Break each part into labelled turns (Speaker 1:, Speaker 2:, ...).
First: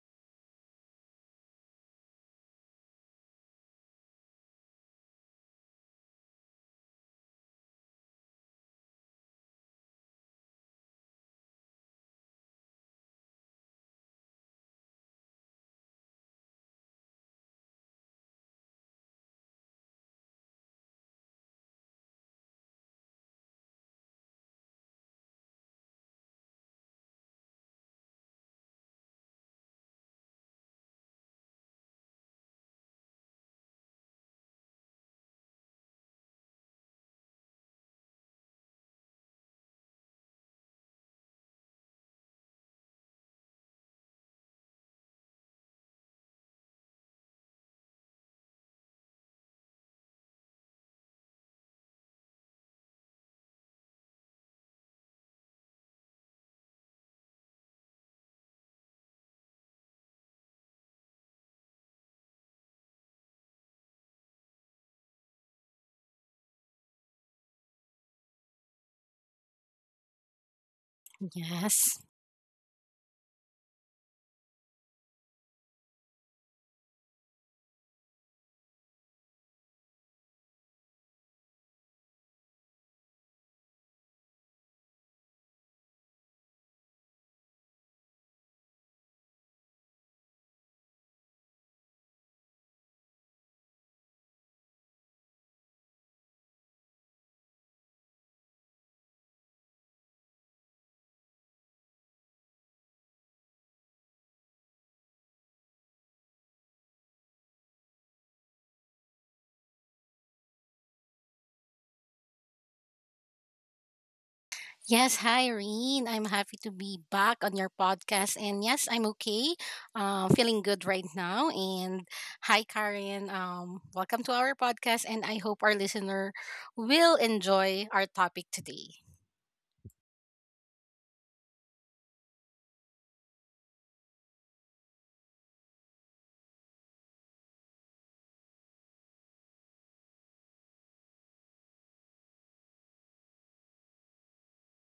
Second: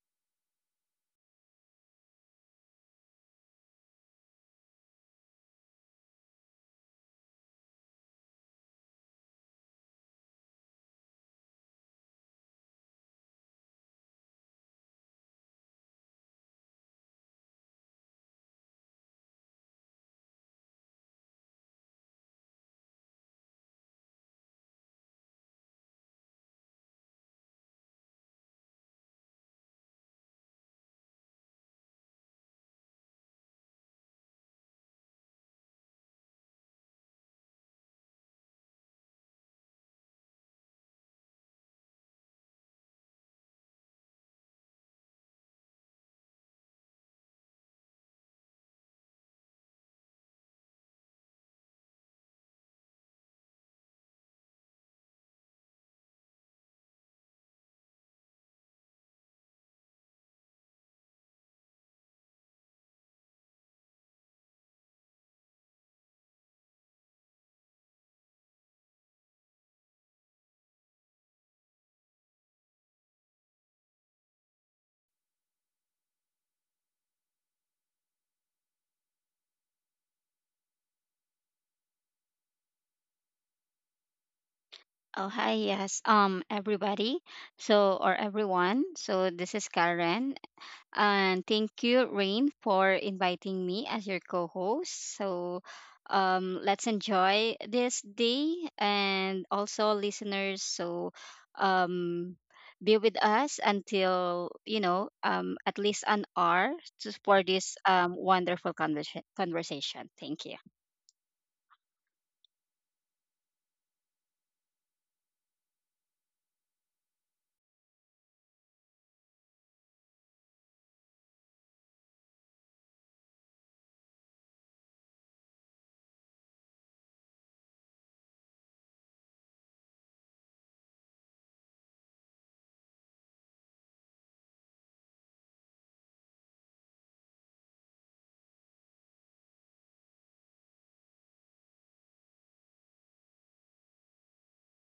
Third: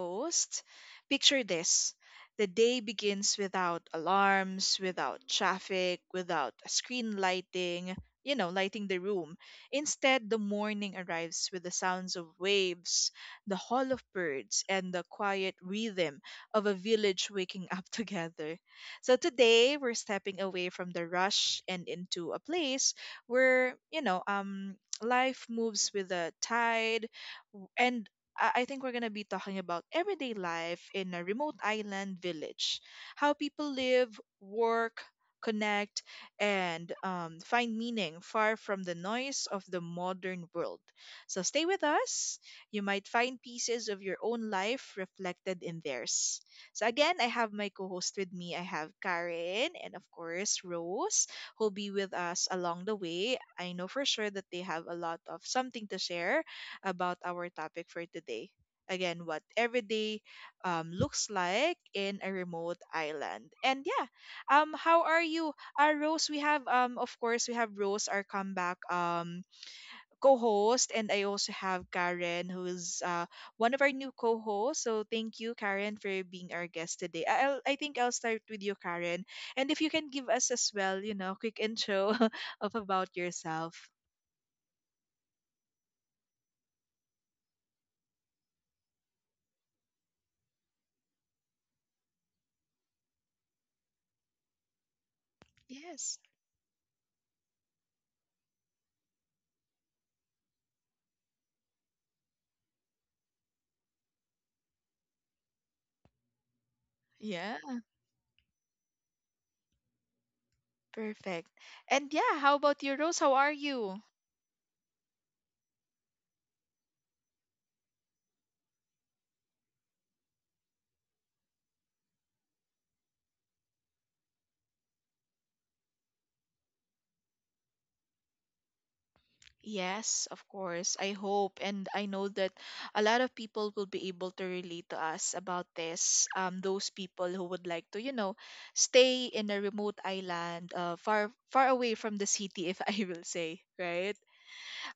Speaker 1: host. Picture this: the day begins without alarms, without traffic, without a screen lighting, lighting the room. Instead, the morning arrives with the sounds of waves, the call of birds, and the quiet rhythm of a village waking up together. So today, we're stepping away from the rush and into a place where life moves with the tide. And I think we're going to be talking about everyday life in a remote island village, how people live, work, connect, and find meaning far from the noise of the modern world. So stay with us. You might find pieces of your own life reflected in theirs. So again, I have my co-host with me. I have Karen and of course Rose who'll be with us along the way. I know for sure that they have a lot of something to share about our topic for today. Again, what everyday looks like in a remote island. And yeah, how are you, Rose? We have, of course, we have Rose, our comeback co-host, and I also have
Speaker 2: Yes.
Speaker 1: Karen who's one of our new co-hosts. So thank you, Karen, for being our guest today. I think I'll start with you, Karen, and if you can give us as well, you know, quick intro of about yourself.
Speaker 3: Oh, hi, yes. Everybody. Or everyone. So, this is Karen. And thank you, Rain, for inviting me as your co host.
Speaker 1: Yes.
Speaker 3: Let's enjoy this day, and also listeners, um, be with us until, at least an hour for
Speaker 1: Yeah.
Speaker 3: this wonderful conversation. Thank you.
Speaker 1: Perfect. And yeah, how about you, Rose? How are you?
Speaker 2: Yes, Hi Irene, I'm happy to be back on your podcast. And yes, I'm okay. Feeling good right now. And hi Karen. Welcome to our podcast. And I hope our listener will enjoy our topic today.
Speaker 1: Yes, of course. I hope and I know that a lot of people will be able to relate to us about this. Those people who would like to, you know, stay in a remote island, far far away from the city, if I will say, right?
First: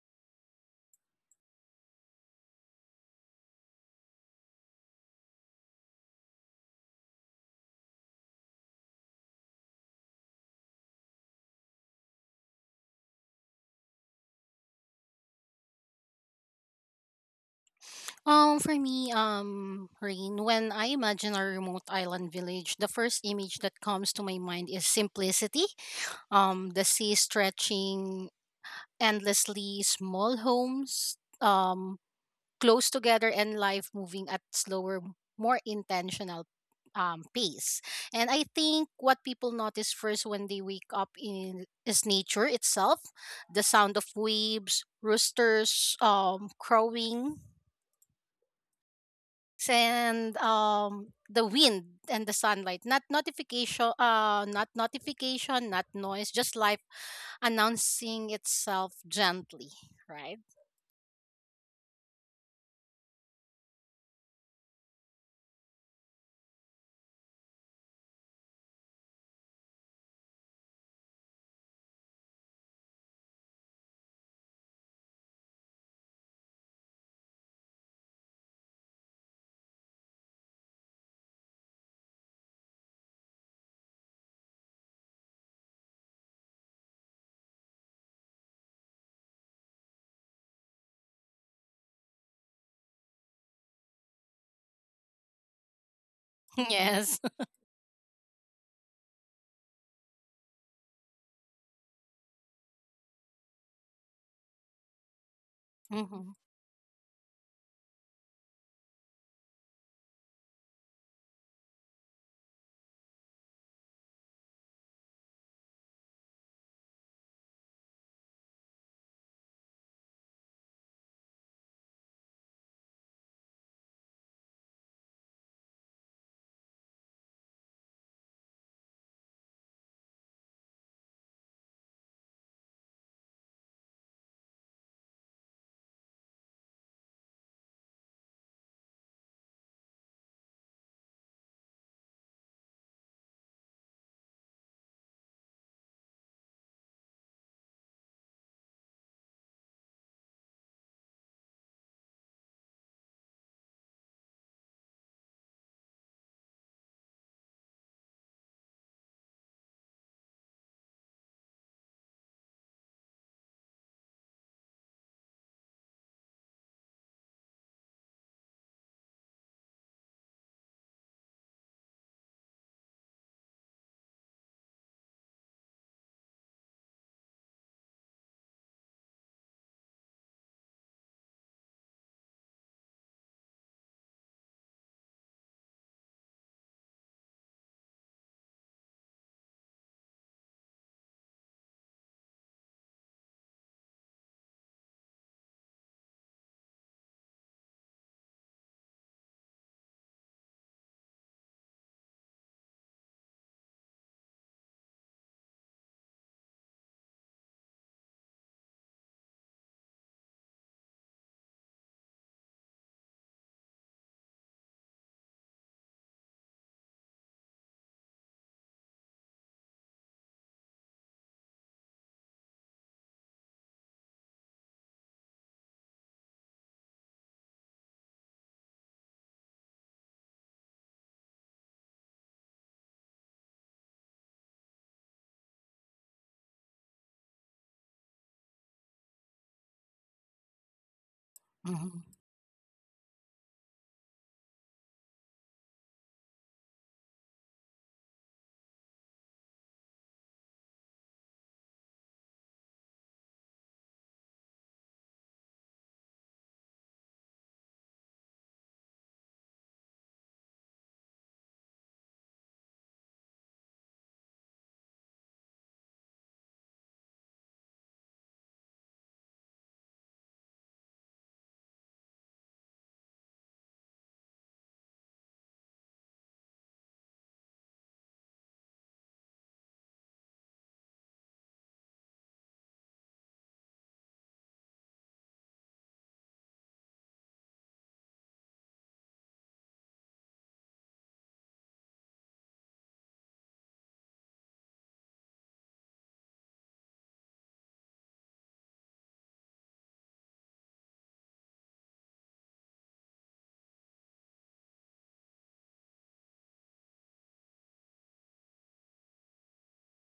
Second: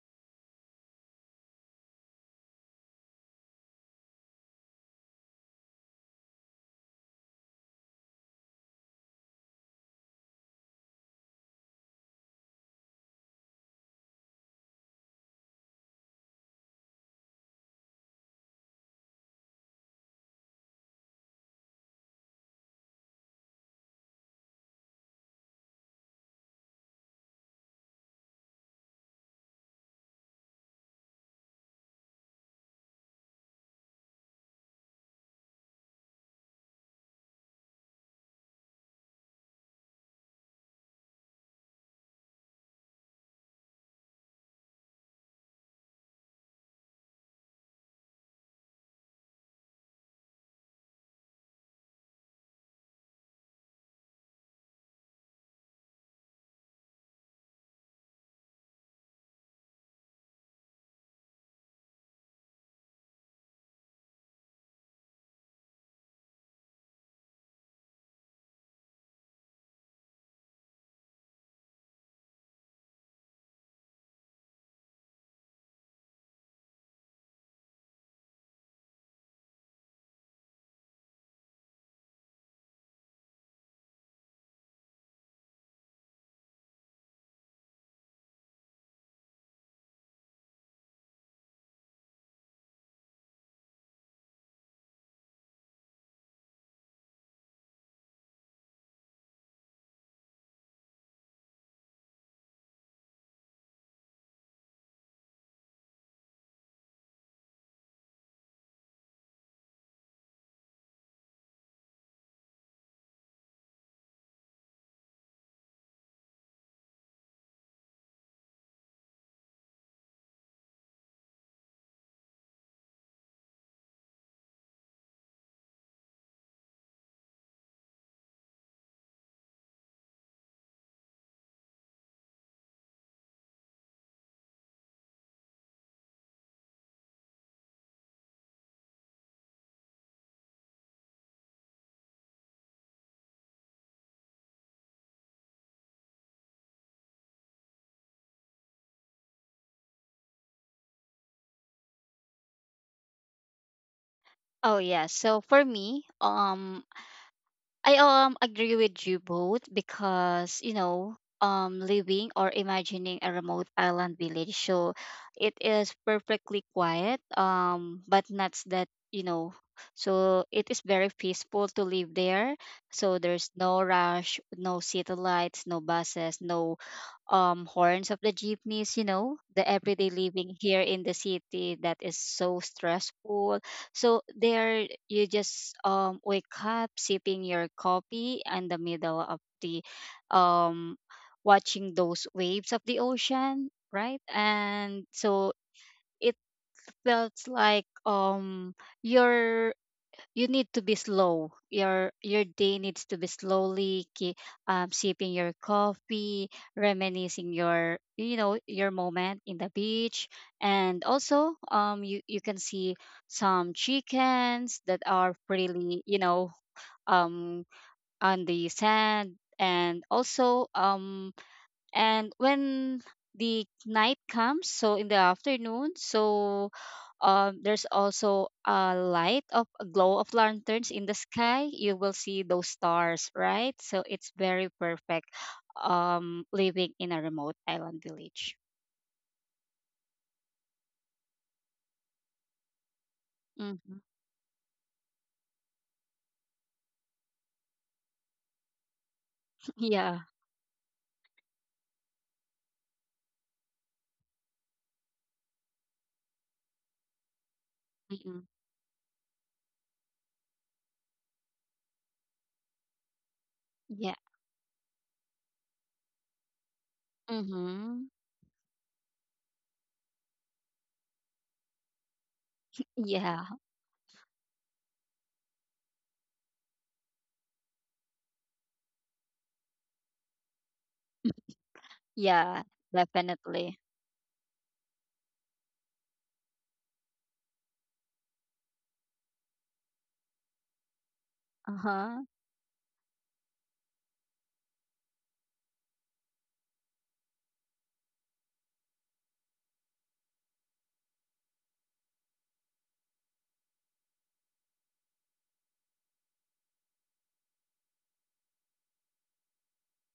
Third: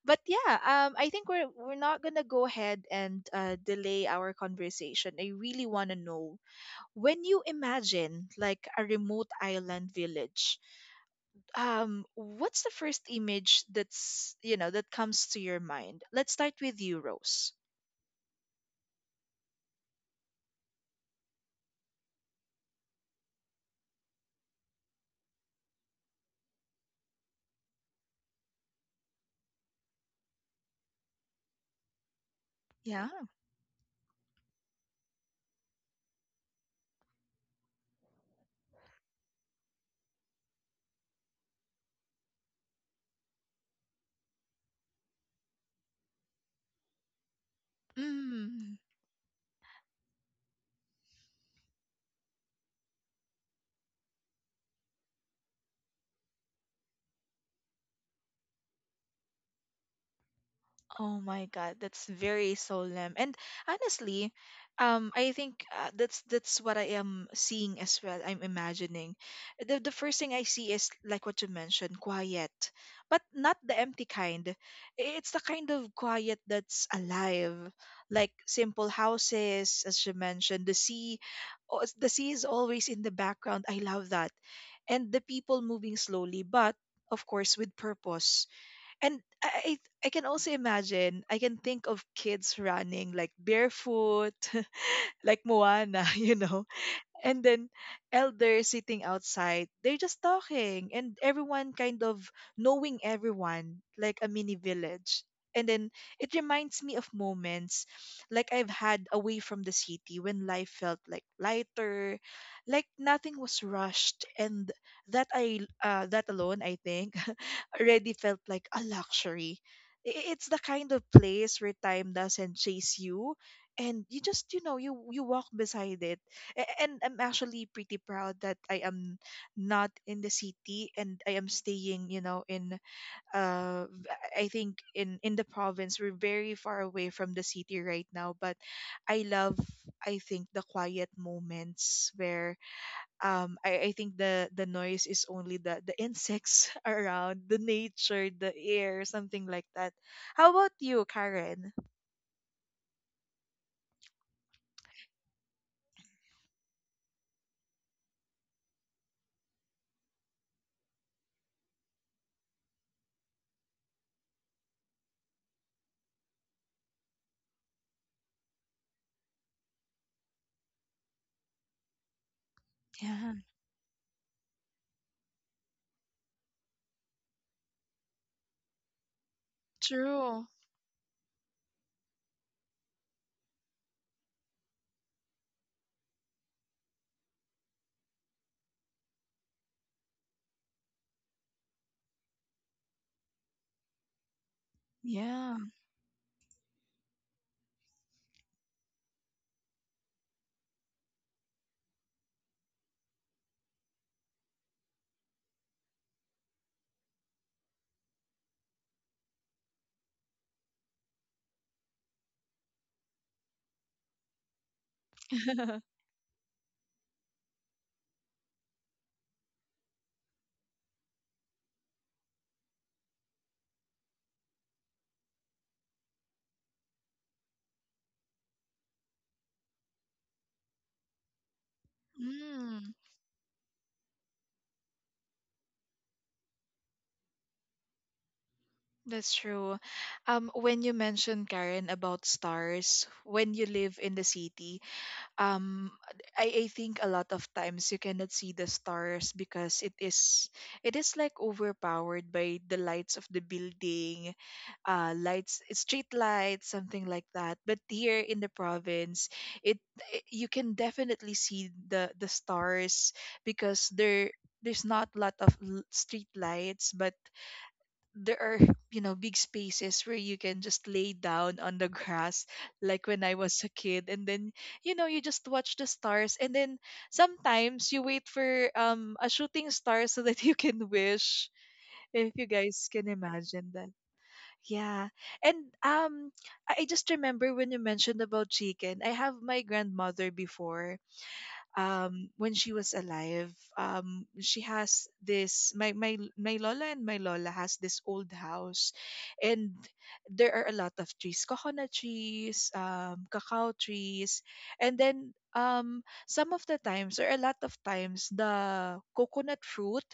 Speaker 1: But yeah, I think we're not gonna go ahead and delay our conversation. I really wanna know when you imagine like a remote island village, what's the first image that's, that comes to your mind? Let's start with you, Rose.
Speaker 2: For me, Rain, when I imagine a remote island village, the first image that comes to my mind is simplicity. The sea stretching endlessly, small homes, close together,
Speaker 1: Yeah.
Speaker 2: and life moving at slower, more intentional pace. And I think what people notice first when they wake up in is nature itself: the sound of waves, roosters, crowing,
Speaker 1: Mm.
Speaker 2: and the wind and the sunlight. Not notification, not notification, not noise, just life announcing itself gently, right?
Speaker 1: Oh my God, that's very solemn. And honestly, I think that's what I am seeing as well. I'm imagining. The first thing I see is like what you mentioned, quiet, but not the empty kind. It's the kind of quiet that's alive, like simple houses, as you mentioned. The sea, oh, the sea is always in the background. I love that, and the people moving slowly, but of course with purpose. And I can also imagine, I can think of kids running like barefoot, like Moana, you know,
Speaker 2: Yes.
Speaker 1: and then elders sitting outside. They're just talking, and everyone kind of knowing everyone, like a mini village. And then
Speaker 2: Mhm.
Speaker 1: it reminds me of moments like I've had away from the city when life felt like lighter, like nothing was rushed, and that I that alone I think already felt like a luxury. It's the kind of place where time doesn't chase you, and you just, you know, you walk beside it. And I'm actually pretty proud that I am not in the city and I am staying, you know, in uh v- I think in the province. We're very far away from the city right now, but I love, I think the quiet moments where, I think the noise is only the insects around, the nature, the air, something like that. How about you, Karen?
Speaker 3: Oh yeah, so for me, I agree with you both, because living or imagining a remote island village, so it is perfectly quiet, but not that, you know. So it is very peaceful to live there. So
Speaker 1: Yeah,
Speaker 3: there's no rush, no city lights, no buses, no horns of the jeepneys, you know, the everyday
Speaker 1: true.
Speaker 3: living here in the city that is so stressful. So there you just wake up sipping your coffee in the middle of the um watching those waves of the ocean, right? And so
Speaker 1: Yeah.
Speaker 3: it felt like, you're, you need to be slow. Your day needs to be sipping your coffee, reminiscing your, you know, your moment in the beach, and also, you can see some chickens that are pretty, you know, um on the sand. And also, and when the night comes, so in the afternoon, so there's also a light of a glow of lanterns in the sky. You will see those
Speaker 1: Mm,
Speaker 3: stars, right? So it's very perfect, living in a remote island village.
Speaker 1: that's true. When you mentioned, Karen,
Speaker 2: Mhm.
Speaker 1: about stars, when you live
Speaker 3: Hmm.
Speaker 1: in the city, um I think a lot of times you cannot see the stars because it
Speaker 3: Yeah.
Speaker 1: is, it is like overpowered by the lights of the building, lights, street lights, something like that. But here
Speaker 3: Hmm.
Speaker 1: in the province, it, it, you can definitely see the stars because
Speaker 3: Yeah.
Speaker 1: there, there's not a lot of street lights, but
Speaker 3: Hmm.
Speaker 1: there are, you know, big spaces where you can just lay down on the grass like when I
Speaker 3: Yeah.
Speaker 1: was a kid. And then, you know, you just watch the stars, and then sometimes you wait for a shooting star so that you can wish, if you
Speaker 3: Yeah,
Speaker 1: guys can imagine
Speaker 3: definitely.
Speaker 1: that. Yeah. And I just remember when you mentioned about chicken. I have my grandmother before,
Speaker 3: Uh-huh.
Speaker 1: when she was alive. She has this, my lola, and my lola has this old house, and there are a lot of trees, coconut trees, cacao trees, and then some of the times or a lot of times, the coconut fruit,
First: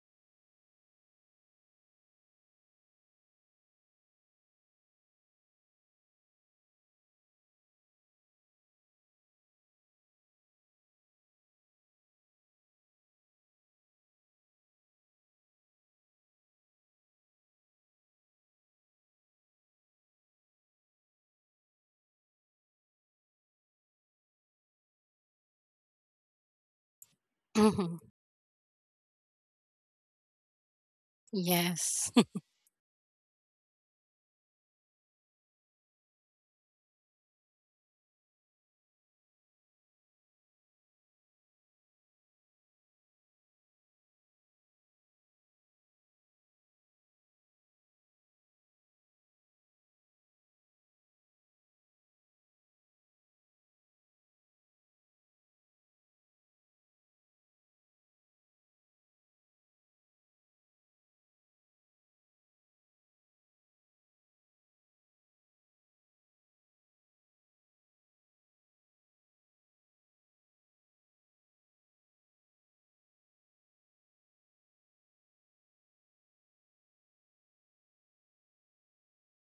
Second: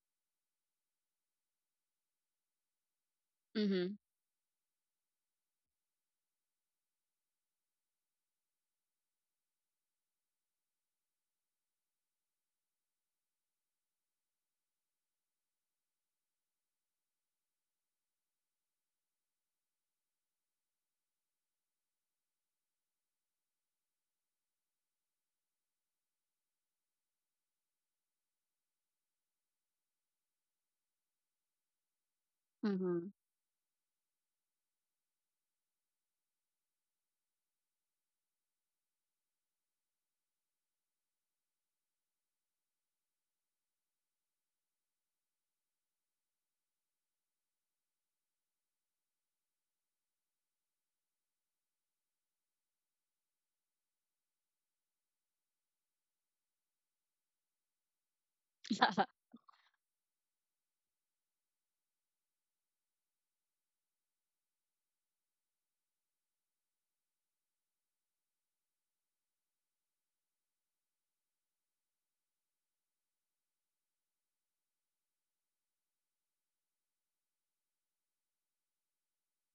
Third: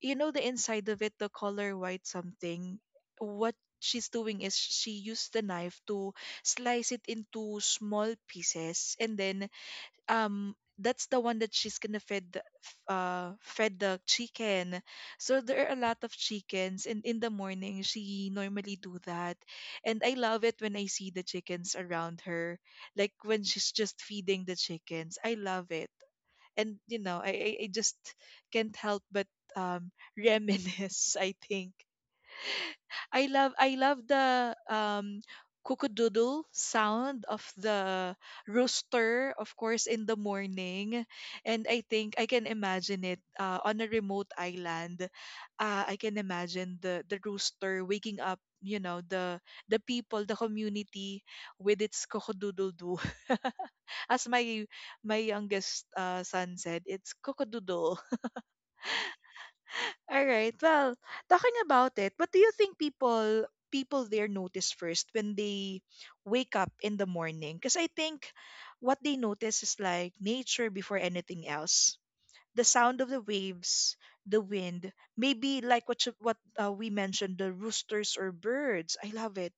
Speaker 1: you know, the inside of it, the color white something, what
Speaker 3: Mm-hmm.
Speaker 1: she's doing is she used the knife to slice it into small pieces, and then that's the one that she's gonna fed fed the chicken. So there are a lot of chickens, and in the morning she normally do that. And I love it when I see the chickens around her, like when she's just feeding the chickens. I love it. And you know, I just
Speaker 2: Mhm.
Speaker 1: can't help but um reminisce, I think.
Speaker 2: Yes.
Speaker 3: Mm-hmm.
Speaker 1: I love, I love the cuckoo sound of the rooster, of course, in the morning. And I think I can imagine it on a remote island. I can imagine the rooster waking up, you know, the people, the community with its cocodoodle-doo. As my, my youngest son said, it's cocodoodle. All right. Well, talking about it, what do you think people, people there notice first when they wake up in the morning? Because I think what they notice is like nature before anything else. The sound of the waves, the wind, maybe like what you-, what we mentioned, the roosters or birds. I love it.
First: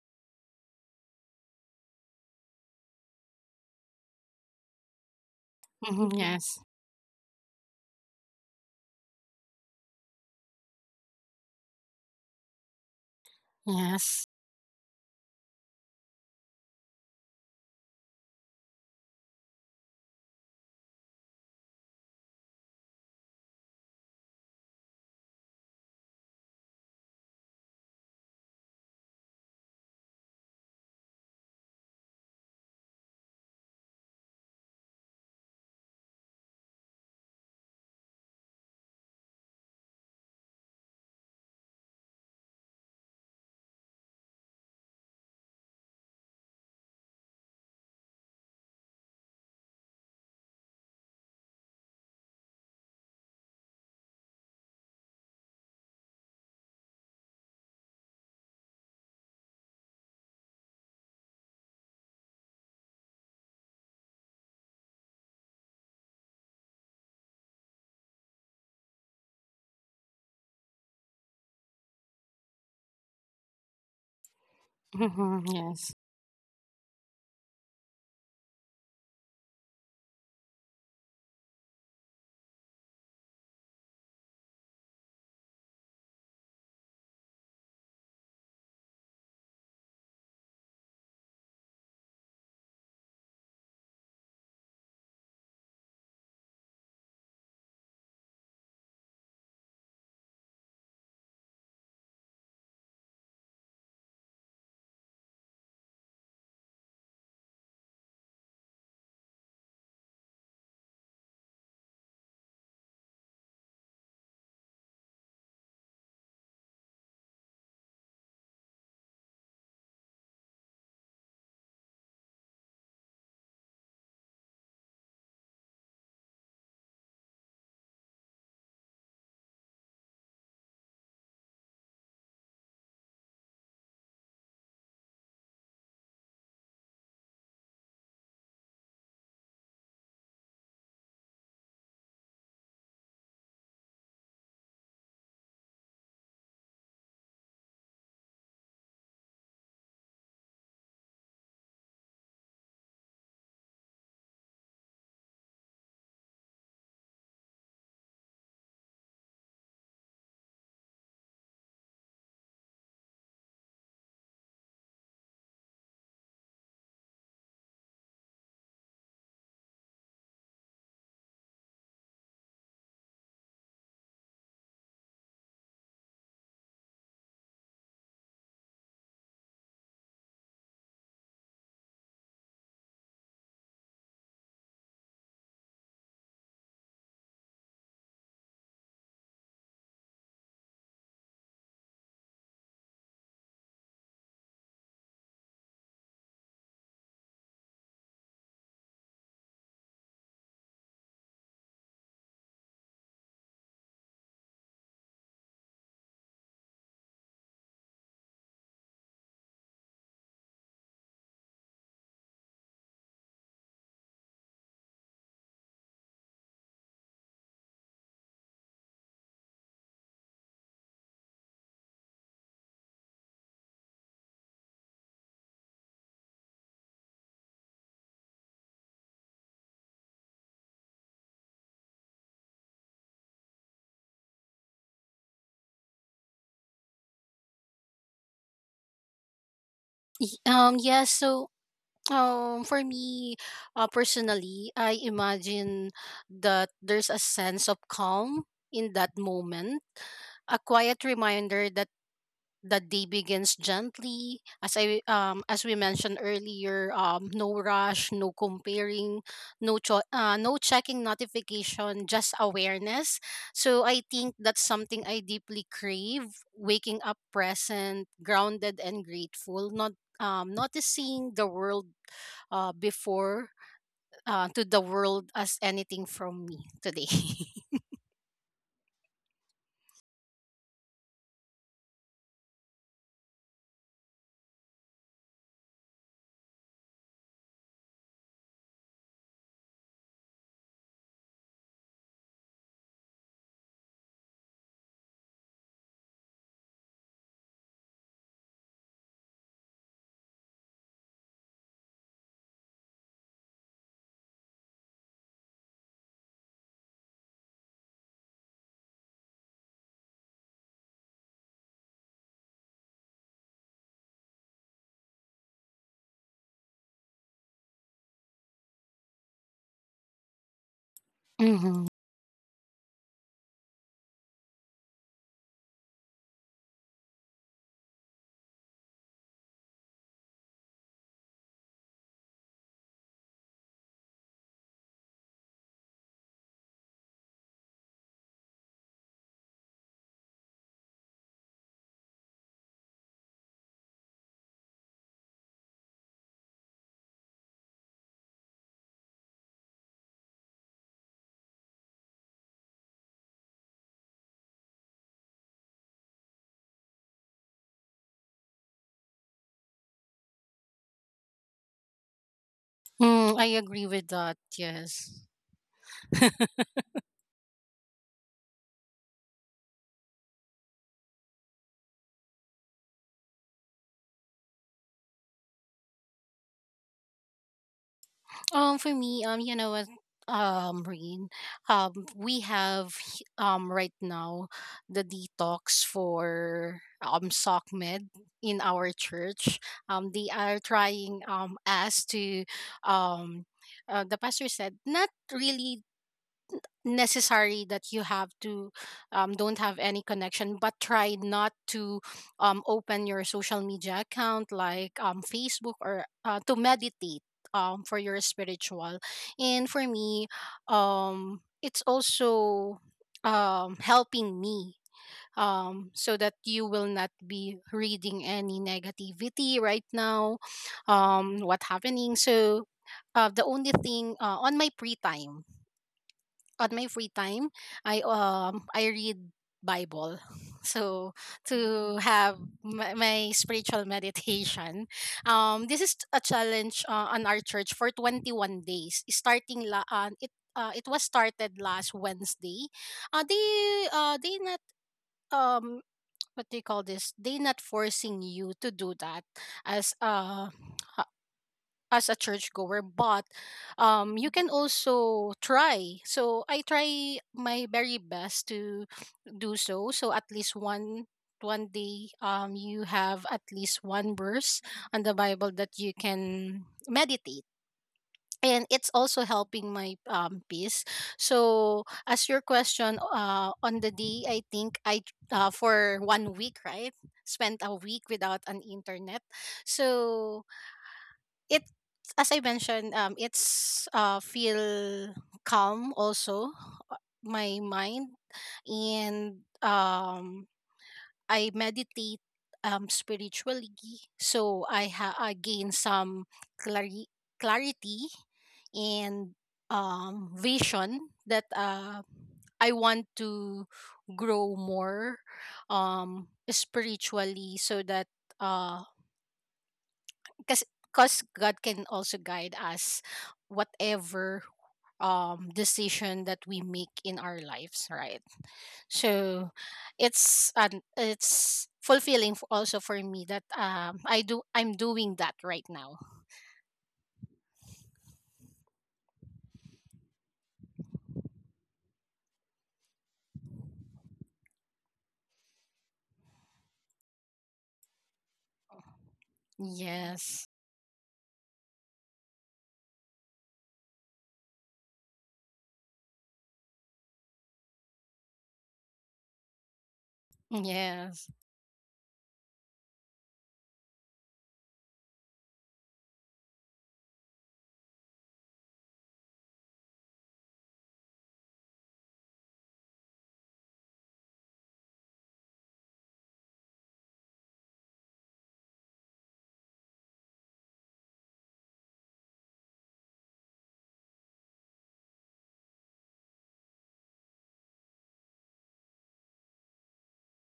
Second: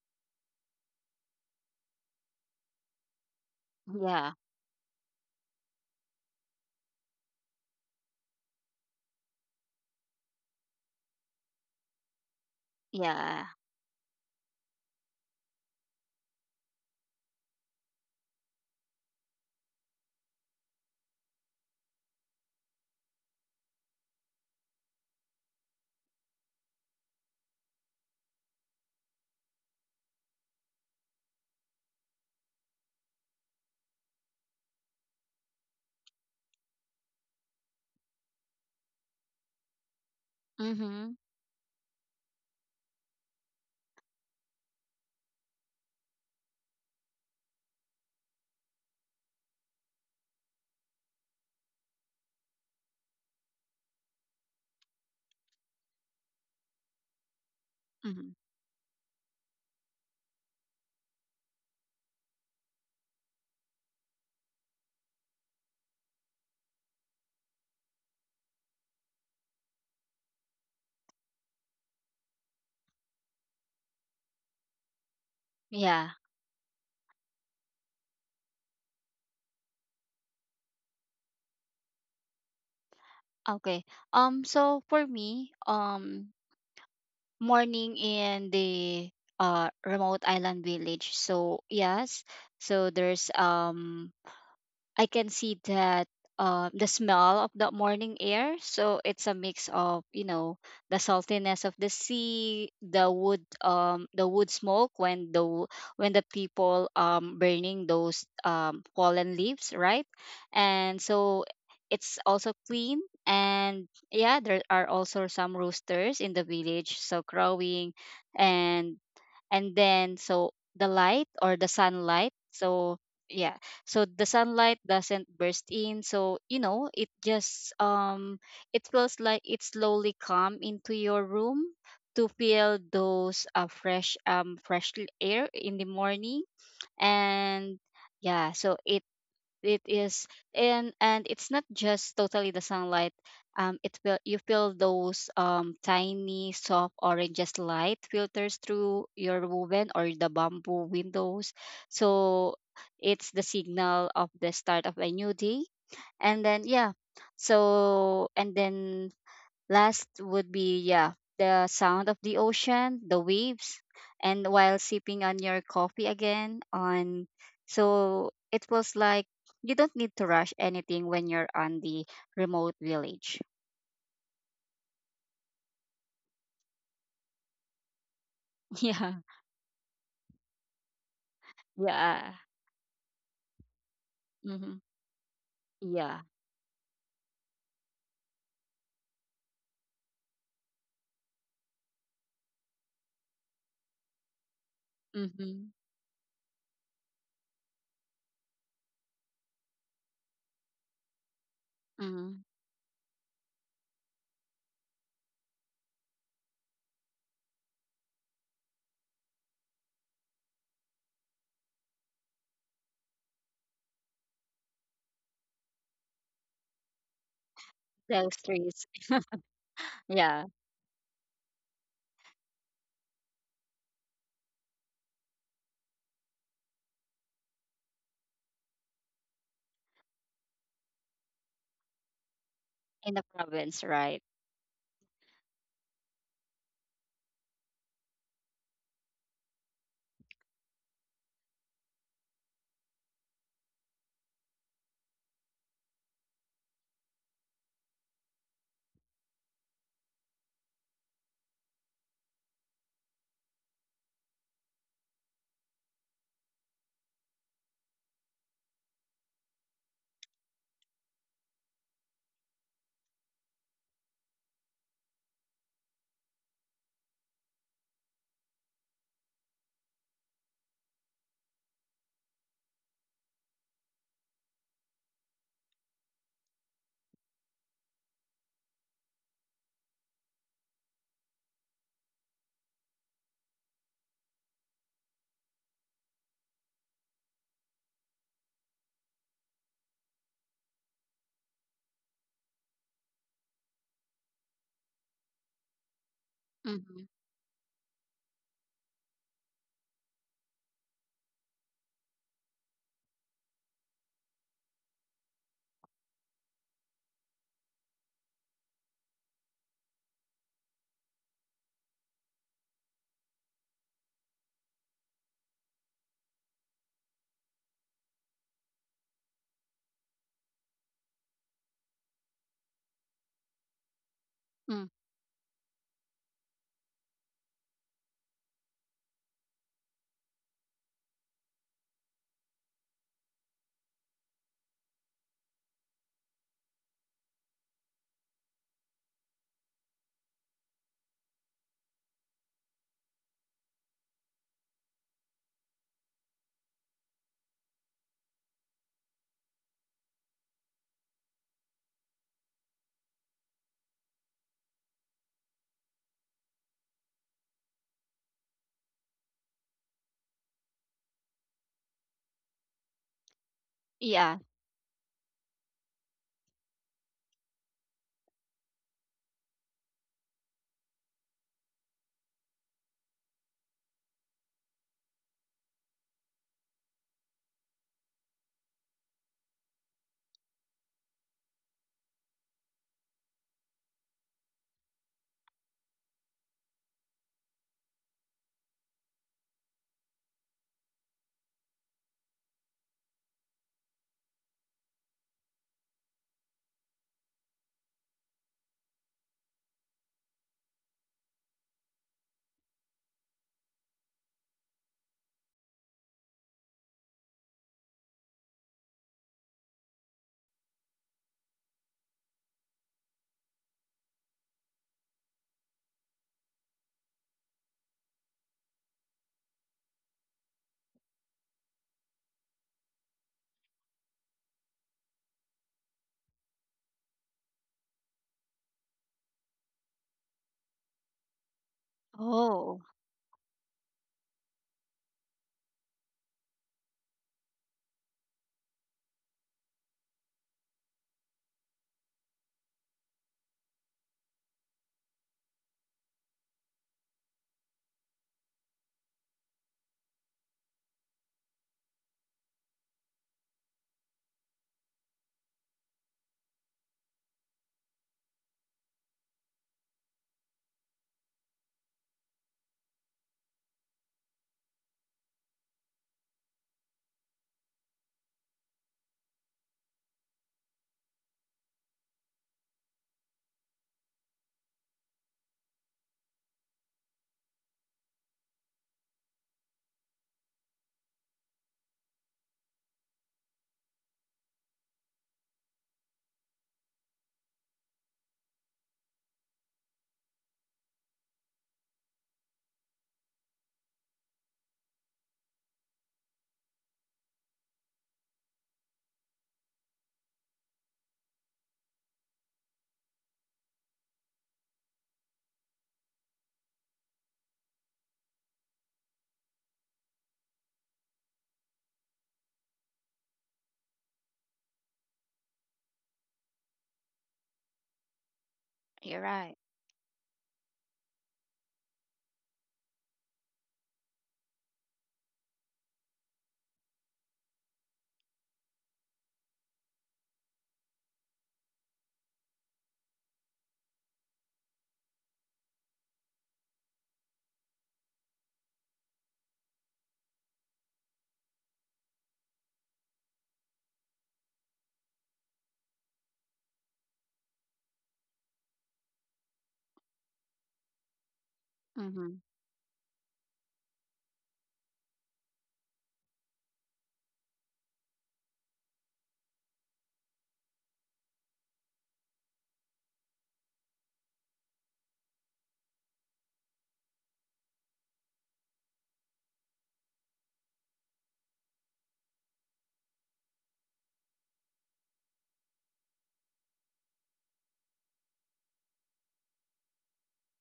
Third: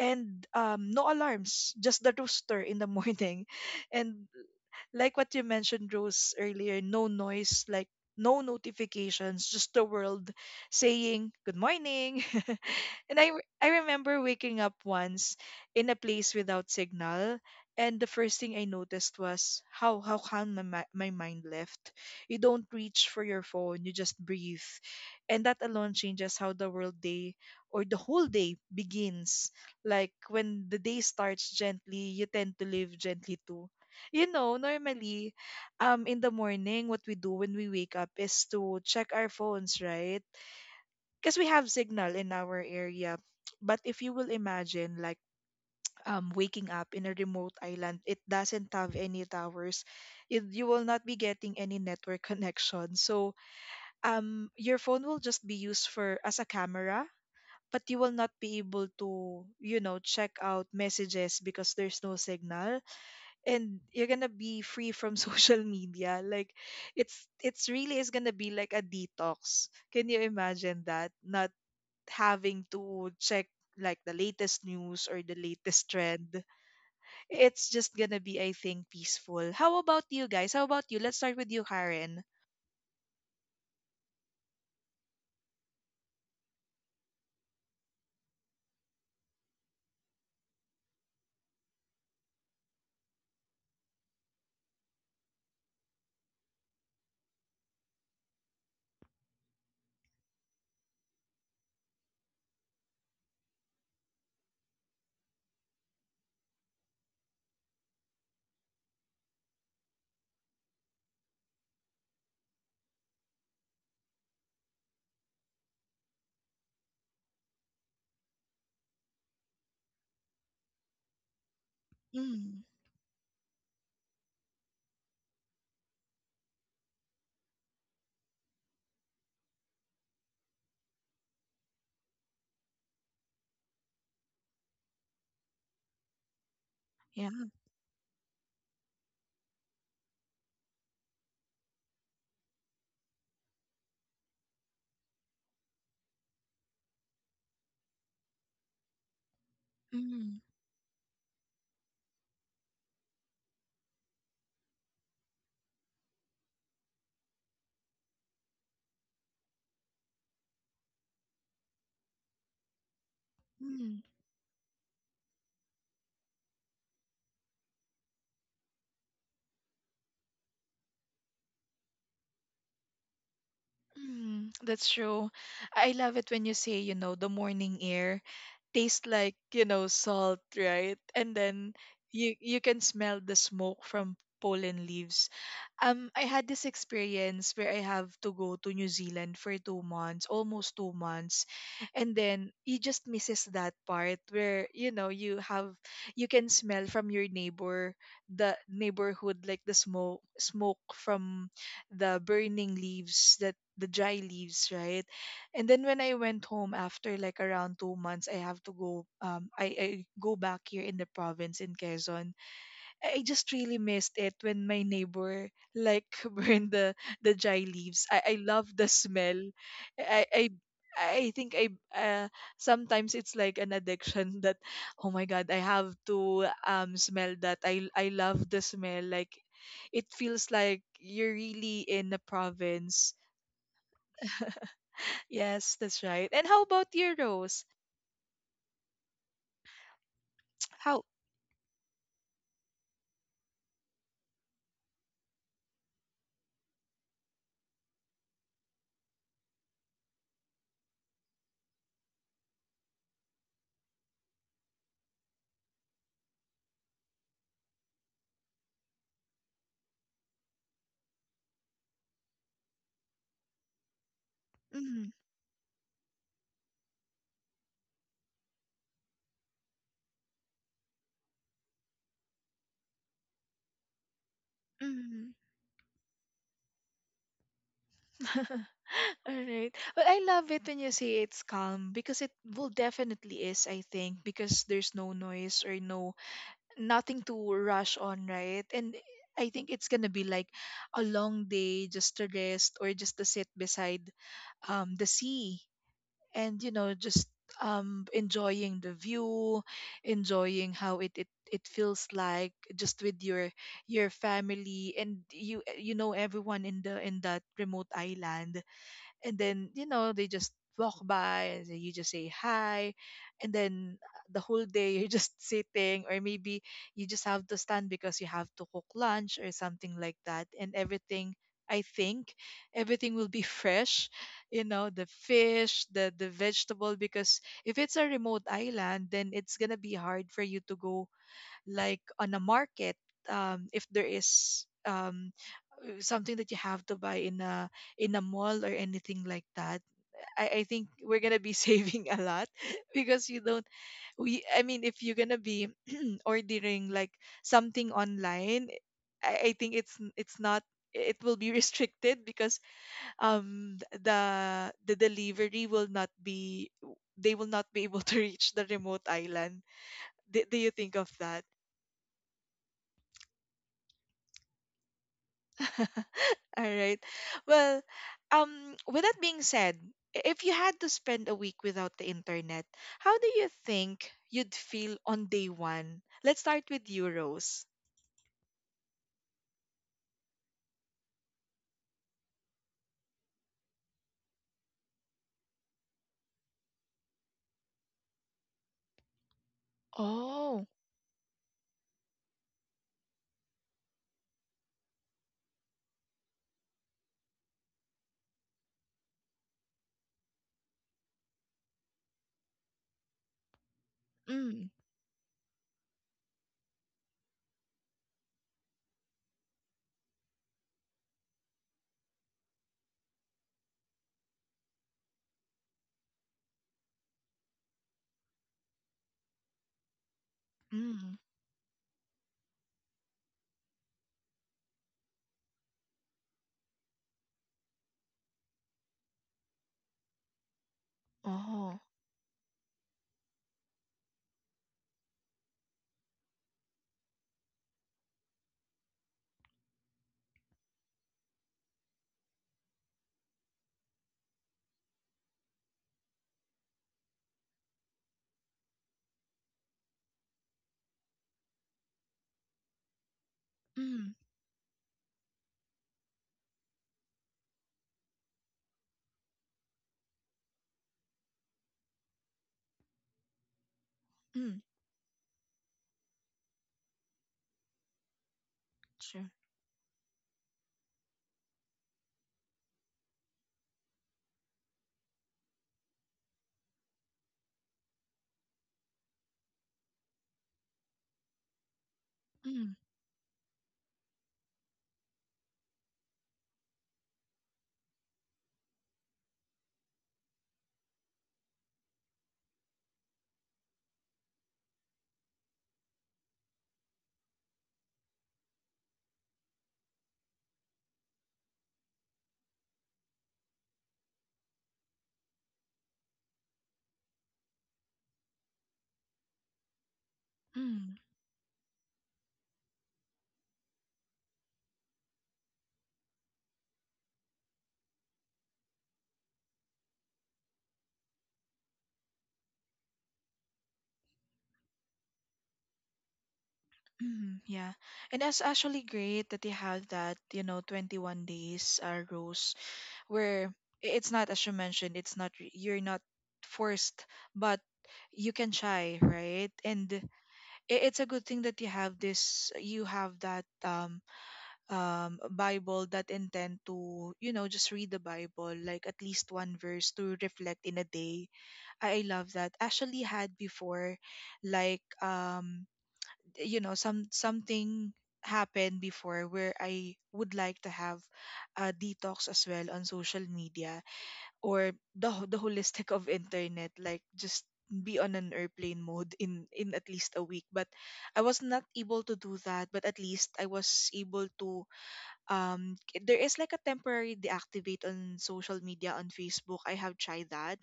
Speaker 1: And no alarms, just the rooster in the morning, and
Speaker 3: Yeah.
Speaker 1: like what you mentioned,
Speaker 2: Mhm.
Speaker 1: Rose,
Speaker 2: Yes.
Speaker 1: earlier, no noise, like no notifications, just the world saying good morning. And
Speaker 3: Yeah.
Speaker 1: I remember
Speaker 2: Yes.
Speaker 1: waking up once in a place without signal. And the first thing I noticed was how calm my mind left. You don't reach for your phone, you just breathe. And that alone changes how the world day or the whole day begins. Like when the day starts gently, you tend to live gently too. You know, normally, in the morning, what we do when we wake up is to check our phones, right?
Speaker 3: Mm-hmm.
Speaker 1: Because we have signal in our area. But if you will imagine, like, waking up in a remote island, it doesn't have any towers. It, you will not be getting any network connection. So, your phone will just be used for as a camera, but you will
Speaker 3: Mm-hmm.
Speaker 1: not be able to, you know, check out messages because there's no signal, and you're gonna be free from social media. Like it's really is gonna be like a detox. Can you imagine that, not having to check like the latest news or the
Speaker 2: Mhm.
Speaker 1: latest
Speaker 2: Yes.
Speaker 3: Yeah.
Speaker 1: trend? It's just gonna be, I think, peaceful. How about you guys? How about you? Let's start with you, Karen.
Speaker 3: Okay. So for me, morning in the remote island village. So yes, so there's I can see that, the smell of the morning air. So it's a mix of, you know, the saltiness of the sea, the wood smoke when when the people burning those fallen leaves, right? And so it's also clean. And yeah, there are also some roosters in the village, so crowing. And and then so the light or the sunlight,
Speaker 1: Mm.
Speaker 3: so yeah, so the sunlight doesn't burst in, so, you know, it just, it feels like it slowly come into your room, to feel those fresh air in the morning.
Speaker 1: Yeah.
Speaker 3: And yeah, so it is. And it's not just totally the sunlight. It feel, you feel those tiny soft oranges light filters through your woven or the
Speaker 1: Mm.
Speaker 3: bamboo windows. So it's the signal of the start of a new day. And then, yeah. So and then last would be, yeah, the sound of the ocean, the waves,
Speaker 1: Mm.
Speaker 3: and while sipping on your coffee again on, so it was like you don't need to rush anything when you're on the remote village.
Speaker 1: Mm, that's true. I love it when you say, you know, the morning air tastes
Speaker 3: Yeah.
Speaker 1: like, you know, salt, right? And then
Speaker 3: Yeah.
Speaker 1: you can smell the smoke from
Speaker 3: Mm-hmm.
Speaker 1: pollen leaves.
Speaker 3: Yeah.
Speaker 1: I had this experience where I have to go to New Zealand for 2 months, almost 2 months, and then you just misses that part where, you know, you
Speaker 3: Mm-hmm.
Speaker 1: have, you can smell from your neighbor, the neighborhood, like the smoke, smoke from the
Speaker 3: Mm-hmm.
Speaker 1: burning leaves, that, the dry leaves, right? And then when I went home after like around 2 months, I have to go. I go back here in the province in Quezon. I just really missed it when my neighbor like burned the dry leaves. I
Speaker 3: Those
Speaker 1: love
Speaker 3: trees.
Speaker 1: the smell. I I
Speaker 3: Yeah.
Speaker 1: I think I sometimes it's like an addiction that, oh my god, I have to smell that. I love the smell, like it feels like you're really in the
Speaker 3: In
Speaker 1: province.
Speaker 3: the province, right?
Speaker 1: Yes, that's right. And how about your, Rose? How?
Speaker 2: Yes, so for me, personally, I imagine that there's a sense of calm in that moment, a quiet reminder that the day begins gently. As I as we mentioned earlier, no rush, no comparing, no checking notification, just awareness. So I think that's something
Speaker 1: Mm.
Speaker 2: I deeply crave: waking up present, grounded, and grateful, not noticing the world before, to the world
Speaker 1: Mm.
Speaker 2: as anything from me today.
Speaker 1: All right. But I love it when you say it's calm, because it will definitely is, I think, because there's no noise or no nothing to rush on, right? And I think it's gonna be like a long day just to rest or just to sit beside the sea, and you know
Speaker 3: Mm-hmm.
Speaker 1: just enjoying the view, enjoying how it feels like just with your family and you know everyone in the in that remote island. And then you know they just walk by, and then you just say hi. And then the whole day you're just sitting, or maybe you just have to stand because you have to cook lunch or something like that. And everything, i
Speaker 2: Mm-hmm.
Speaker 1: think everything will be fresh, you
Speaker 3: Mm.
Speaker 1: know, the fish, the vegetable, because if it's a remote island, then it's gonna be hard for you to go like on a market. If there is something that you have to buy in a mall or anything like that, I think we're gonna be saving a lot because you don't we I mean if you're gonna be ordering like something online, I think it's not, it will be restricted, because the delivery will not be, they will not be able to reach the remote island. Do you think of that?
Speaker 2: I agree with
Speaker 3: Yeah.
Speaker 2: that, yes.
Speaker 1: All right. Well, with that being said, if you had to spend a week without the internet, how do you think you'd feel on day one? Let's start with you, Rose.
Speaker 2: For me, you know what, Rain, we have right now the detox for sock med in our church. They are
Speaker 1: Oh,
Speaker 2: trying us to um. The pastor said not really necessary that you have to don't have any connection, but try not to open your social media account
Speaker 1: mm.
Speaker 2: like Facebook, or to meditate for your spiritual. And for me, it's also helping me, so that you will not be reading any negativity right now,
Speaker 1: Mm.
Speaker 2: what happening. So the only thing, on my free time, I read Bible. So
Speaker 1: Oh.
Speaker 2: to have
Speaker 3: Oh,
Speaker 2: my, my spiritual meditation. This is a challenge on our church for 21 days. Starting la it It was started last Wednesday. They not um what do you call this? They not forcing you to do that as uh as a churchgoer, but
Speaker 1: Mm.
Speaker 2: you can also try. So I try my very best to do so. So at least one day, you have at least one
Speaker 1: Mm.
Speaker 2: verse on the Bible that you can meditate. And it's also
Speaker 1: Sure.
Speaker 2: helping my peace. So, as your question, on the day, for one week, right, spent a week without an internet. So, it, as I
Speaker 1: Mm.
Speaker 2: mentioned, it's feel calm also my mind, and I meditate spiritually, so I gain some clari- clarity and vision that I want to grow more spiritually, so that uh, because
Speaker 1: Mm.
Speaker 2: because God can also guide us whatever decision that we make in our lives, right?
Speaker 3: you're
Speaker 2: So
Speaker 3: right.
Speaker 2: it's fulfilling also for me that I'm doing that right now.
Speaker 1: Mm. Yeah. And that's actually great that you have that, you know, 21 days, Rose, where it's not, as you mentioned, it's not you're not forced, but you can try, right? And
Speaker 2: Yes.
Speaker 1: it's a good thing that you have this, you have that bible that intend to, you know, just read the bible like at least one verse to reflect in a day.
Speaker 2: Yes.
Speaker 1: I
Speaker 3: Mm-hmm.
Speaker 1: love that. Actually had before, like, you know, something happened before where I would like to have a detox as well on social media or the the holistic of internet, like just be on an airplane mode in at least a week. But I was not able to do that, but at least I was able to there is like a temporary deactivate on social media on facebook. I have tried that,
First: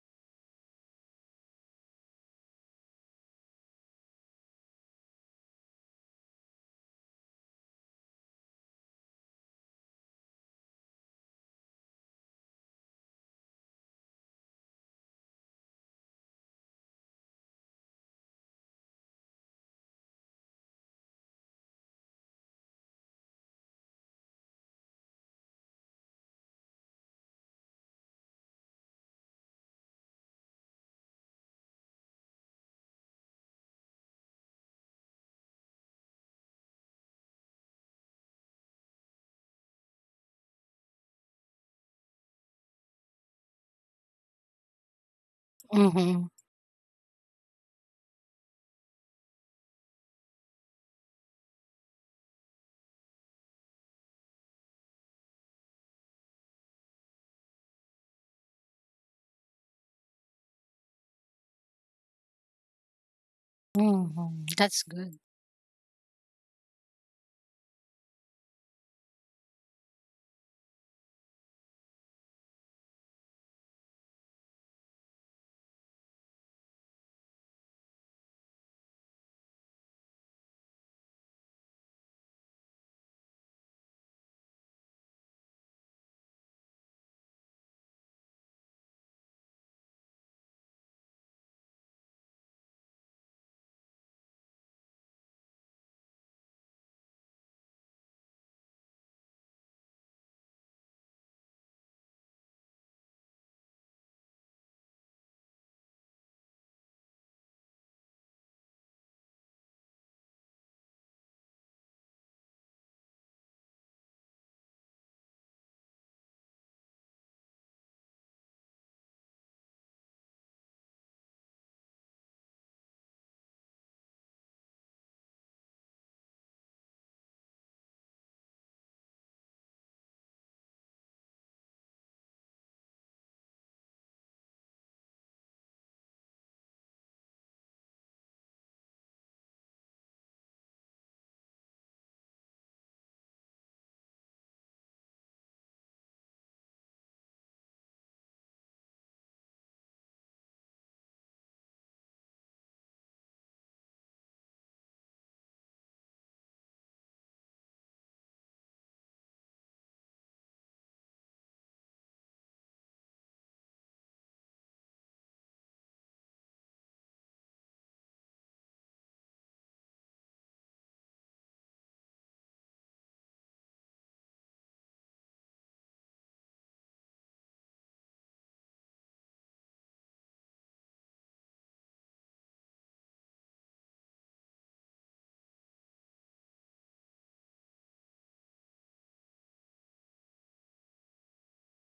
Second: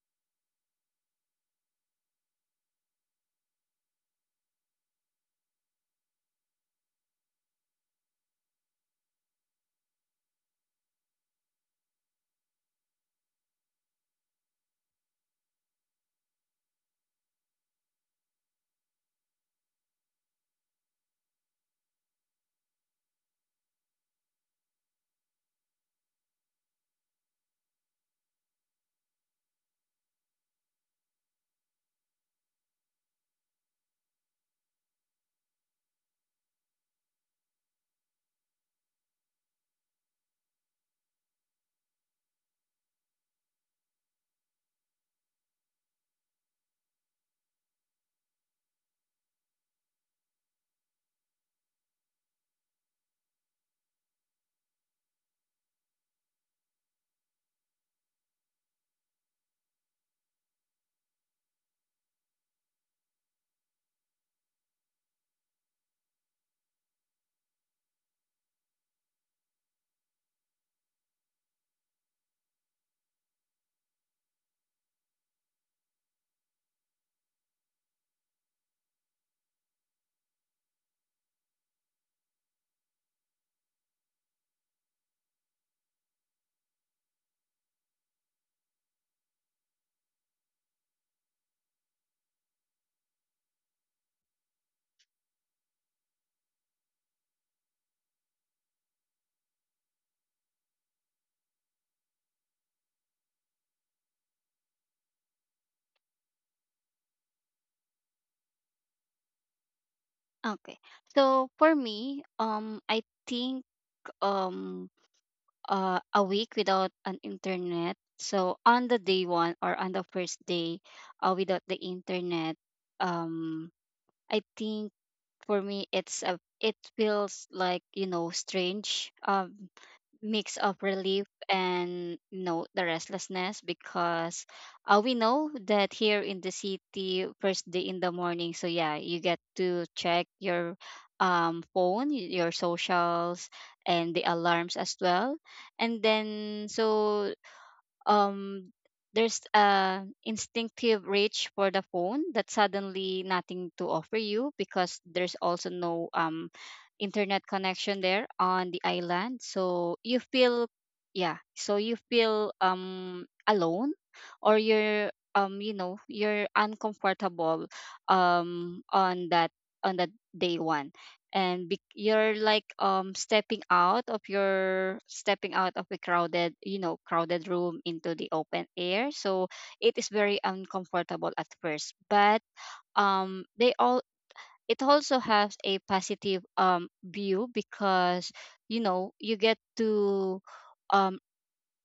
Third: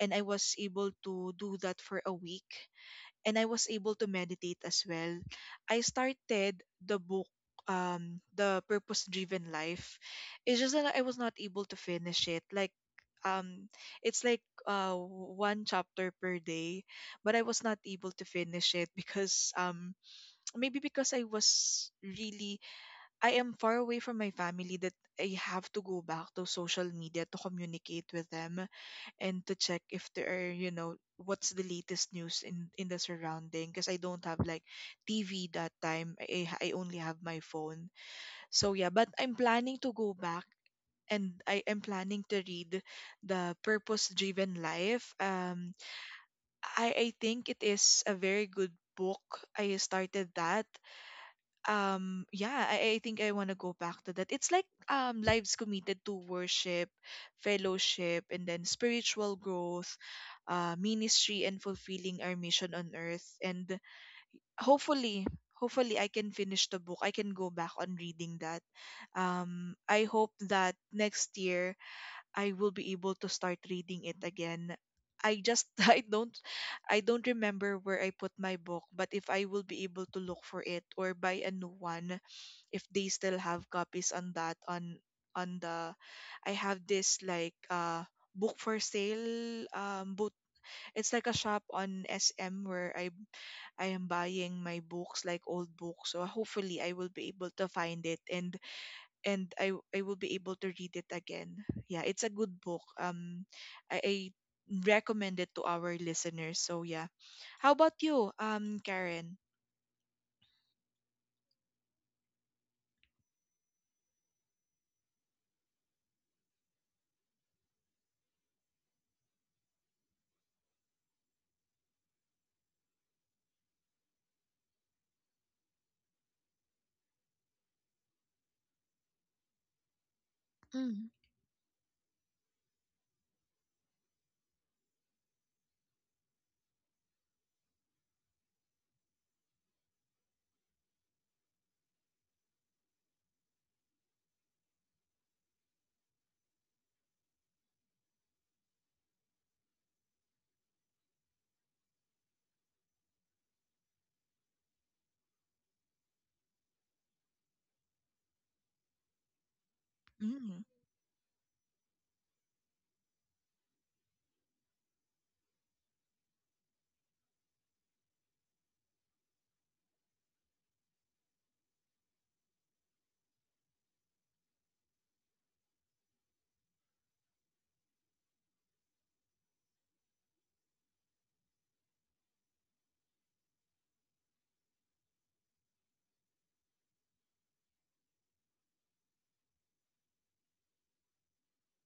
Speaker 1: and I was able to do that for a week, and I was able to meditate as well. I started the book, the purpose driven life. It's just that I was not able to finish it, like, um it's like one chapter per day, but I was not able to finish it because maybe because I was really, I am far away from my family, that I have to go back to social media to communicate with them and to check if there are, you know, what's the latest news in the surrounding, because I don't have like TV that time. I only have my phone. So yeah, but I'm planning to go back, and I am planning to read the Purpose Driven Life.
Speaker 2: Mm-hmm.
Speaker 1: I think it is a very good book. I started that. I think I want to go back to that. It's like lives committed to worship, fellowship, and then spiritual growth, uh, ministry and fulfilling our mission on earth. And
Speaker 2: Mm-hmm. That's good.
Speaker 1: hopefully hopefully I can finish the book, I can go back on reading that. I hope that next year I will be able to start reading it again. I just I don't remember where I put my book, but if I will be able to look for it or buy a new one, if they still have copies on that, on the I have this like book for sale, boot, it's like a shop on SM where I am buying my books, like old books. So hopefully I will be able to find it, and I will be able to read it again. Yeah, it's a good book. I recommend it to our listeners. So yeah, how about you, Karen?
Speaker 3: Okay. So for me, I think um a week without an internet. So on the day one or on the first day, without the internet, um, I think for me it's a, it feels like, you know, strange. Mix of
Speaker 1: Mm.
Speaker 3: relief and, you know, the restlessness, because we know that here in the city first day in the morning, so yeah, you get to check your phone, your socials and the alarms as well. And then, so um there's a instinctive reach for the phone that suddenly nothing to offer you, because there's also no internet connection there on the island. So you feel, yeah, so you feel alone, or you're, you know, you're uncomfortable um on that on that day one. You're like stepping out of a crowded, you know, crowded room into the open air. So it is very uncomfortable at first, but they all it also has a positive view, because, you know, you get to um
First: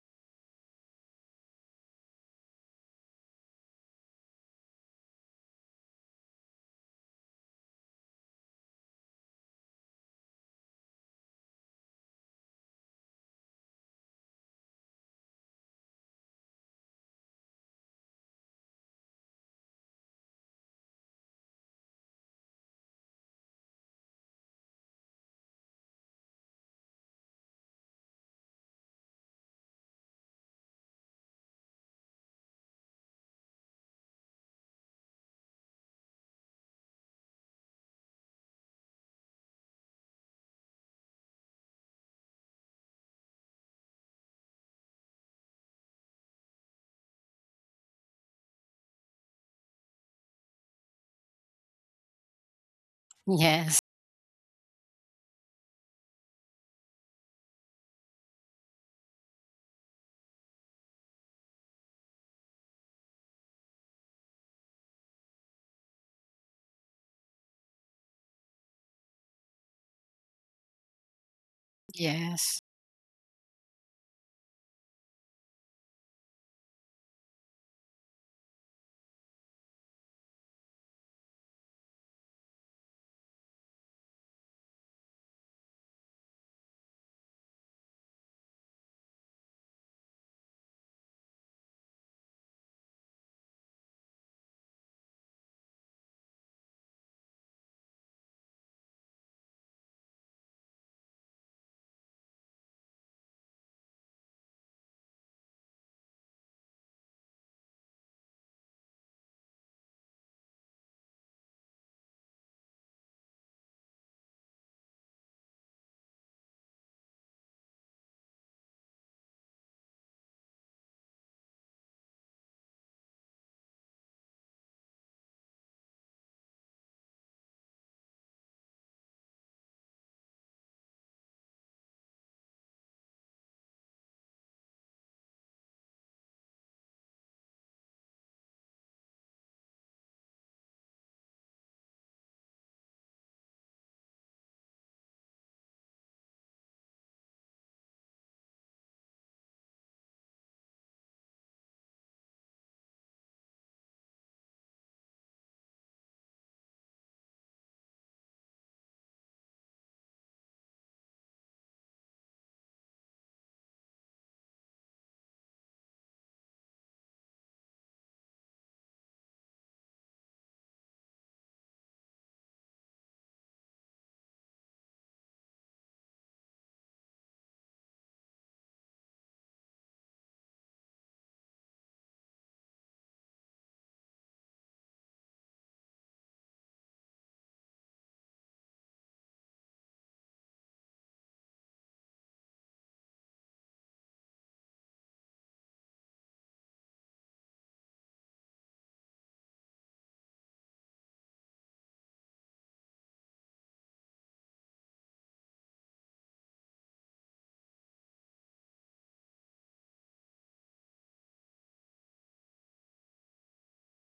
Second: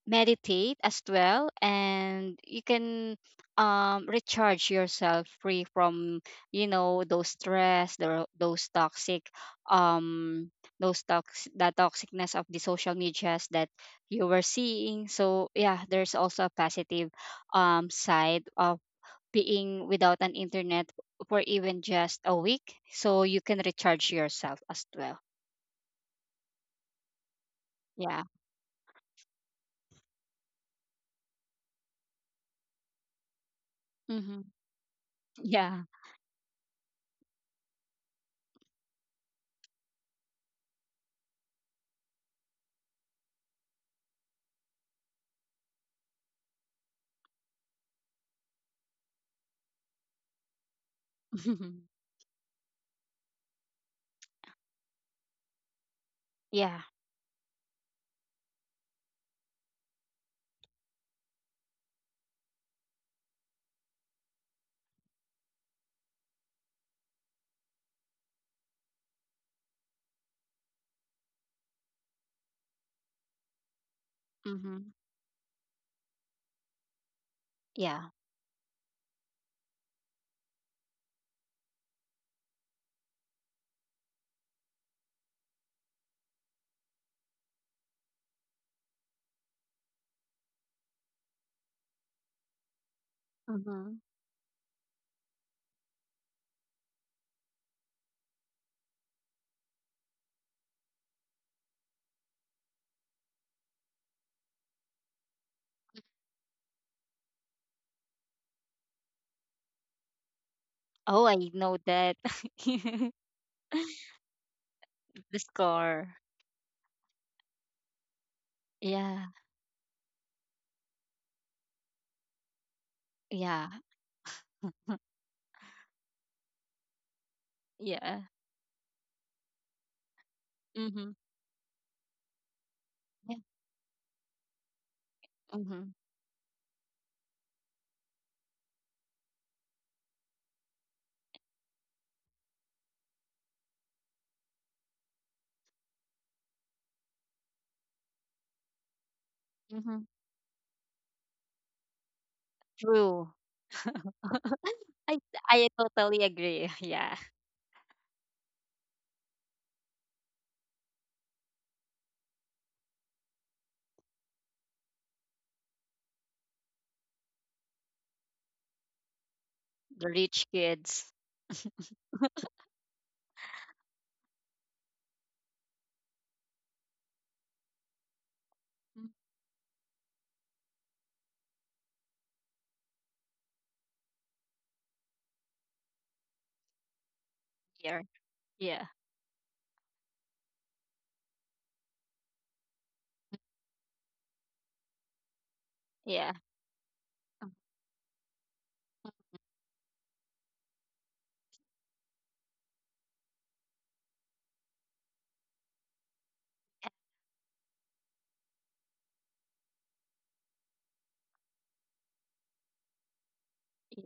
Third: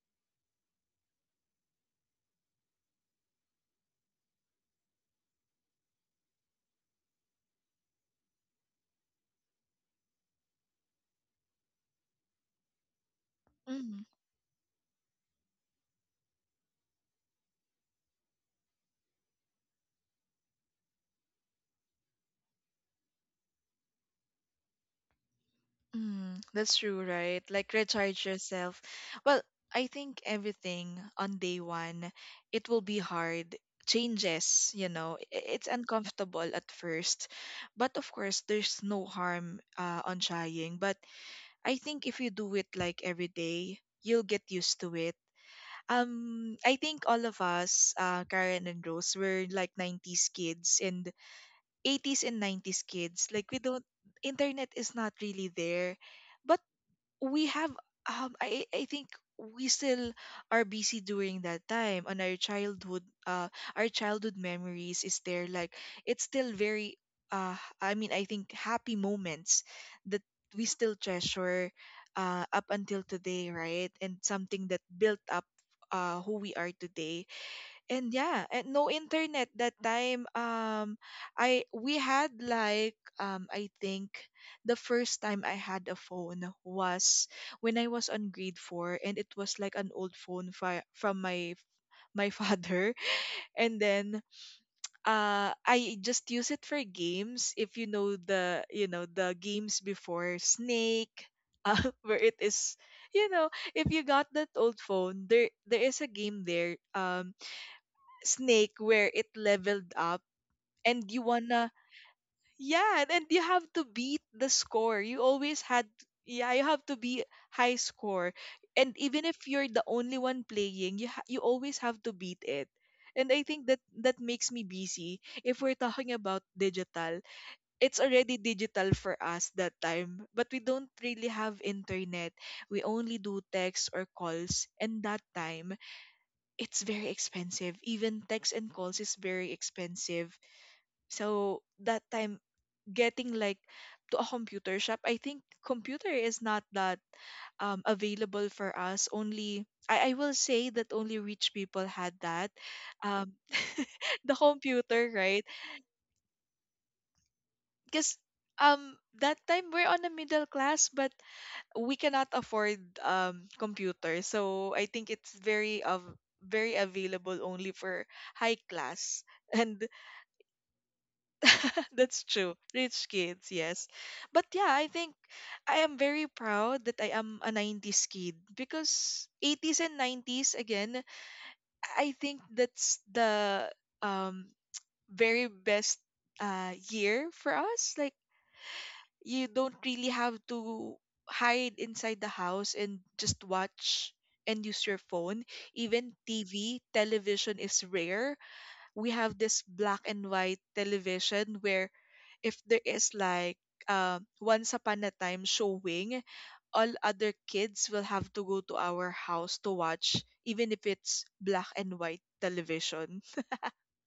Speaker 3: meditate as well, and you can recharge yourself free from, you know, those toxic, um those tox the toxicness of the social medias that
Speaker 1: Mm-hmm.
Speaker 3: you were seeing. So yeah, there's also a positive side of being without an internet for even just a week, so you can recharge yourself as well.
Speaker 1: Mm, that's true, right? Like
Speaker 3: Yeah.
Speaker 1: recharge yourself. Well, I think everything on day one, it will be hard.
Speaker 3: Mm-hmm.
Speaker 1: Changes, you know, it's
Speaker 3: Yeah.
Speaker 1: uncomfortable at first, but of course, there's no harm on trying. But I think if you do it like every day, you'll get used to it. I think all of us, Karen and Rose, were like 90s kids and 80s and 90s kids. Like we
Speaker 2: Yes.
Speaker 1: don't, internet is not really there, but
Speaker 3: Yeah.
Speaker 1: we have, I think we still are busy during that time on our childhood, uh, our childhood memories is there, like it's still very uh, I mean, I think happy moments that we still treasure
Speaker 2: Yes.
Speaker 1: up until today, right? And something
Speaker 3: Mm-hmm.
Speaker 1: that built up uh, who we are today.
Speaker 3: Yeah.
Speaker 1: And yeah, and no internet that time. I We had like I think the first time I had a phone was when I was on grade 4, and it was like an old phone from my father. And
Speaker 3: Mhm.
Speaker 1: then uh, I just use it for games. If you know the, you know, the games before, snake, uh, where it is, you know, if you got that old phone there, there is a game there, snake, where it leveled up and you
Speaker 3: Oh, I
Speaker 1: wanna,
Speaker 3: know that.
Speaker 1: yeah. And you have to beat the score, you
Speaker 3: The
Speaker 1: always had,
Speaker 3: score.
Speaker 1: yeah, you have to be high score. And even
Speaker 3: Yeah.
Speaker 1: if you're the only one playing, you you always have to beat it. And I think
Speaker 3: Yeah.
Speaker 1: that makes me busy. If we're talking about digital, it's
Speaker 3: Yeah.
Speaker 1: already digital for us that time, but we don't
Speaker 3: Mm-hmm.
Speaker 1: really have internet. We only
Speaker 3: Yeah.
Speaker 1: do texts or calls, and that time
Speaker 3: Mm-hmm.
Speaker 1: it's very expensive. Even text and calls is very expensive. So that time getting like to a computer shop, I think computer is not that available for us. Only
Speaker 3: Mm-hmm.
Speaker 1: I will say that only rich people had that. Um,
Speaker 3: True.
Speaker 1: the computer,
Speaker 3: I
Speaker 1: right?
Speaker 3: I totally agree. Yeah.
Speaker 1: Because um, that time we're on a middle class, but we cannot afford computers, so I think it's very of, very available only for high class, and
Speaker 3: The rich kids.
Speaker 1: that's true, rich kids, yes. But yeah, I think I am very proud that I am a 90s kid,
Speaker 3: Mm,
Speaker 1: because 80s and 90s again, I think that's the um very best uh, year for us.
Speaker 3: here.
Speaker 1: Like,
Speaker 3: Yeah.
Speaker 1: you don't really have to hide inside the house and just watch and use your phone. Even
Speaker 3: Yeah.
Speaker 1: TV,
Speaker 3: Mm.
Speaker 1: television is rare. We have this black and white television where if there is like once upon a time showing, all other kids will have to go to our house to watch, even if it's black and white television.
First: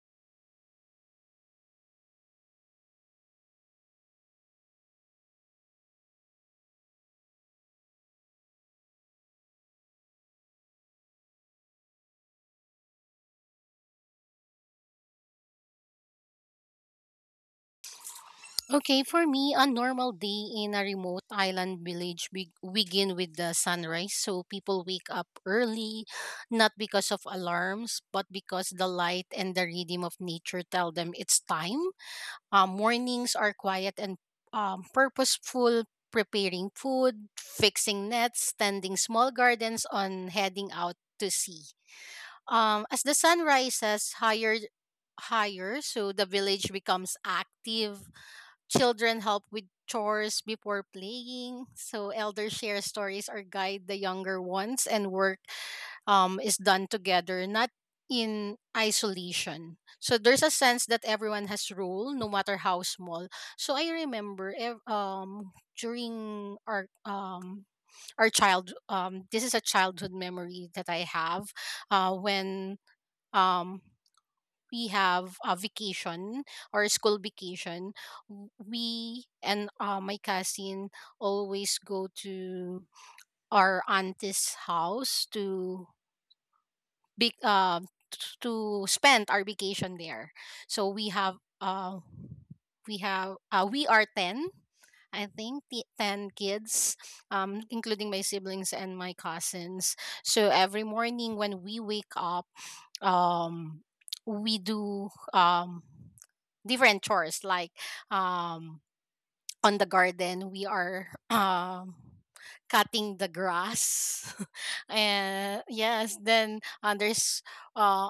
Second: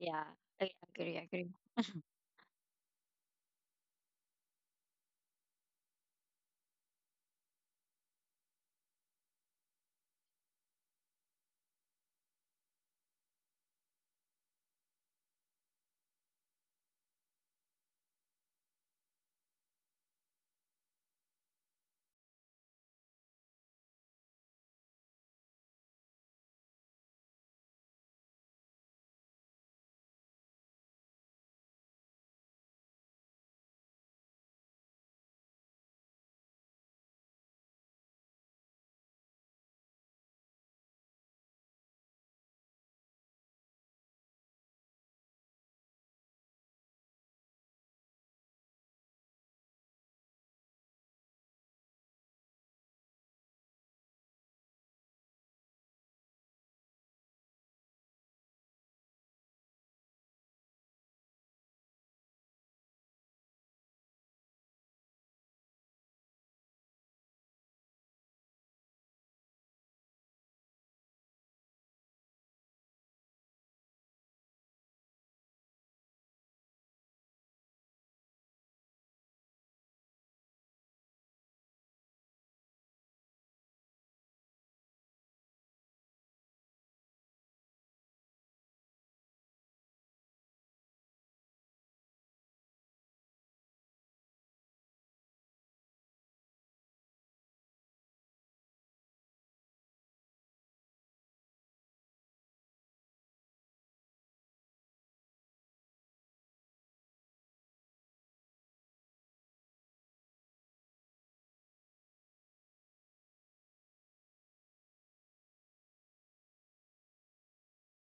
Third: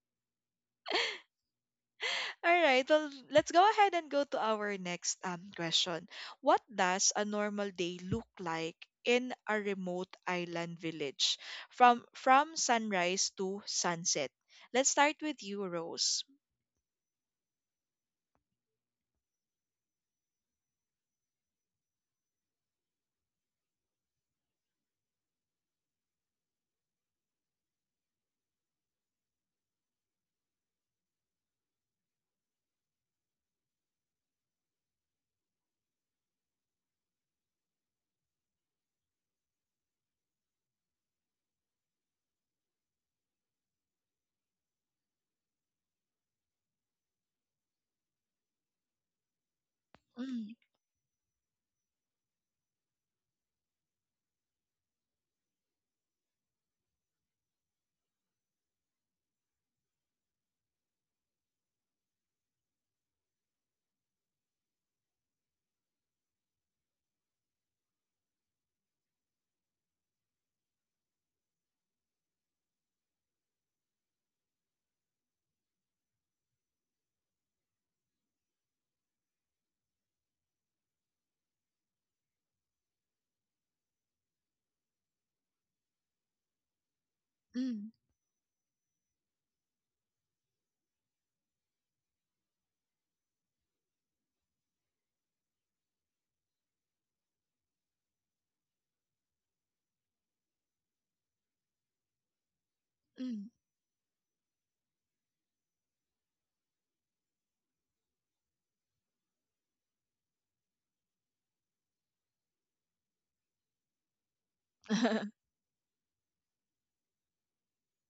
Speaker 3: Yeah. I agree. Agree.
Speaker 1: All right. Well, let's go ahead and go to our next question. What does a normal day look like in a remote island village from sunrise to sunset? Let's start with you, Rose.
Speaker 2: Okay, for me, a normal day in a remote island village begin with the sunrise. So people wake up early, not because of alarms, but because the light and the rhythm of nature tell them it's time. Mornings are quiet and purposeful, preparing food, fixing nets, tending small gardens, on heading out to sea. As the sun rises higher, higher, so the village becomes active. Children help with chores
Speaker 1: Mm,
Speaker 2: before playing. So elders share stories or guide the younger ones, and work is done together, not in isolation. So there's a sense that everyone has role, no matter how small. So during our child this is a childhood memory that I have, when um we have a vacation or school vacation, we and my cousin always go to our auntie's house
Speaker 1: mm,
Speaker 2: to spend our vacation there. So we are 10, I think, the 10 kids, including my siblings and my cousins. So every morning when we wake up,
Speaker 1: mm.
Speaker 2: um, we do different chores, like um, on the garden we are cutting the grass, and yes. Then uh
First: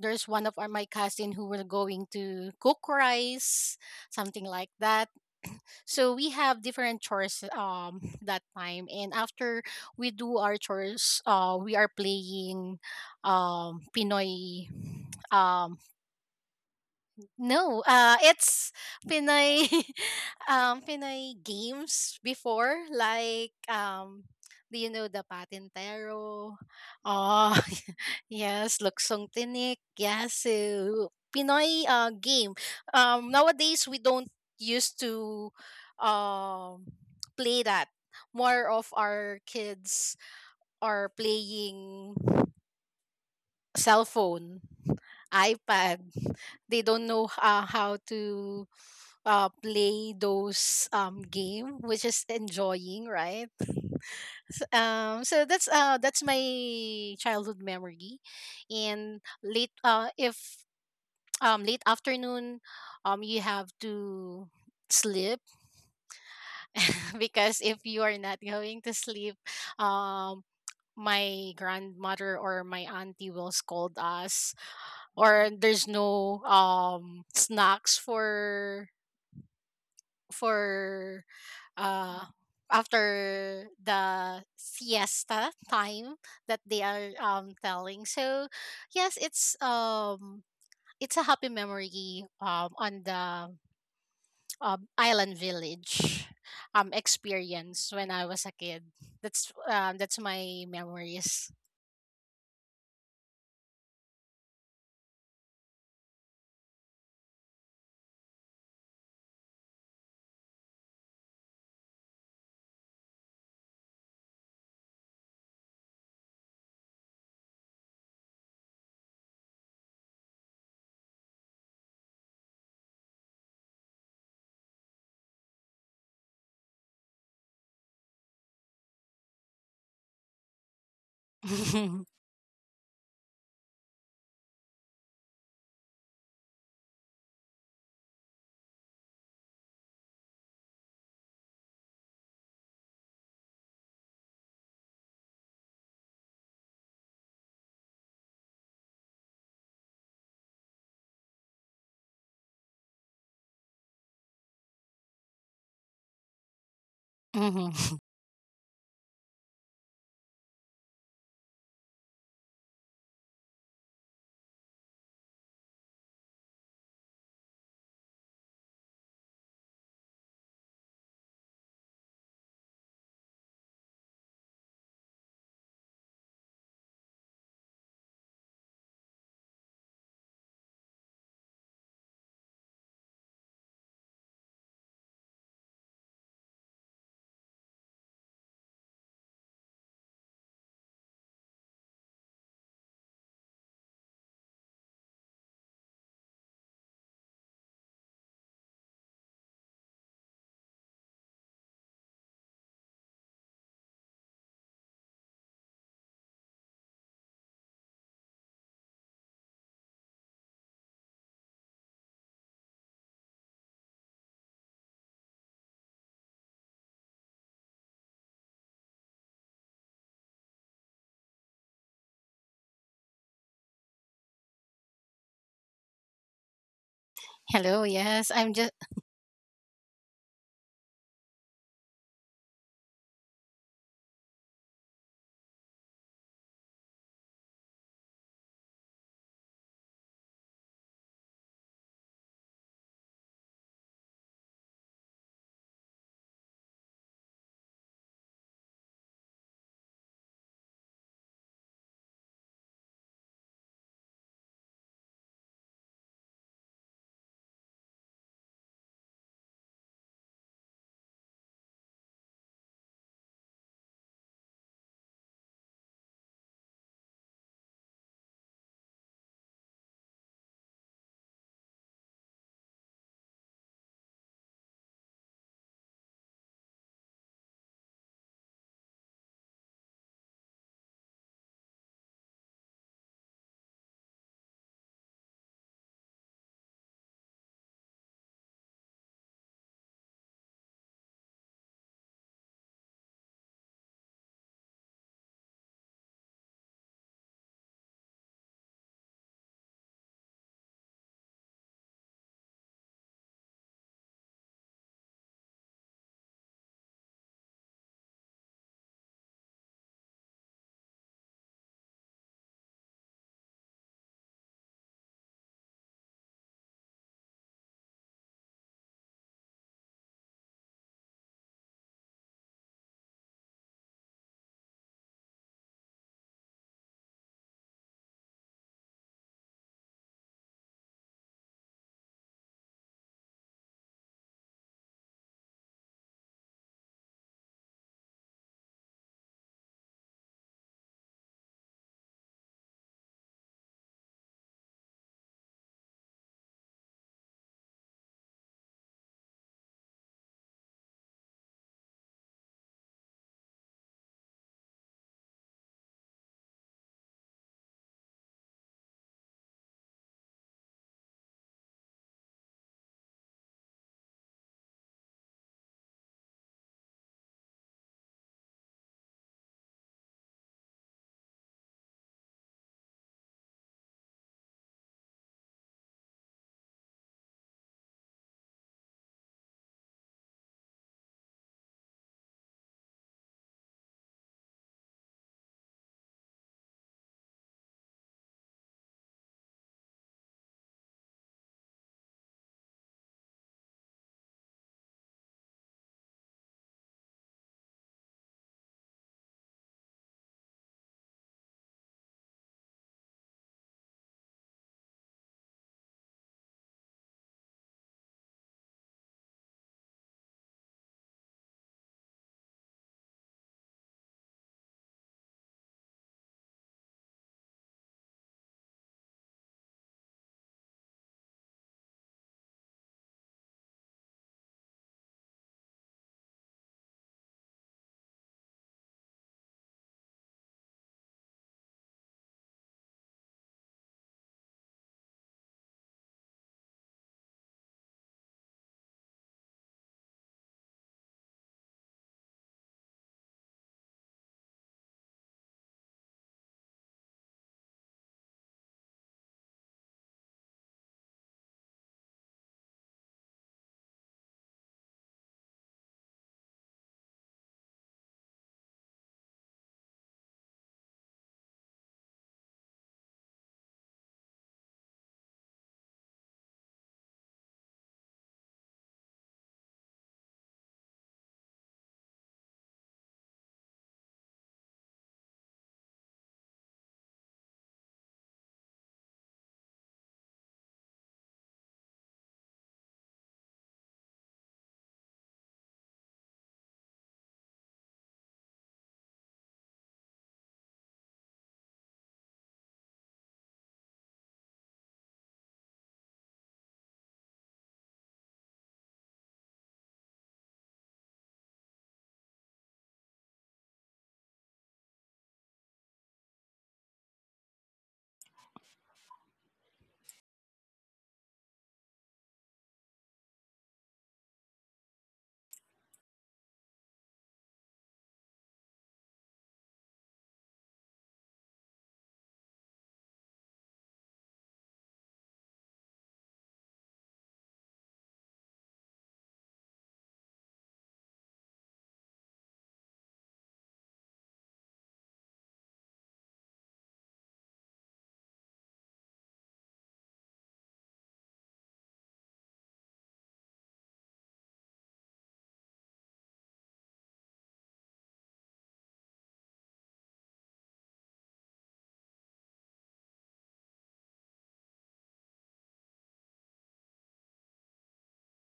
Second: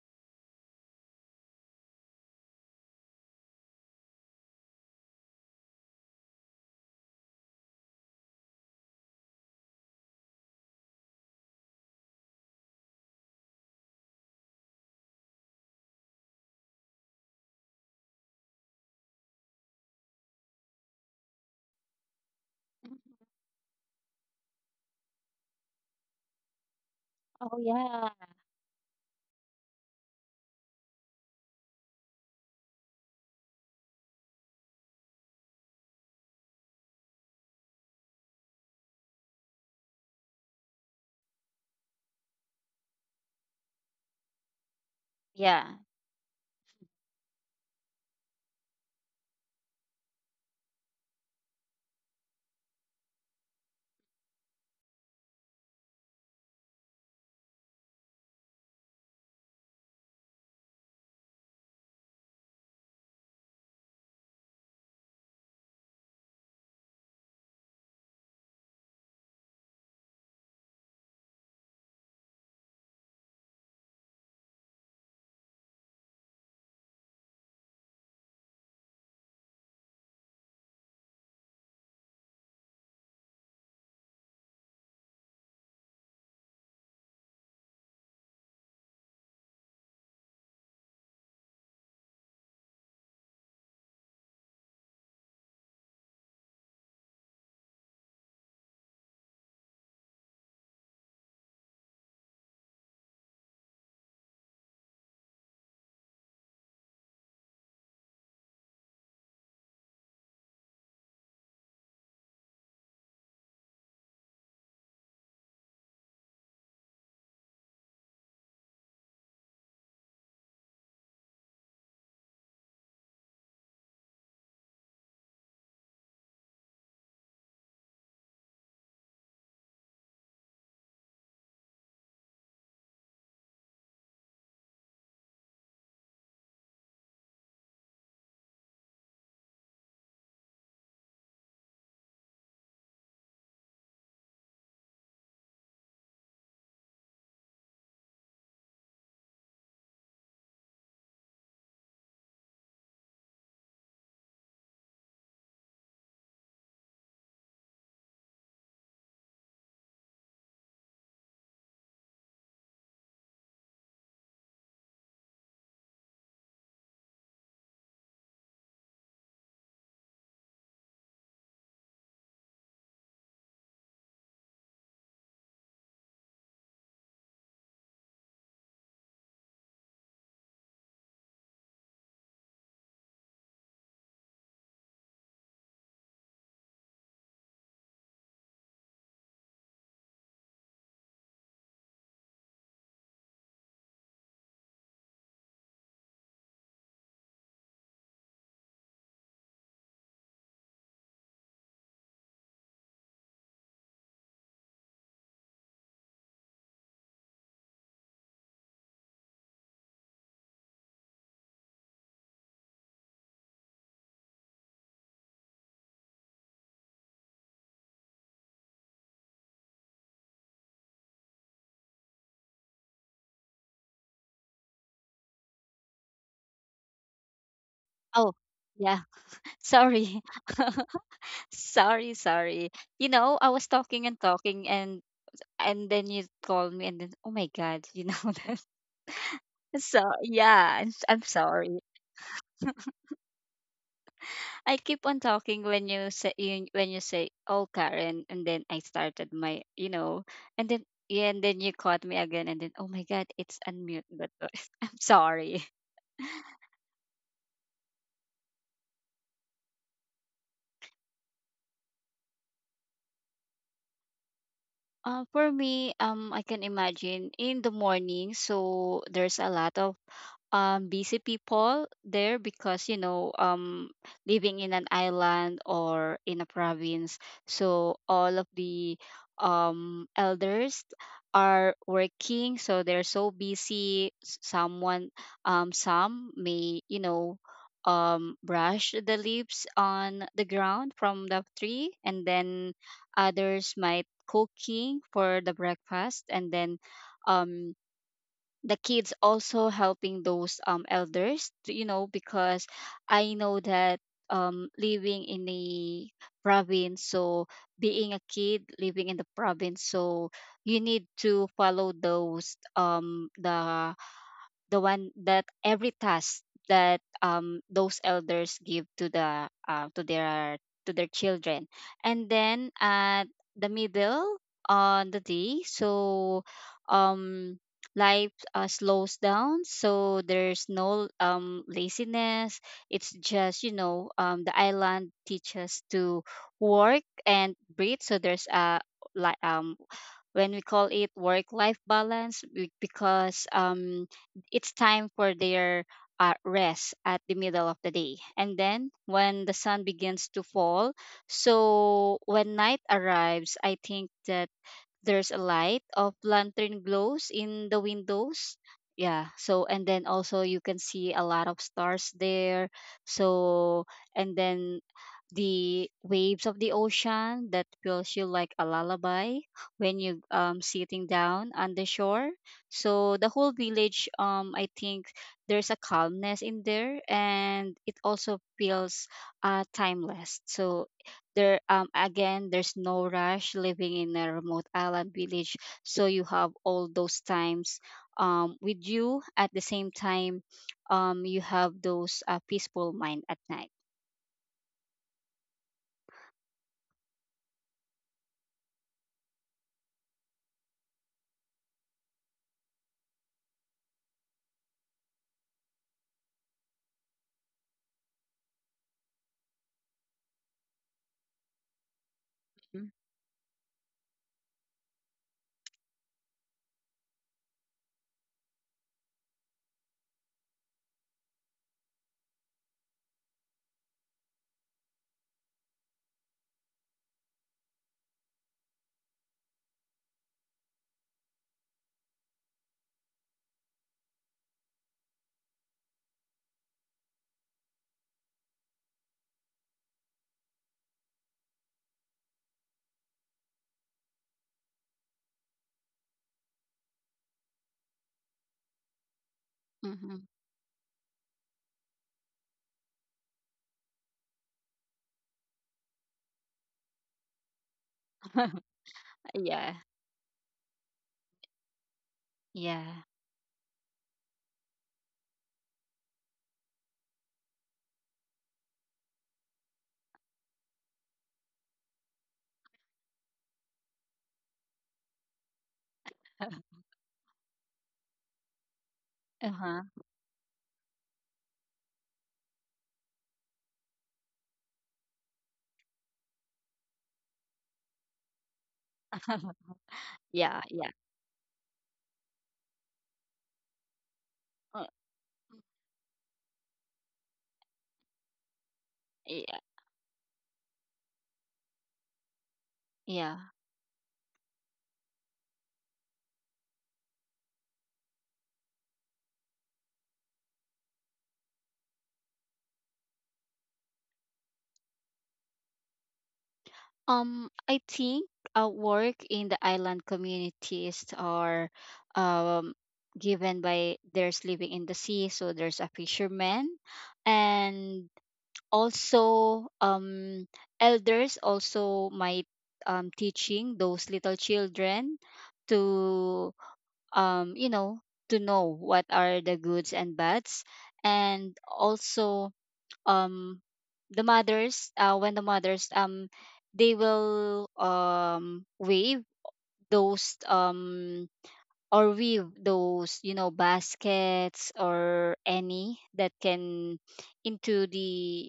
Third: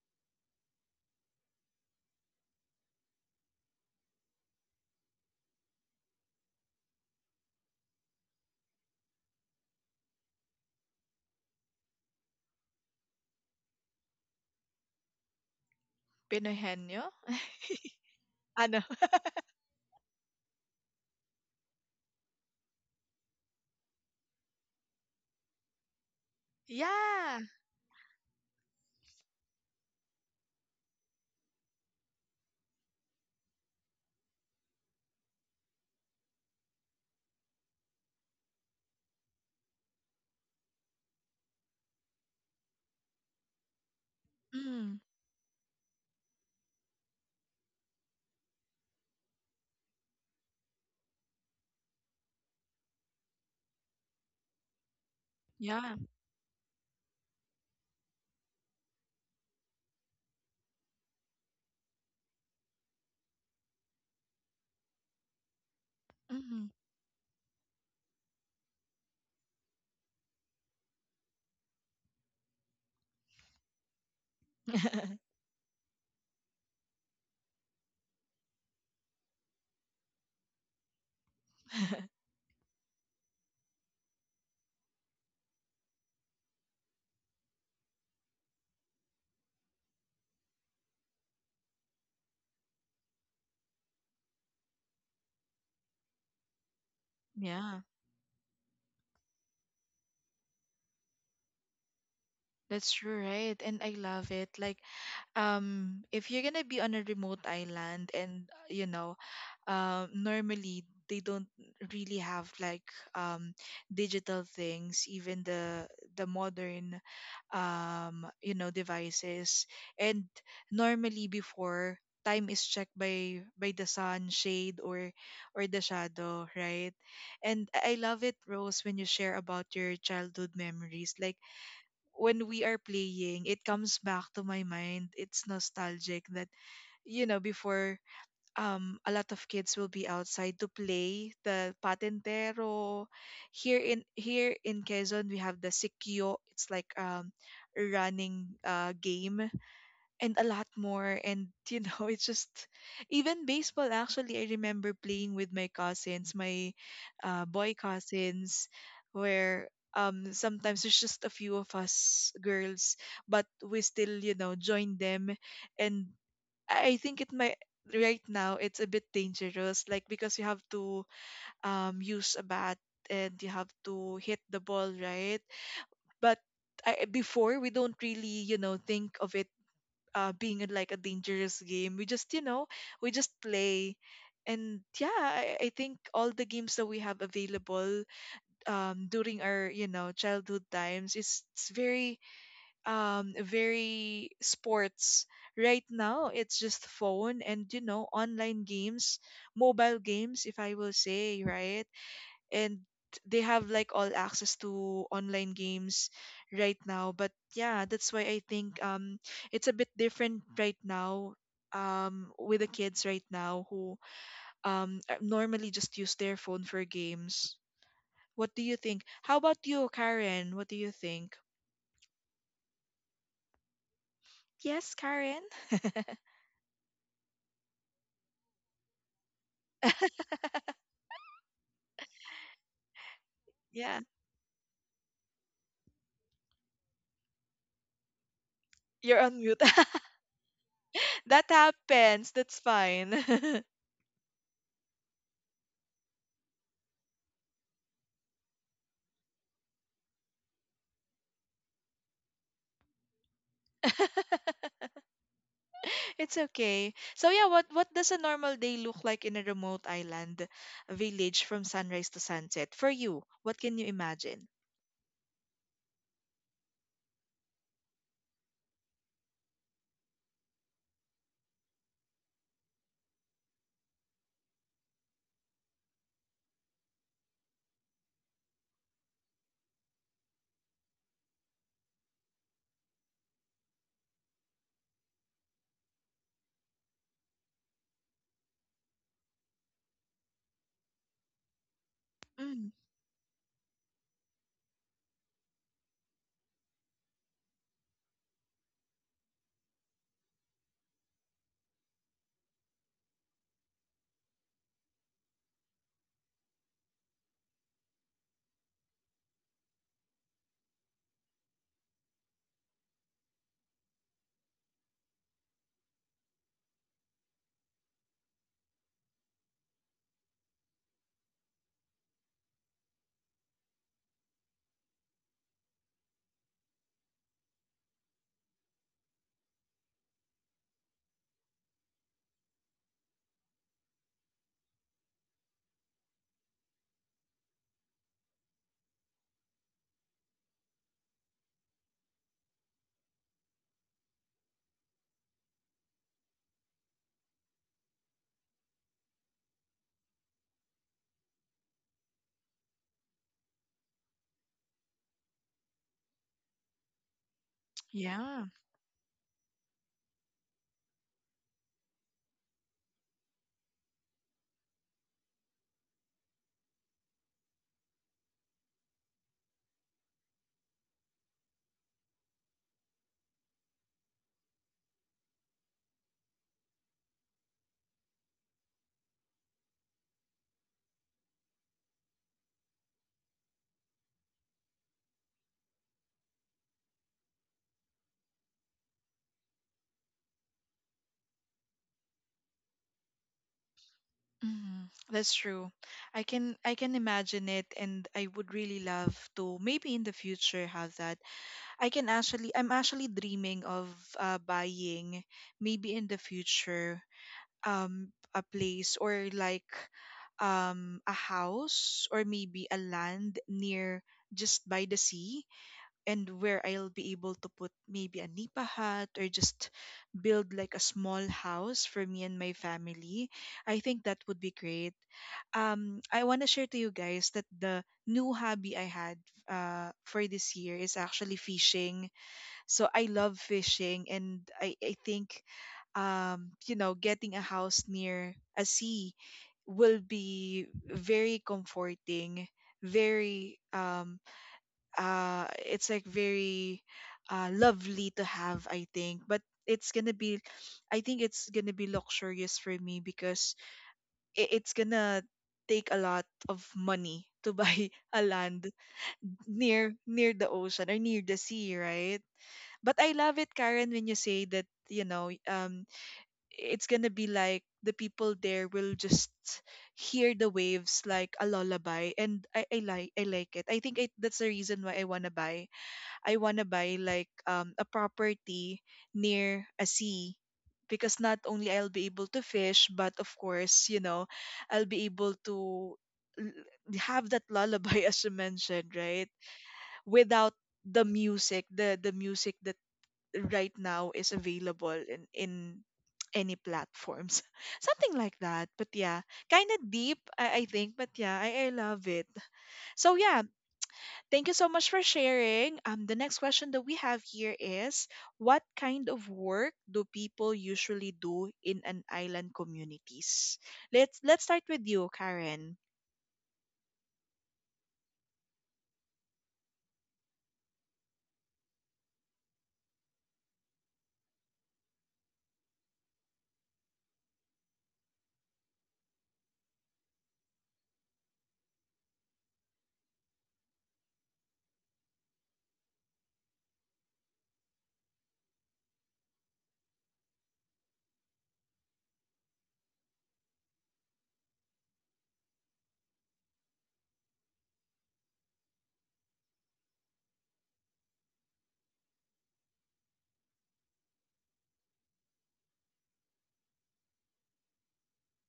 Speaker 2: there's one of our, my cousin, who were going to cook rice, something like that. So we have different chores that time. And after we do our chores, we are playing pinoy.
Speaker 1: Pinoy hen nyo?
Speaker 2: No, it's
Speaker 1: Ano?
Speaker 2: Pinay, Pinay games before,
Speaker 3: Mhm.
Speaker 2: like, do you know the Patintero?
Speaker 1: yeah.
Speaker 3: Oh
Speaker 2: Oh,
Speaker 3: yeah.
Speaker 2: yes, Luksong Tinik, Yasu. Pinoy game. Nowadays, we don't used to um, play that. More of our kids are playing cell phone,
Speaker 1: Mm,
Speaker 3: Yeah.
Speaker 2: iPad. They don't know how to play those game, which is enjoying, right? So
Speaker 1: yeah.
Speaker 2: that's my childhood memory. And late if late afternoon, you have to sleep
Speaker 1: Hmm.
Speaker 2: because if you are not going to sleep, um my grandmother or my auntie will scold us, or there's no snacks for, uh after the siesta time that they are telling. So yes, it's a happy memory on the island village
Speaker 1: yeah.
Speaker 2: experience when I was a kid. That's my memories.
Speaker 1: That's true, right? And I love it. Like, if you're gonna be on a remote island and, you know, normally they don't really have like um, digital things, even the modern you know, devices. And normally before, time is checked by the sun shade or the shadow, right? And I love it, Rose, when you share about your childhood memories, like when we are playing, it comes back to my mind, it's nostalgic that, you know, before a lot of kids will be outside to play the patentero. Here in Quezon, we have the sikyo. It's like a running game, and a lot more. And you know, it's just, even baseball. Actually, I remember playing with my cousins, my boy
Speaker 2: Mhm.
Speaker 1: cousins, where sometimes it's just a few of us girls, but we still you know join them. And I think it might, right now it's a bit dangerous, like, because you have to um, use a bat and you have to hit the ball, right? But before we don't really, you know, think of it being like a dangerous game. We just, you know, we just play. And yeah, I think all the games that we have available during our, you know, childhood times, is it's very um, very sports. Right now it's just phone and, you know, online games, mobile games, if I will say, right? And they have like all access to online games right now. But yeah, that's why I think um, it's a bit different right now um, with the kids right now who um, normally just use their phone for games. What do you think? How about you, Karen? What do you think? Yes, Karen.
Speaker 2: Hello, yes,
Speaker 3: Oh
Speaker 2: I'm just
Speaker 3: yeah. Sorry. Sorry. Sorry. You know, I was
Speaker 1: Yeah.
Speaker 3: talking and talking, and then you called me, and then oh my god, you know, that.
Speaker 1: You're on mute.
Speaker 3: So yeah, I'm
Speaker 1: That
Speaker 3: sorry.
Speaker 1: happens. That's fine.
Speaker 3: I keep on talking when when you say oh Karen, and then I started my, you know, and then yeah, and then you caught me again, and then oh my God, it's unmute. But I'm sorry.
Speaker 1: It's okay. So yeah, what does a normal day look like in a remote island village from sunrise to sunset for you? What can you imagine?
Speaker 3: For me, I can imagine in the morning, so there's a lot of busy people there, because, you know, living in an island or in a province, so all of the elders are working, so they're so busy. Someone, some may, you know, brush the leaves on the ground from the tree, and
Speaker 1: Mm,
Speaker 3: then others might cooking for the breakfast. And then um the kids also helping those elders, you know, because I know that living in the province, so being a kid living in the province, so you need to follow those, the one that every task that, those elders give to the to their, to their children. And then at the middle on the day, so um life slows down. So there's no laziness. It's just, you know, the island teaches to work and breathe. So there's a, like, when we call it work life balance, because, it's time for their rest at the middle of the day. And then when the sun begins to fall, so when night arrives, I think that there's a light of lantern glows in the
Speaker 1: yeah.
Speaker 3: windows. Yeah, so and then also you can see a lot of stars there. So and then the waves of the ocean that feels you like a lullaby, when you sitting down on the shore. So the whole village, I think, there's a calmness in there, and it also feels timeless. So there, again, there's no rush living in a remote island village. So you have all those times with you. At the same time, you have those peaceful mind at night.
Speaker 1: Mm, that's true. I can imagine it, and I would really love to maybe in the future have that. I'm actually dreaming of buying, maybe in the future, a place, or like a house, or maybe a land near, just by the sea, and where I'll be able to put maybe a nipa hut, or just build like a small house for me and my family. I think that would be great. I want to share to you guys that the new hobby I had for this year is actually fishing. So I love fishing, and I think, getting a house near a sea will be very comforting, very, it's like very lovely to have, I think. But it's gonna
Speaker 3: Hmm.
Speaker 1: be I think it's gonna be luxurious for me, because it's gonna take a lot of money to buy a land
Speaker 3: Yeah.
Speaker 1: near the ocean, or near the sea, right? But
Speaker 3: Yeah.
Speaker 1: I love it, Karen, when you say that, it's going to be like the people there will just hear the waves like a lullaby. And I like it. I think, that's the reason why I want to buy. I want to buy like a property near
Speaker 3: Uh-huh.
Speaker 1: a sea, because not only I'll be able to fish, but of course, I'll be able to l- have that lullaby as you mentioned, right? Without
Speaker 3: Yeah. Yeah.
Speaker 1: the music, the music that right now is
Speaker 3: Uh,
Speaker 1: available in any platforms something like that, but yeah,
Speaker 3: yeah.
Speaker 1: kind of deep, I think, but yeah, I love it. So
Speaker 3: Yeah.
Speaker 1: yeah, thank you so much for sharing. The next question that we have here is, what kind of work do people usually do in an island communities? Let's start with you, Karen.
Speaker 3: I think work in the island communities are um, given by there's living in the sea, so there's a fisherman. And also, elders also might, teaching those little children to, you know, to know what are the goods and bads. And also um the mothers, when the mothers they will wave those or weave those, you know, baskets or any that can into the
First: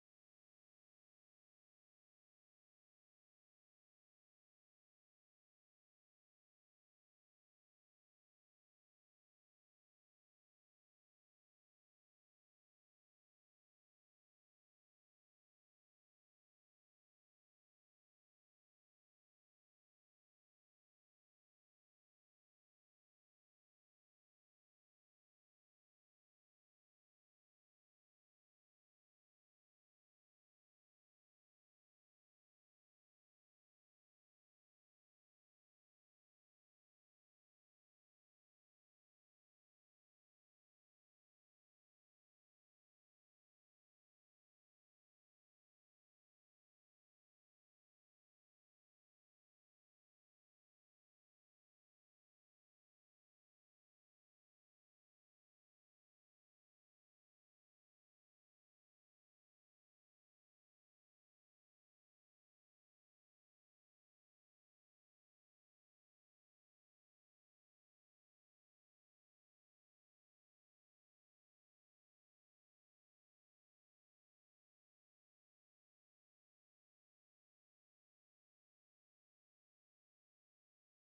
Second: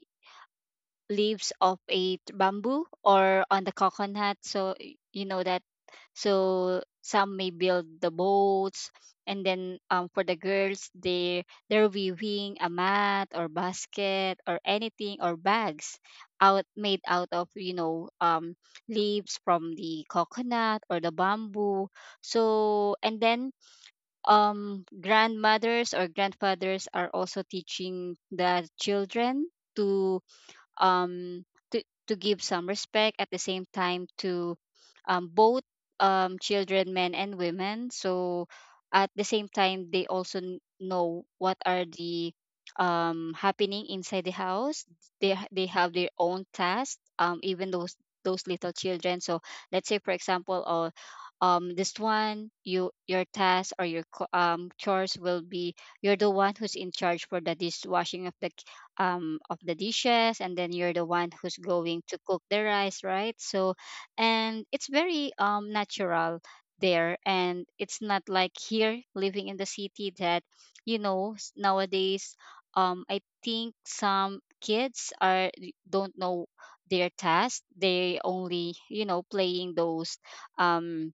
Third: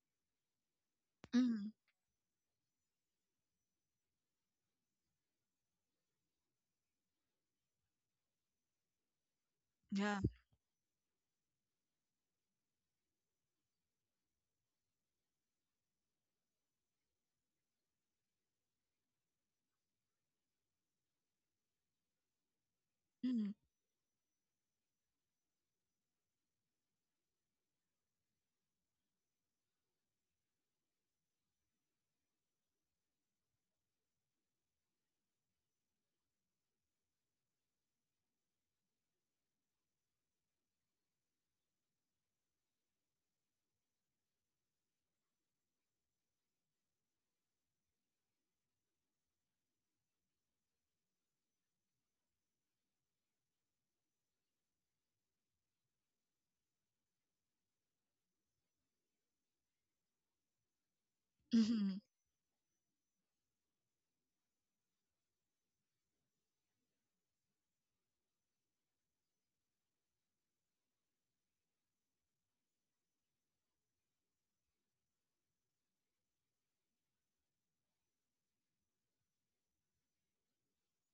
Speaker 3: leaves
Speaker 1: Mm,
Speaker 3: of a bamboo or on the coconut, so, you know that. So some may build the boats. And then,
Speaker 1: yeah.
Speaker 3: for the girls, they're weaving a mat or basket or anything or bags out made out of, you know, leaves from the coconut or the bamboo. So and then
Speaker 1: Mm.
Speaker 3: grandmothers or grandfathers are also teaching the children to, um, to, to give some respect. At the same time, to, both, children, men and women. So at the same time, they also know what are the, happening inside the house. They have their own tasks, even those little children. So let's say, for example, this one, you, your task or chores will be you're the one who's in charge for the dishwashing of the, of the dishes. And then you're the one who's
Speaker 1: Mhm.
Speaker 3: going to cook the rice, right? So and it's very natural there. And it's not like here living in the city that, you know, nowadays, I think some kids are don't know their task. They only, you know, playing those, um,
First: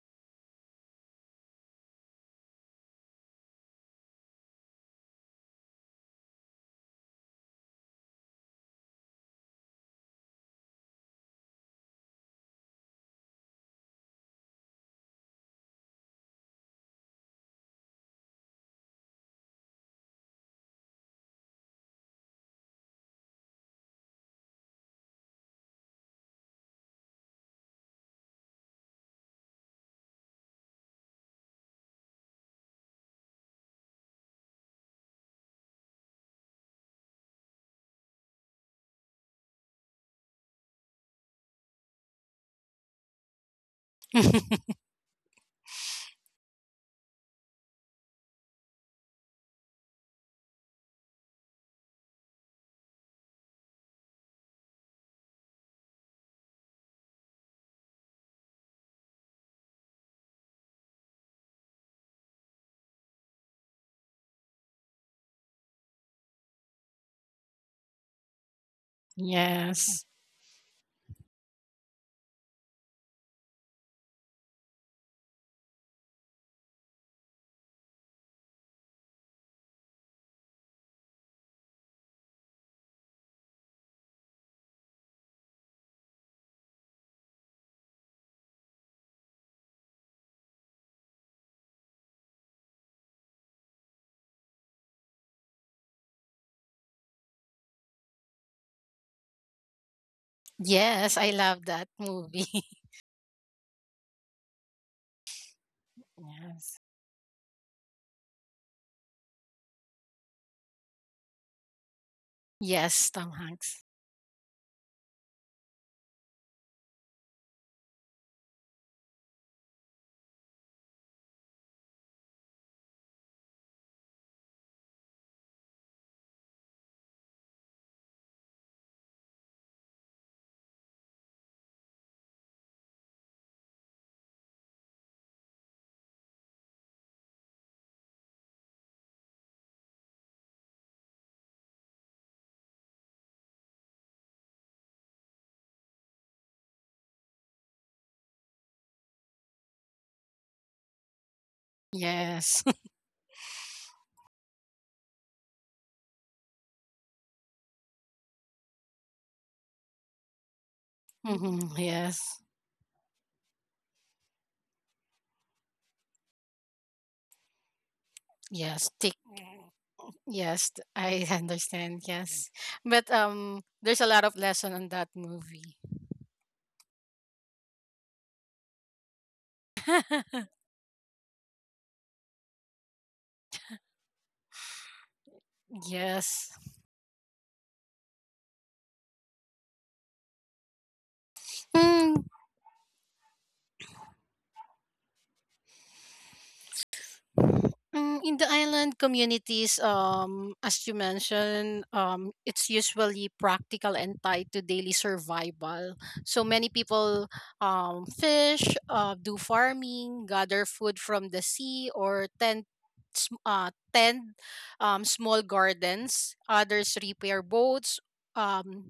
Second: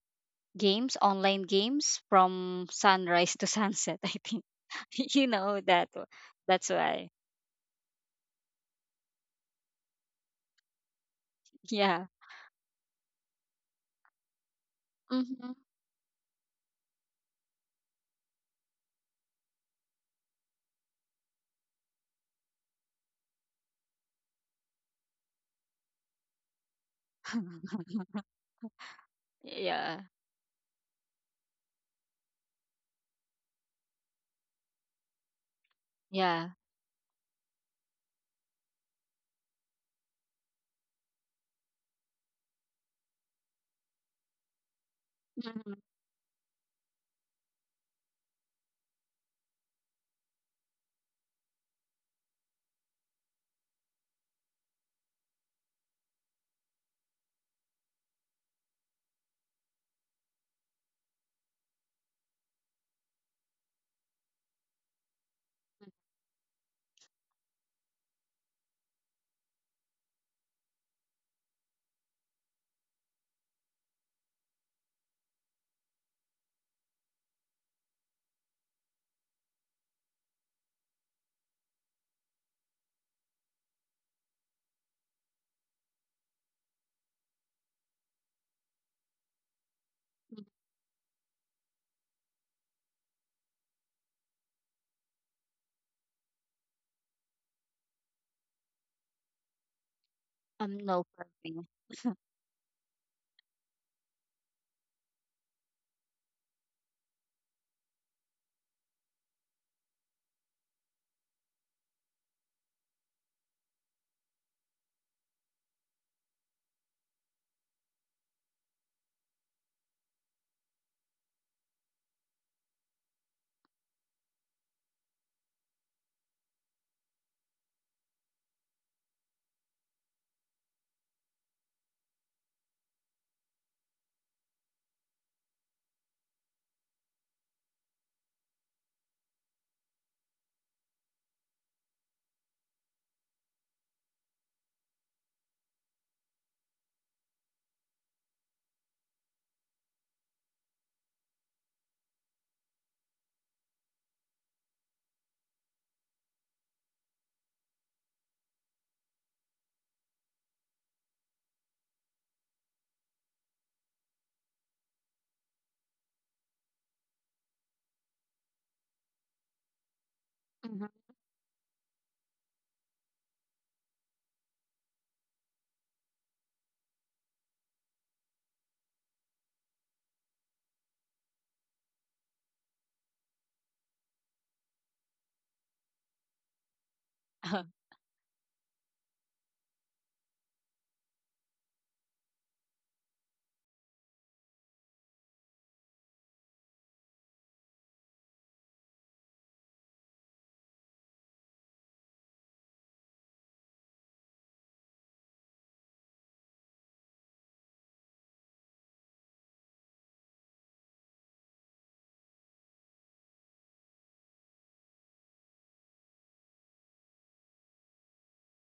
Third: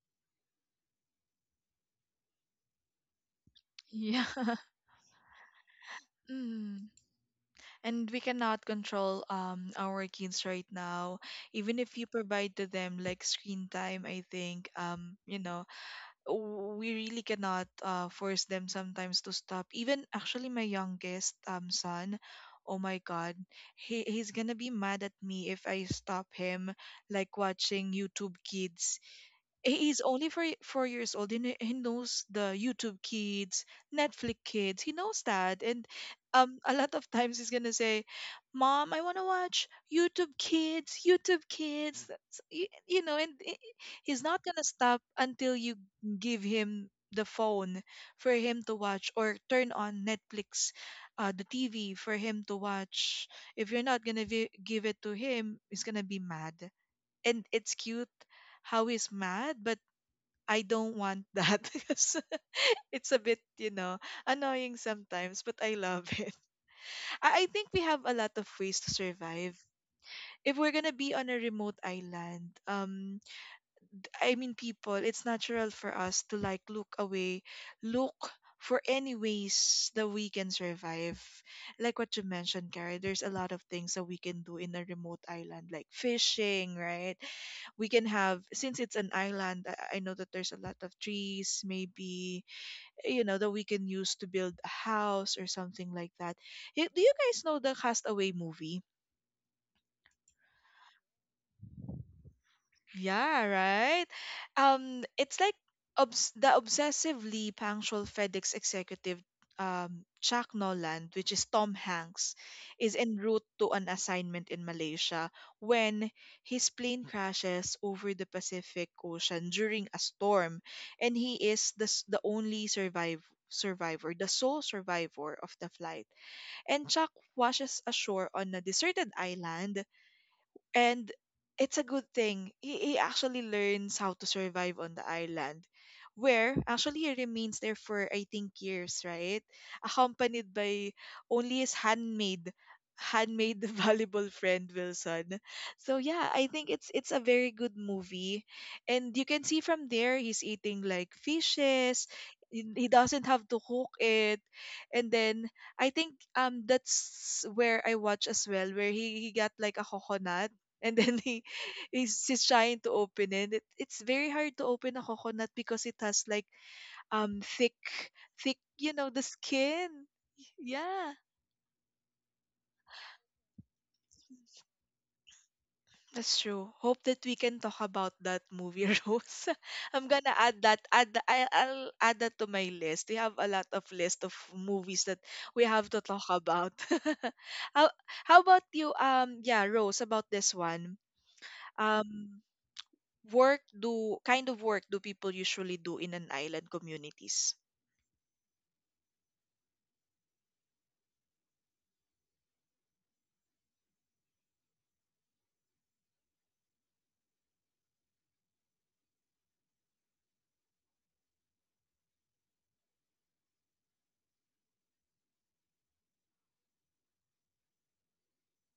Speaker 3: games, online games, from sunrise to sunset. I
Speaker 1: Yeah.
Speaker 3: think you know that. That's
Speaker 1: Mm.
Speaker 3: why.
Speaker 1: And we cannot control our kids right now, even if
Speaker 3: Yeah.
Speaker 1: you provide to them like screen time, I think.
Speaker 3: Mhm.
Speaker 1: We really cannot force them sometimes to stop. Even actually my youngest son, oh my god, he's gonna be mad at me if I stop him, like watching YouTube Kids.
Speaker 3: Yeah.
Speaker 1: He's only 4 years old, and he knows the YouTube Kids, Netflix Kids, he knows that. And
Speaker 3: Yeah.
Speaker 1: a lot of times he's gonna say, "Mom, I want to watch YouTube Kids, YouTube Kids." You know, he's not gonna stop until you
Speaker 3: Mhm.
Speaker 1: give him the phone for him to watch, or turn on Netflix, the TV for him to watch. If you're not gonna give it to him, he's gonna be mad. And it's cute how he's mad, but I don't want that because it's a bit, annoying sometimes, but I love it. I think we have a lot of ways to survive.
Speaker 2: yes.
Speaker 1: If we're gonna be on a remote island, I mean, people, it's natural for us to like look away, look for any ways that we can survive. Like what you mentioned, Carrie, there's a lot of things that we can do in a remote island, like fishing, right? We can have, since it's an island, I know that there's a lot of trees, maybe, you know, that we can use to build a house or something like that. Do you guys know the Castaway movie?
Speaker 3: No
Speaker 2: Yes, I
Speaker 3: perfect.
Speaker 2: love that movie.
Speaker 1: Yeah, right. It's like, the
Speaker 2: Yes.
Speaker 1: obsessively punctual FedEx executive, Chuck Noland, which is Tom Hanks, is
Speaker 2: Yes,
Speaker 1: en
Speaker 2: Tom
Speaker 1: route to
Speaker 2: Hanks.
Speaker 1: an assignment in Malaysia when his plane crashes over the Pacific Ocean during a storm, and he is the only survive survivor, the sole survivor of the flight. And Chuck washes ashore on a deserted island, and it's a good thing. He actually learns how to survive on the island, where actually he remains there for, I think, years, right? Accompanied by only his handmade valuable friend Wilson. So yeah, I think it's a very good movie. And you can see from there, he's eating like fishes.
Speaker 2: Yes.
Speaker 1: He he doesn't have to cook it. And then I think that's where I watch as well, where he got like a coconut, and then he,
Speaker 2: Mhm. Yes.
Speaker 1: he's trying to open it. It's very hard to open a coconut because it has like thick, thick
Speaker 2: Yes.
Speaker 1: you know
Speaker 2: Tick.
Speaker 1: the skin.
Speaker 2: Yes.
Speaker 3: Mhm.
Speaker 1: Yeah,
Speaker 2: I understand. Yes. But there's a lot of lesson on that movie.
Speaker 1: that's true. Hope that we can talk about that movie Rose. I'm gonna add that, I'll add that to my list. We have a lot of list of movies that we have to talk
Speaker 2: Yes.
Speaker 1: about how, how about you, yeah, Rose, about this one?
Speaker 2: Hmm.
Speaker 1: um work do Kind of work do people usually do in an island communities?
Speaker 2: In the island communities, as you mentioned, it's usually practical and tied to daily survival. So many people fish, do farming, gather food from the sea, or tend small gardens. Others repair boats. Um,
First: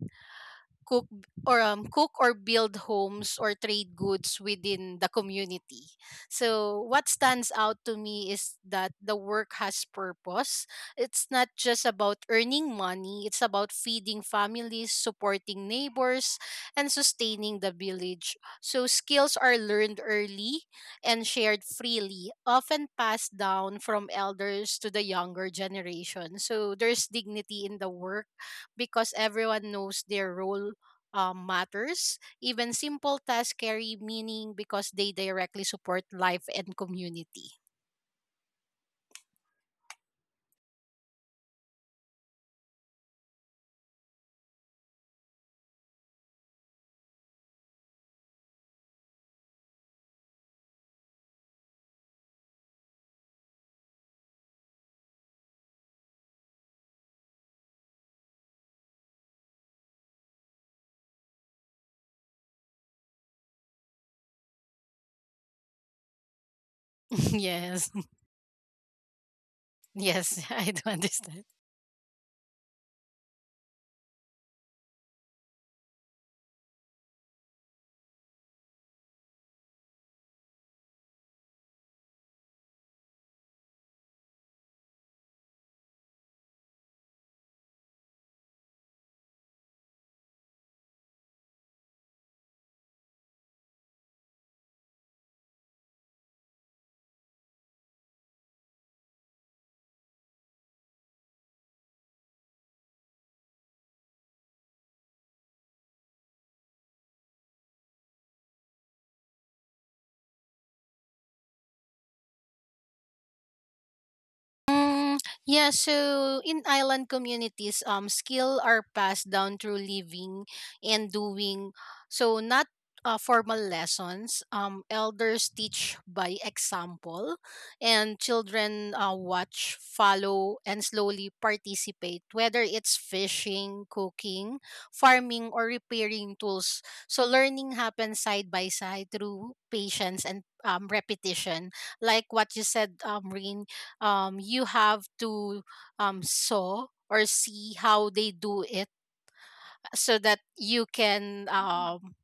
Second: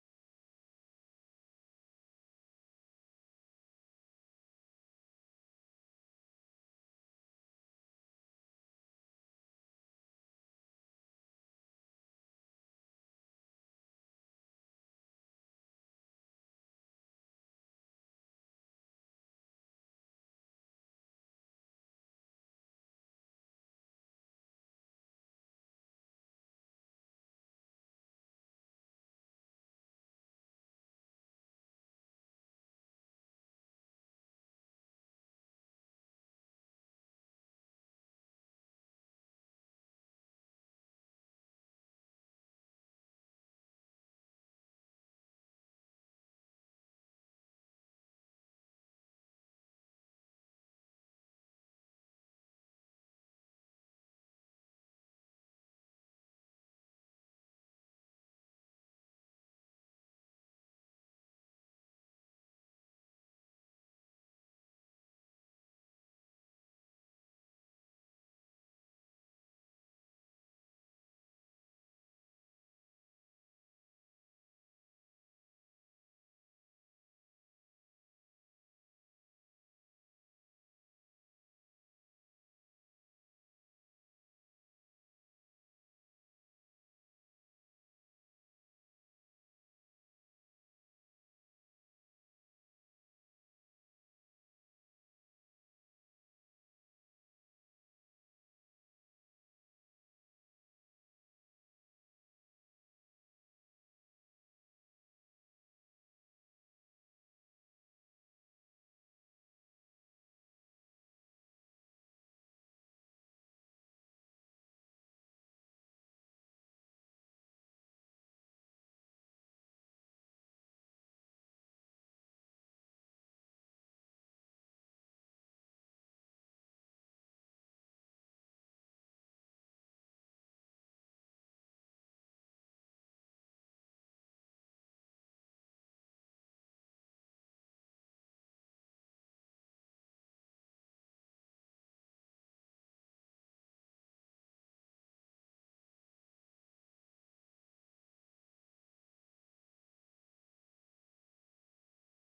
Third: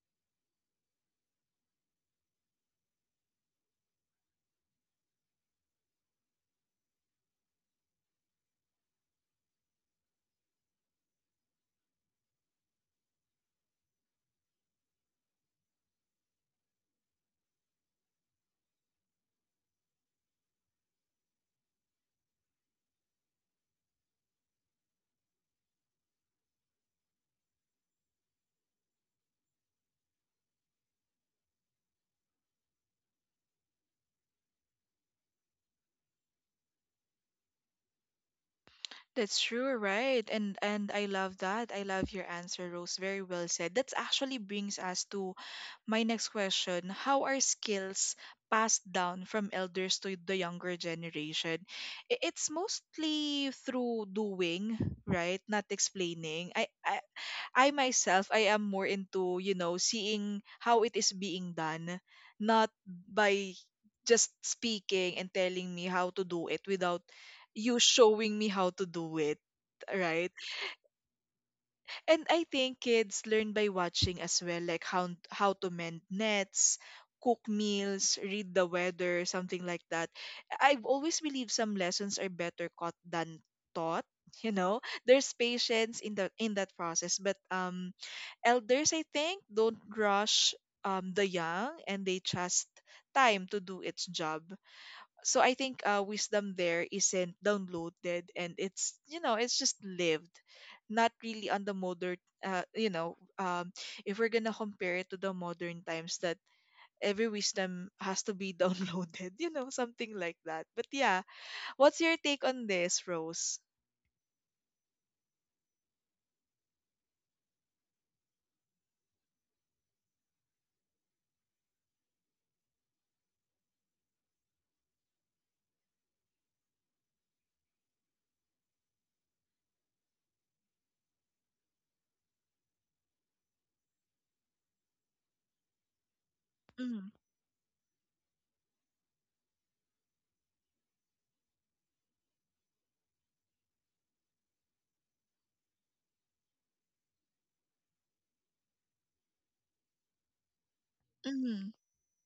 Speaker 2: cook cook or build homes or trade goods within the community. So what stands out to me is that the work has purpose. It's not just about earning money, it's about feeding families, supporting neighbors, and sustaining the village. So skills are learned early and shared freely, often passed down from elders to the younger generation. So there's dignity in the work because everyone knows their role matters. Even simple tasks carry meaning because they directly support life and community.
Speaker 1: That's true, right? And I love that. I love your answer, Rose. Very well said. That actually brings us to my next question. How are skills passed down from elders to the younger generation? It's mostly through doing, right? Not explaining. I myself, I am more into, you know, seeing how it is being done, not by just speaking and telling me how to do it without you
Speaker 2: Yes.
Speaker 1: showing me how to do it, right?
Speaker 2: Yes, I do understand.
Speaker 1: And I think kids learn by watching as well, like how to mend nets, cook meals, read the weather, something like that. I've always believed some lessons are better caught than taught. you know. There's patience in the in that process, but elders, I think, don't rush the young, and they trust time to do its job. So I think, wisdom there isn't downloaded, and it's, it's just lived, not really on the modern— uh, you know, um, if we're going to compare it to the modern times that every wisdom has to be downloaded, something like that. But yeah, what's your take on this, Rose?
Speaker 2: Mm, yeah, so in island communities, skill are passed down through living and doing. So not formal lessons. Elders teach by example, and children watch, follow, and slowly participate. Whether it's fishing, cooking, farming, or repairing tools.
Speaker 1: Mm-hmm.
Speaker 2: So learning happens side by side through patience and repetition. Like what you said, Rin, you have to saw or see how they do it, so that you can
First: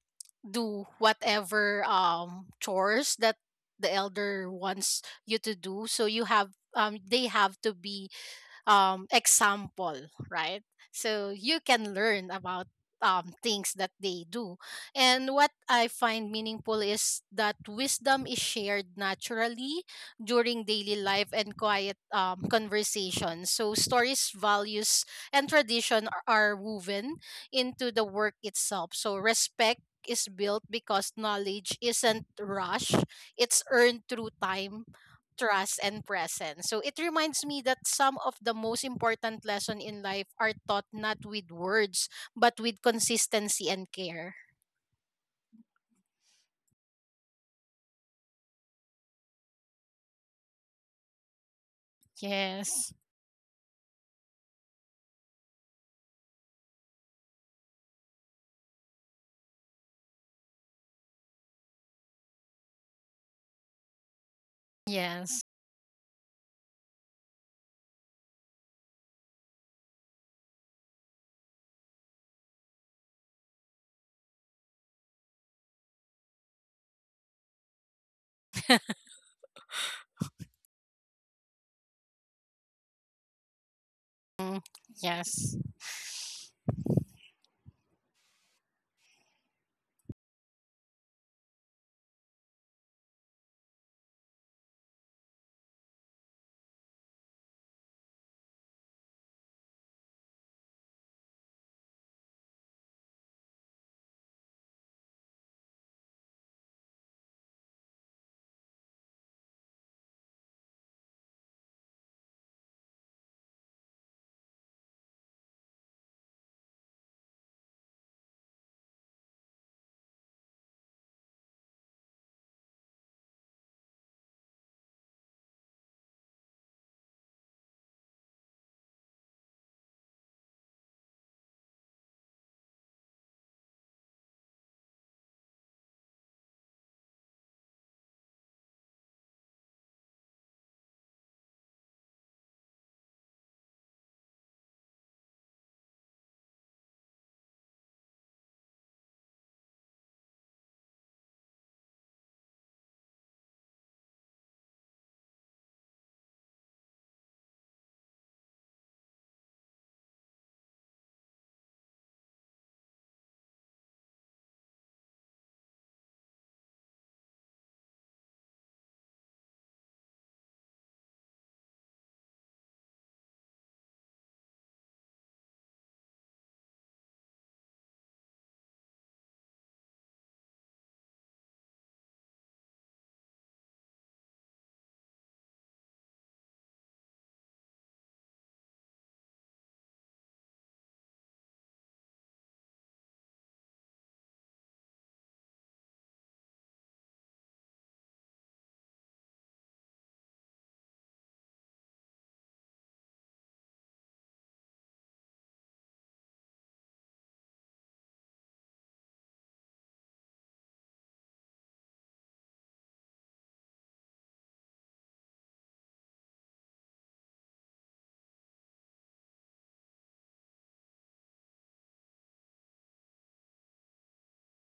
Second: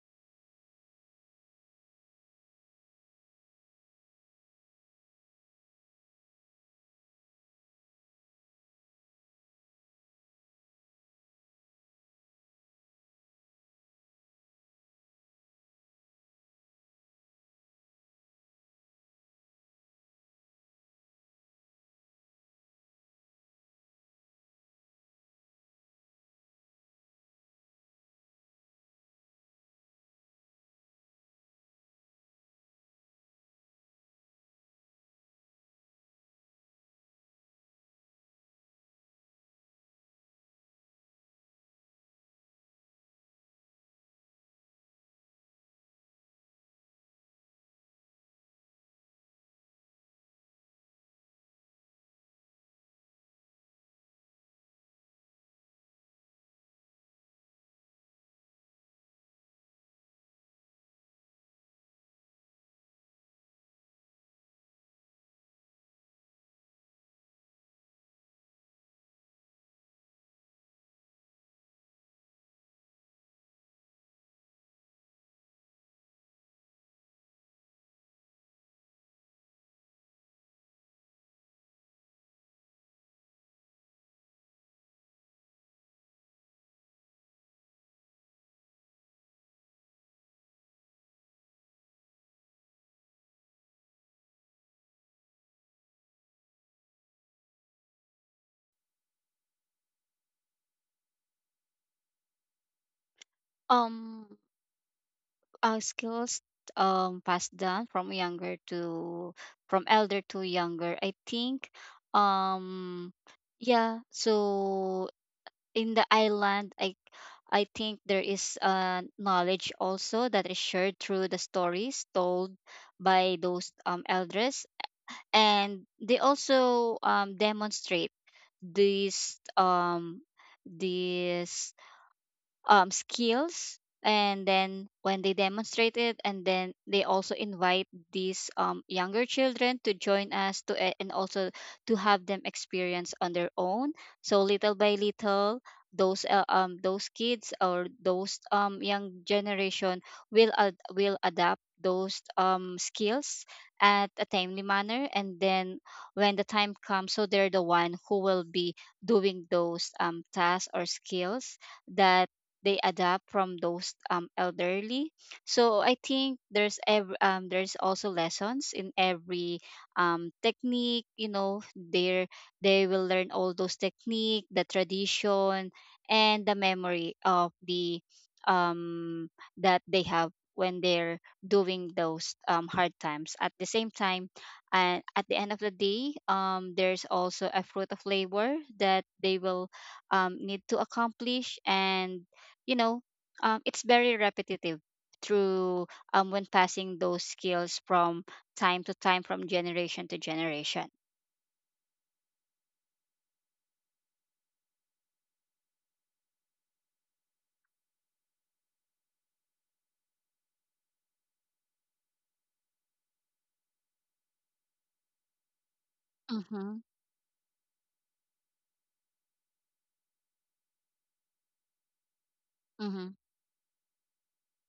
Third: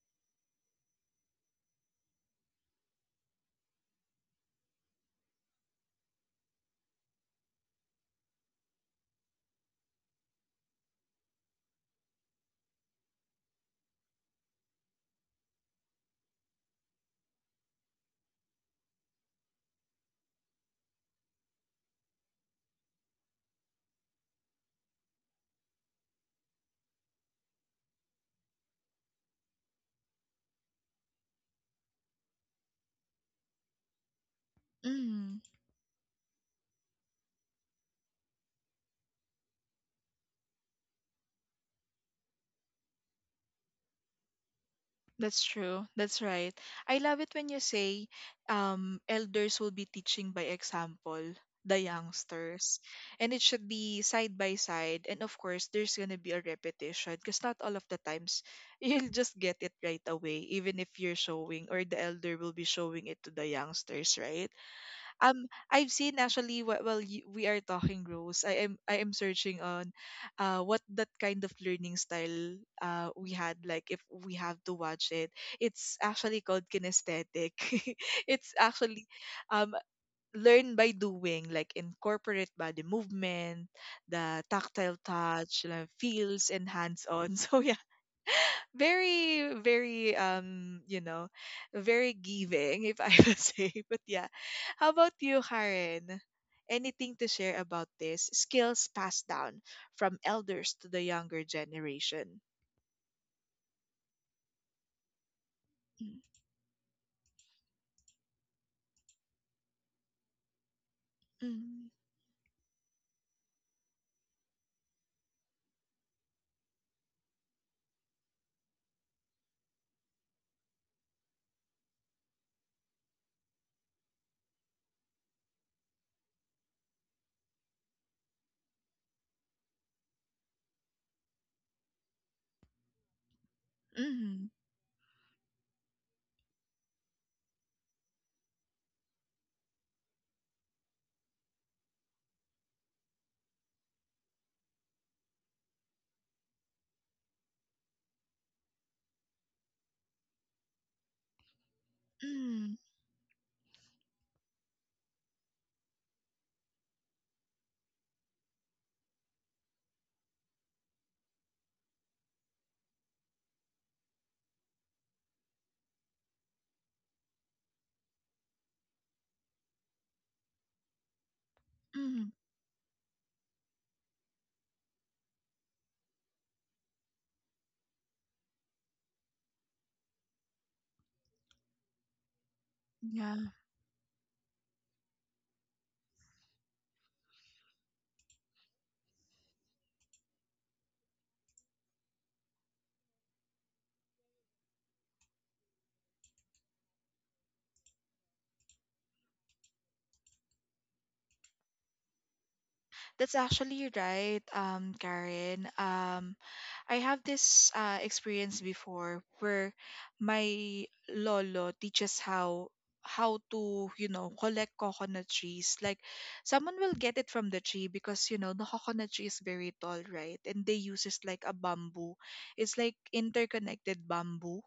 Speaker 2: do whatever chores that the elder wants you to do. So you have they have to be example, right? So you can learn about things that they do. And what I find meaningful is that wisdom is shared naturally during daily life and quiet conversations. So stories, values, and tradition are woven into the work itself. So respect is built because knowledge isn't rushed, it's earned through time,
Speaker 1: Mm-hmm.
Speaker 2: trust, and presence. So it reminds me that some of the most important lessons in life are taught not with words, but with consistency and care.
Speaker 1: That's true. That's right. I love it when you say elders will be teaching by example, the youngsters.
Speaker 2: Yes.
Speaker 1: And it should be side by side. And of course, there's going to be a repetition, because not all of the times you'll just get it right away, even if you're showing, or the elder will be showing it to the youngsters, right?
Speaker 2: Yes.
Speaker 1: I've seen actually, while we are talking, Rose, I am, searching on what that kind of learning style we had, like, if we have to watch it, it's actually called kinesthetic it's actually, um learn by doing, like incorporate body movement, the
Speaker 2: Mm,
Speaker 1: tactile
Speaker 2: yes.
Speaker 1: touch, feels and hands on so yeah, very, very, very giving, if I would say, but yeah, how about you, Karen? Anything to share about this skills passed down from elders to the younger generation?
Speaker 3: Um,
Speaker 1: Mm,
Speaker 3: skills passed down from younger to, from elder to younger, I think.
Speaker 1: mm,
Speaker 3: Um, yeah. So in the island, I think there is knowledge also that is shared through the stories told by those elders, and they also demonstrate these um, these skills. And
Speaker 1: mm,
Speaker 3: then when they demonstrate it, and then they also invite these younger children to join us to and also to have them experience on their own. So little by little those kids or those young generation will will adapt those
Speaker 1: mm.
Speaker 3: skills at a timely manner, and then when the time comes, so they're the one who will be doing those tasks or skills that they adapt from those elderly. So I think there's there's also lessons in every technique, you know,
Speaker 1: Mm.
Speaker 3: they will learn all those technique, the tradition, and the memory of the um, that they have when they're doing those hard times
Speaker 1: Yeah.
Speaker 3: at the same time. And at the end of the day, there's also a fruit of labor that they will need to accomplish. And you know, it's very repetitive through when passing those skills from time to time, from generation to generation.
Speaker 1: That's actually right, Karen. I have this experience before where my lolo teaches how to, collect coconut trees, like
Speaker 3: Mm-hmm.
Speaker 1: someone will get it from the tree, because you know the coconut tree is very tall, right? And they uses like a bamboo, it's like
Speaker 3: Mm-hmm.
Speaker 1: interconnected bamboo,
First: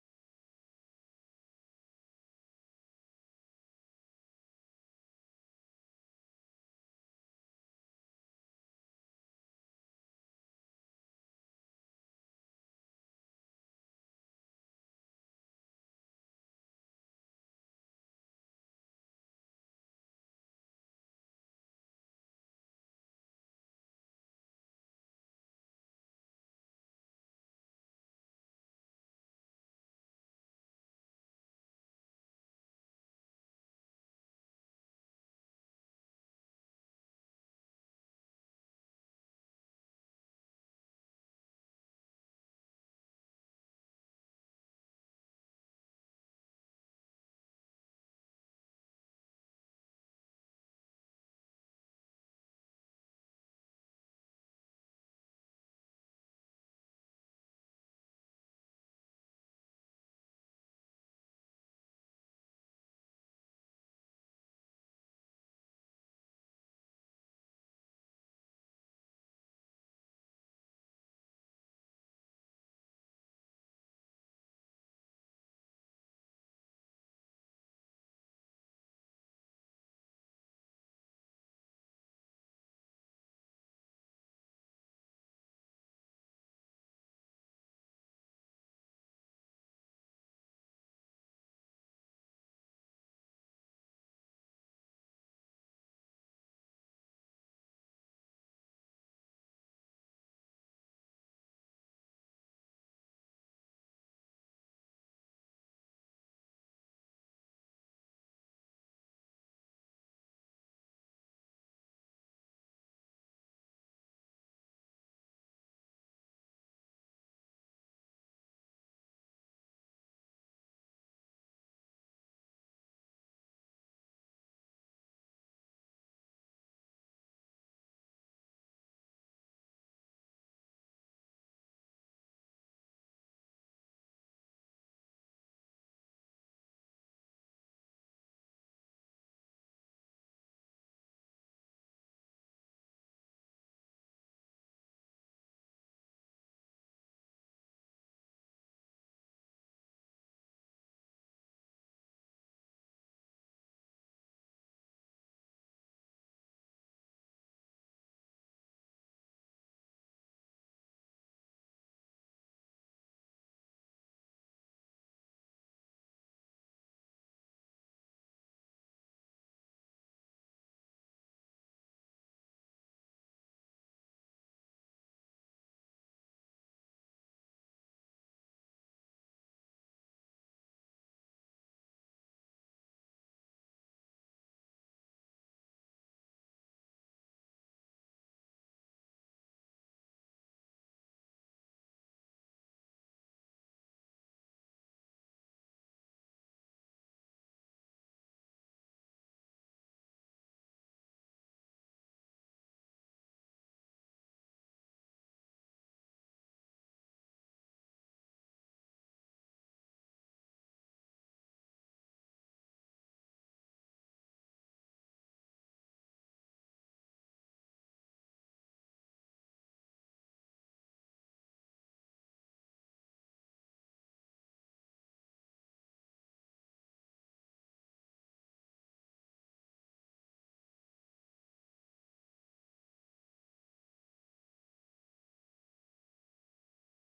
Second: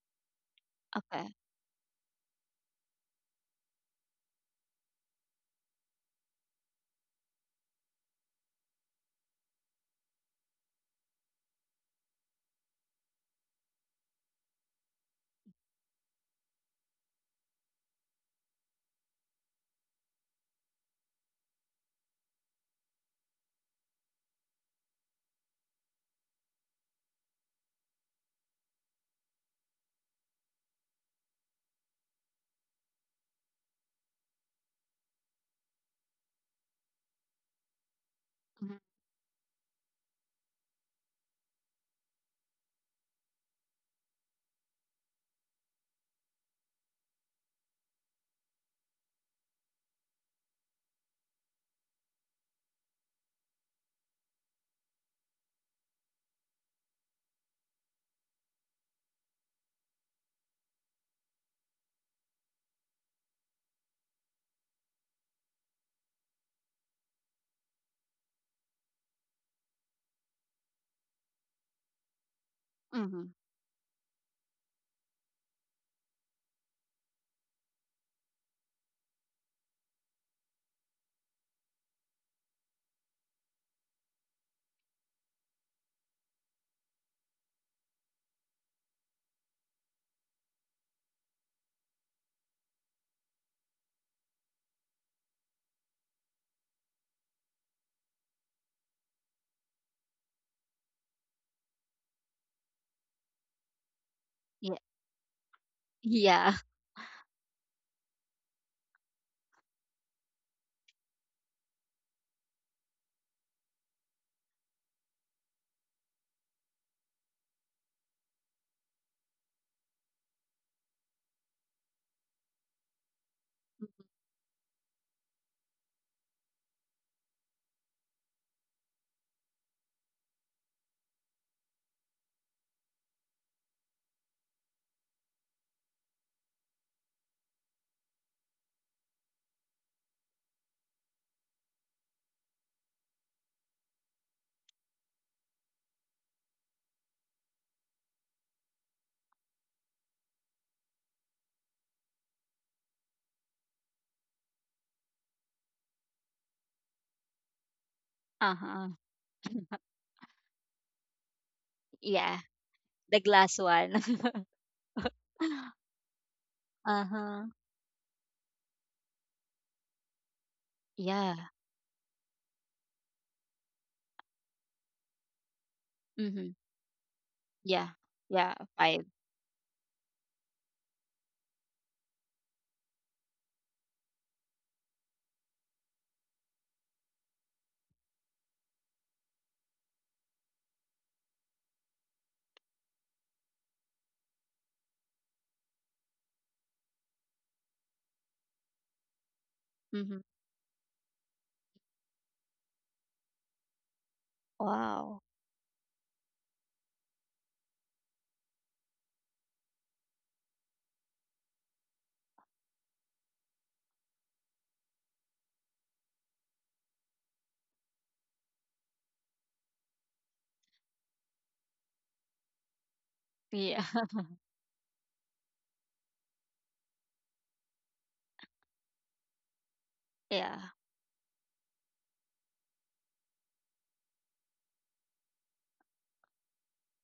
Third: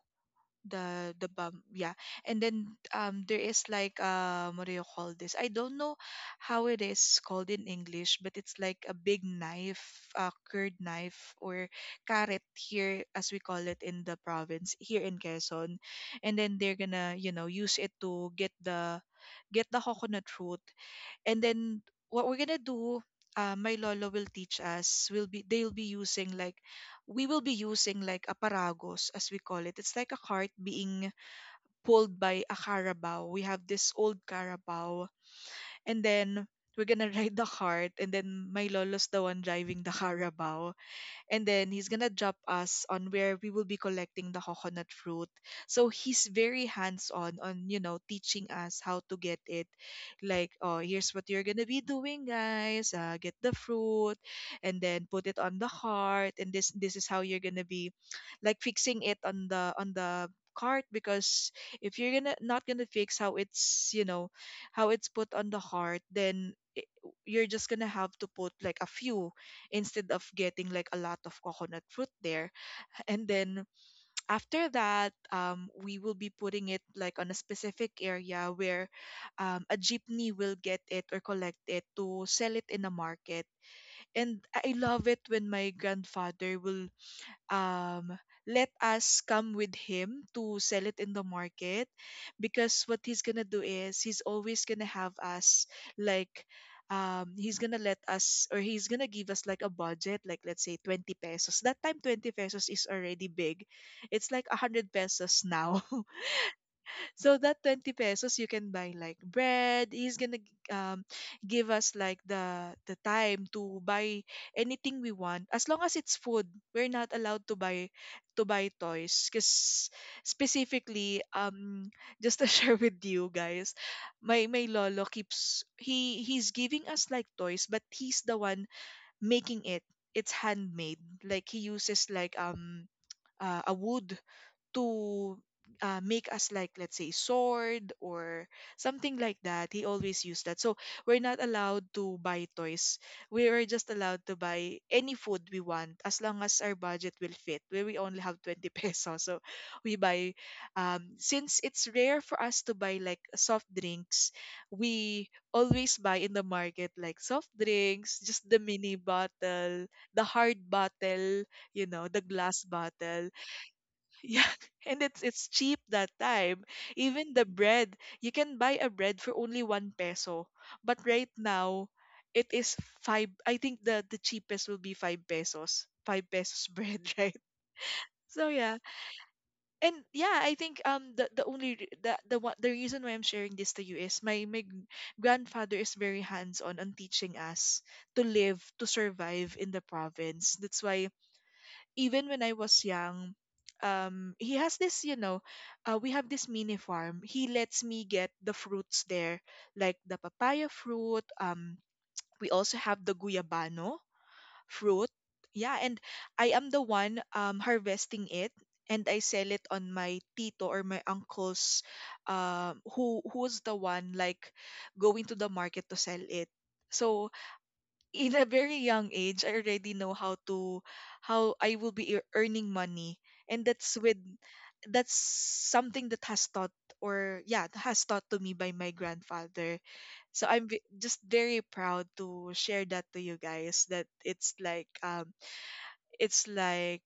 Speaker 1: the
Speaker 3: Okay.
Speaker 1: bum, yeah. And then there is like, what do you call this, I don't know how it is called in English, but it's like a big knife, a curd knife, or carrot here, as we call it in the province here in Quezon. And then they're gonna, use it to get the coconut root. And then what we're gonna do, my lolo will teach us, will be, they'll be using like we will be using like a paragos, as we call it. It's like a cart being pulled by a carabao. We have this old carabao, and then we're gonna ride the cart, and then my
Speaker 3: Mm-hmm.
Speaker 1: lolo's the one driving the carabao. And then he's gonna drop us on where we will be collecting the coconut fruit. So he's very hands on teaching us how to get it. Like, "Oh, here's what you're gonna be doing, guys. Get the fruit and then put it on the cart. And this is how you're gonna be like fixing it on the cart, because if you're gonna, not gonna fix how it's, how it's put on the cart, then you're just gonna have to put like a few instead of getting like a lot of coconut fruit there."
Speaker 3: Mm-hmm.
Speaker 1: And then after that, we will be putting it like on a specific area where, a jeepney will get it or collect it to sell it in a market. And I love it when my grandfather will um, let us come with him to sell it in the market because what he's gonna do is he's always gonna have us like he's gonna let us or he's gonna give us like a budget, like let's say 20 pesos. That time 20 pesos is already big. It's like
Speaker 3: Yeah.
Speaker 1: 100 pesos now.
Speaker 3: Yeah.
Speaker 1: So that 20 pesos you can buy like bread. He's gonna give us like the time to buy anything we want as long as it's food. We're not allowed to buy toys because specifically, just to share with you guys, my lolo keeps he's giving us like toys, but he's the one making it. It's handmade. Like he uses like a wood to make us, like, let's say sword or something like that. He always used that. So we're not allowed to buy toys. We were just allowed to buy any food we want as long as our budget will fit, where we only have 20 pesos. So we buy, since it's rare for us to buy like soft drinks, we always buy in the market like soft drinks, just the mini
Speaker 3: Uh-huh.
Speaker 1: bottle, the hard bottle, you know, the
Speaker 3: Yeah.
Speaker 1: glass
Speaker 3: The
Speaker 1: bottle,
Speaker 3: glass one.
Speaker 1: yeah. And it's cheap that time. Even the
Speaker 3: Uh-huh.
Speaker 1: bread, you can buy a bread for only one peso. But right
Speaker 3: Yeah.
Speaker 1: now, it is five. I think the cheapest will be five pesos. Five
Speaker 3: Mm-hmm.
Speaker 1: pesos bread, right?
Speaker 3: Yeah.
Speaker 1: So
Speaker 3: Yeah.
Speaker 1: yeah,
Speaker 3: Five.
Speaker 1: and yeah, I think the only re- the one the reason why I'm sharing this to you is my grandfather is very hands on teaching us to live, to survive in the province. That's why even when I was young, he has this, you know, we have this mini farm. He lets me get the fruits there, like the
Speaker 3: Mm-hmm.
Speaker 1: papaya fruit. We also have the guyabano fruit.
Speaker 3: Wow.
Speaker 1: Yeah, and I am the one harvesting it, and I sell it on my tito or my uncle's, who's the one like going to the market to sell it. So in a very young age I already know how to how I will be earning money, and
Speaker 3: Yeah.
Speaker 1: that's with that's something that has taught, or yeah, that has taught to me by my grandfather. So
Speaker 3: Yeah.
Speaker 1: I'm just very proud to share that to you guys that it's like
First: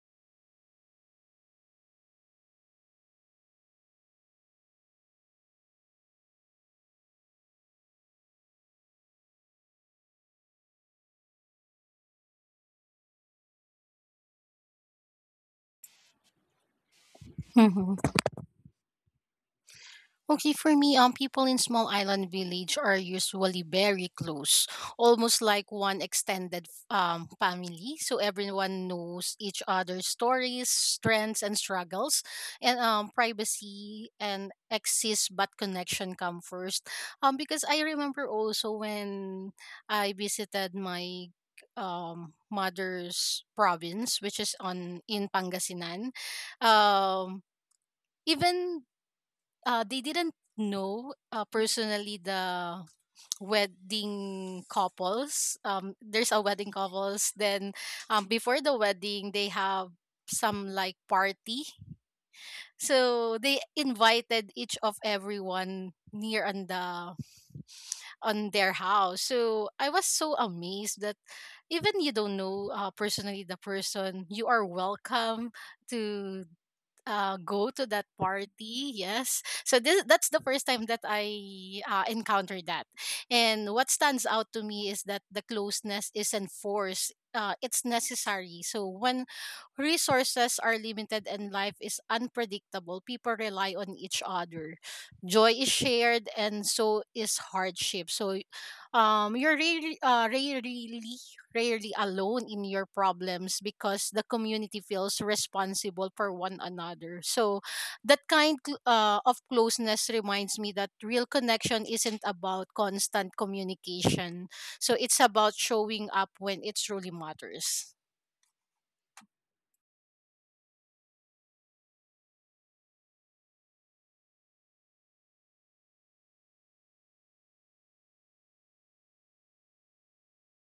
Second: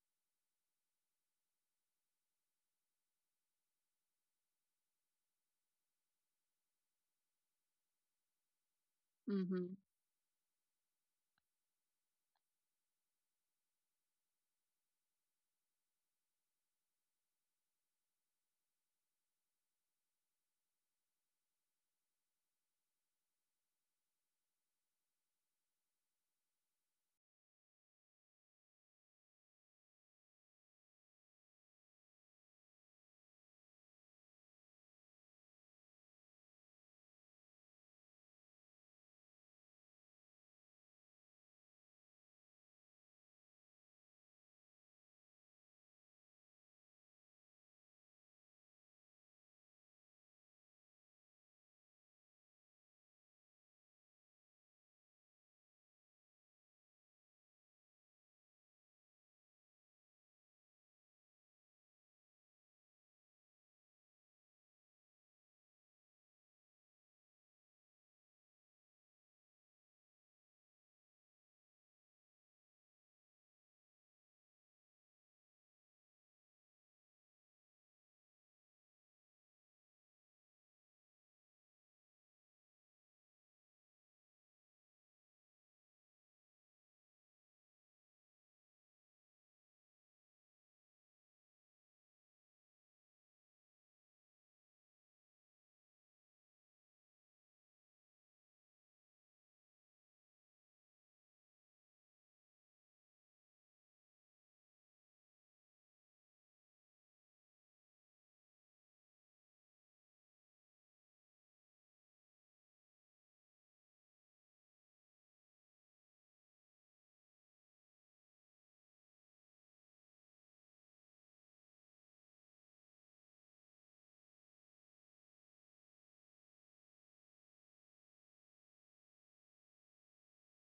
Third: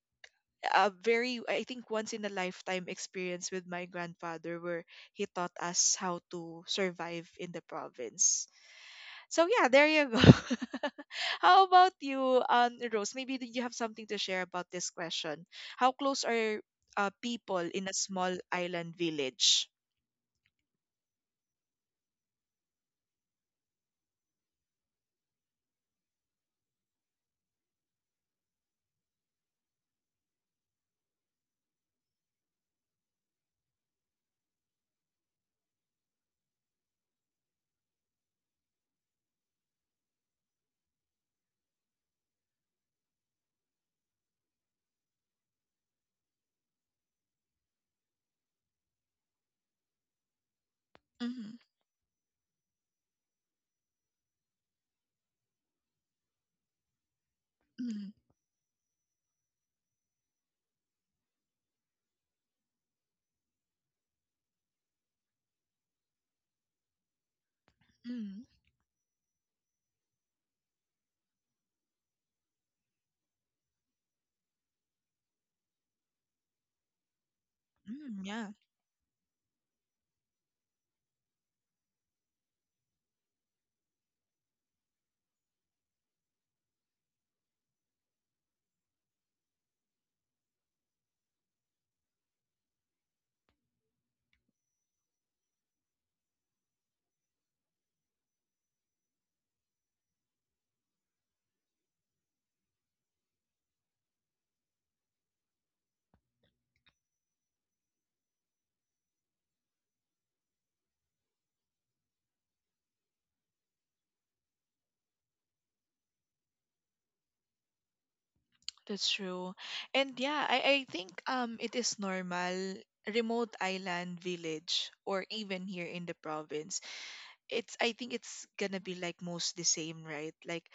Speaker 1: a very, I think, once in a lifetime experience with my grandfather where he taught us how to survive in the province. So yeah,
Speaker 3: Mm-hmm.
Speaker 1: there you go. How about you, Rose? Maybe did you have something to share about this question? How close are people in a small island village?
Speaker 2: Okay, for me, people in small island village are usually very close, almost like one extended family. So everyone knows each other's stories, strengths, and struggles, and privacy and exist, but connection come first. Because I remember also when I visited my mother's province, which is on in Pangasinan, um even they didn't know
Speaker 1: Mm-hmm.
Speaker 2: personally the wedding couples. There's a wedding couples. Then
Speaker 1: Mm-hmm.
Speaker 2: before the wedding, they have some like party. So they invited each of everyone near on the
Speaker 1: Mm-hmm.
Speaker 2: on their house. So I was so amazed that even you don't know personally the person, you are welcome to go to that
Speaker 1: Yeah,
Speaker 2: party. Yes. So this that's the first time that I encountered that. And what stands out to me is that the closeness isn't forced. It's necessary. So when resources are limited and life is unpredictable, people rely on each other. Joy is shared, and so is hardship. So, you're really, rarely alone in your problems, because the community feels responsible for one another. So that kind of closeness reminds me that real connection isn't about constant communication. So it's about showing up when it truly matters.
Speaker 1: that's true. And yeah, I think it is normal, remote island village or even here in the province. It's, I think it's gonna be like most the same, right? Like,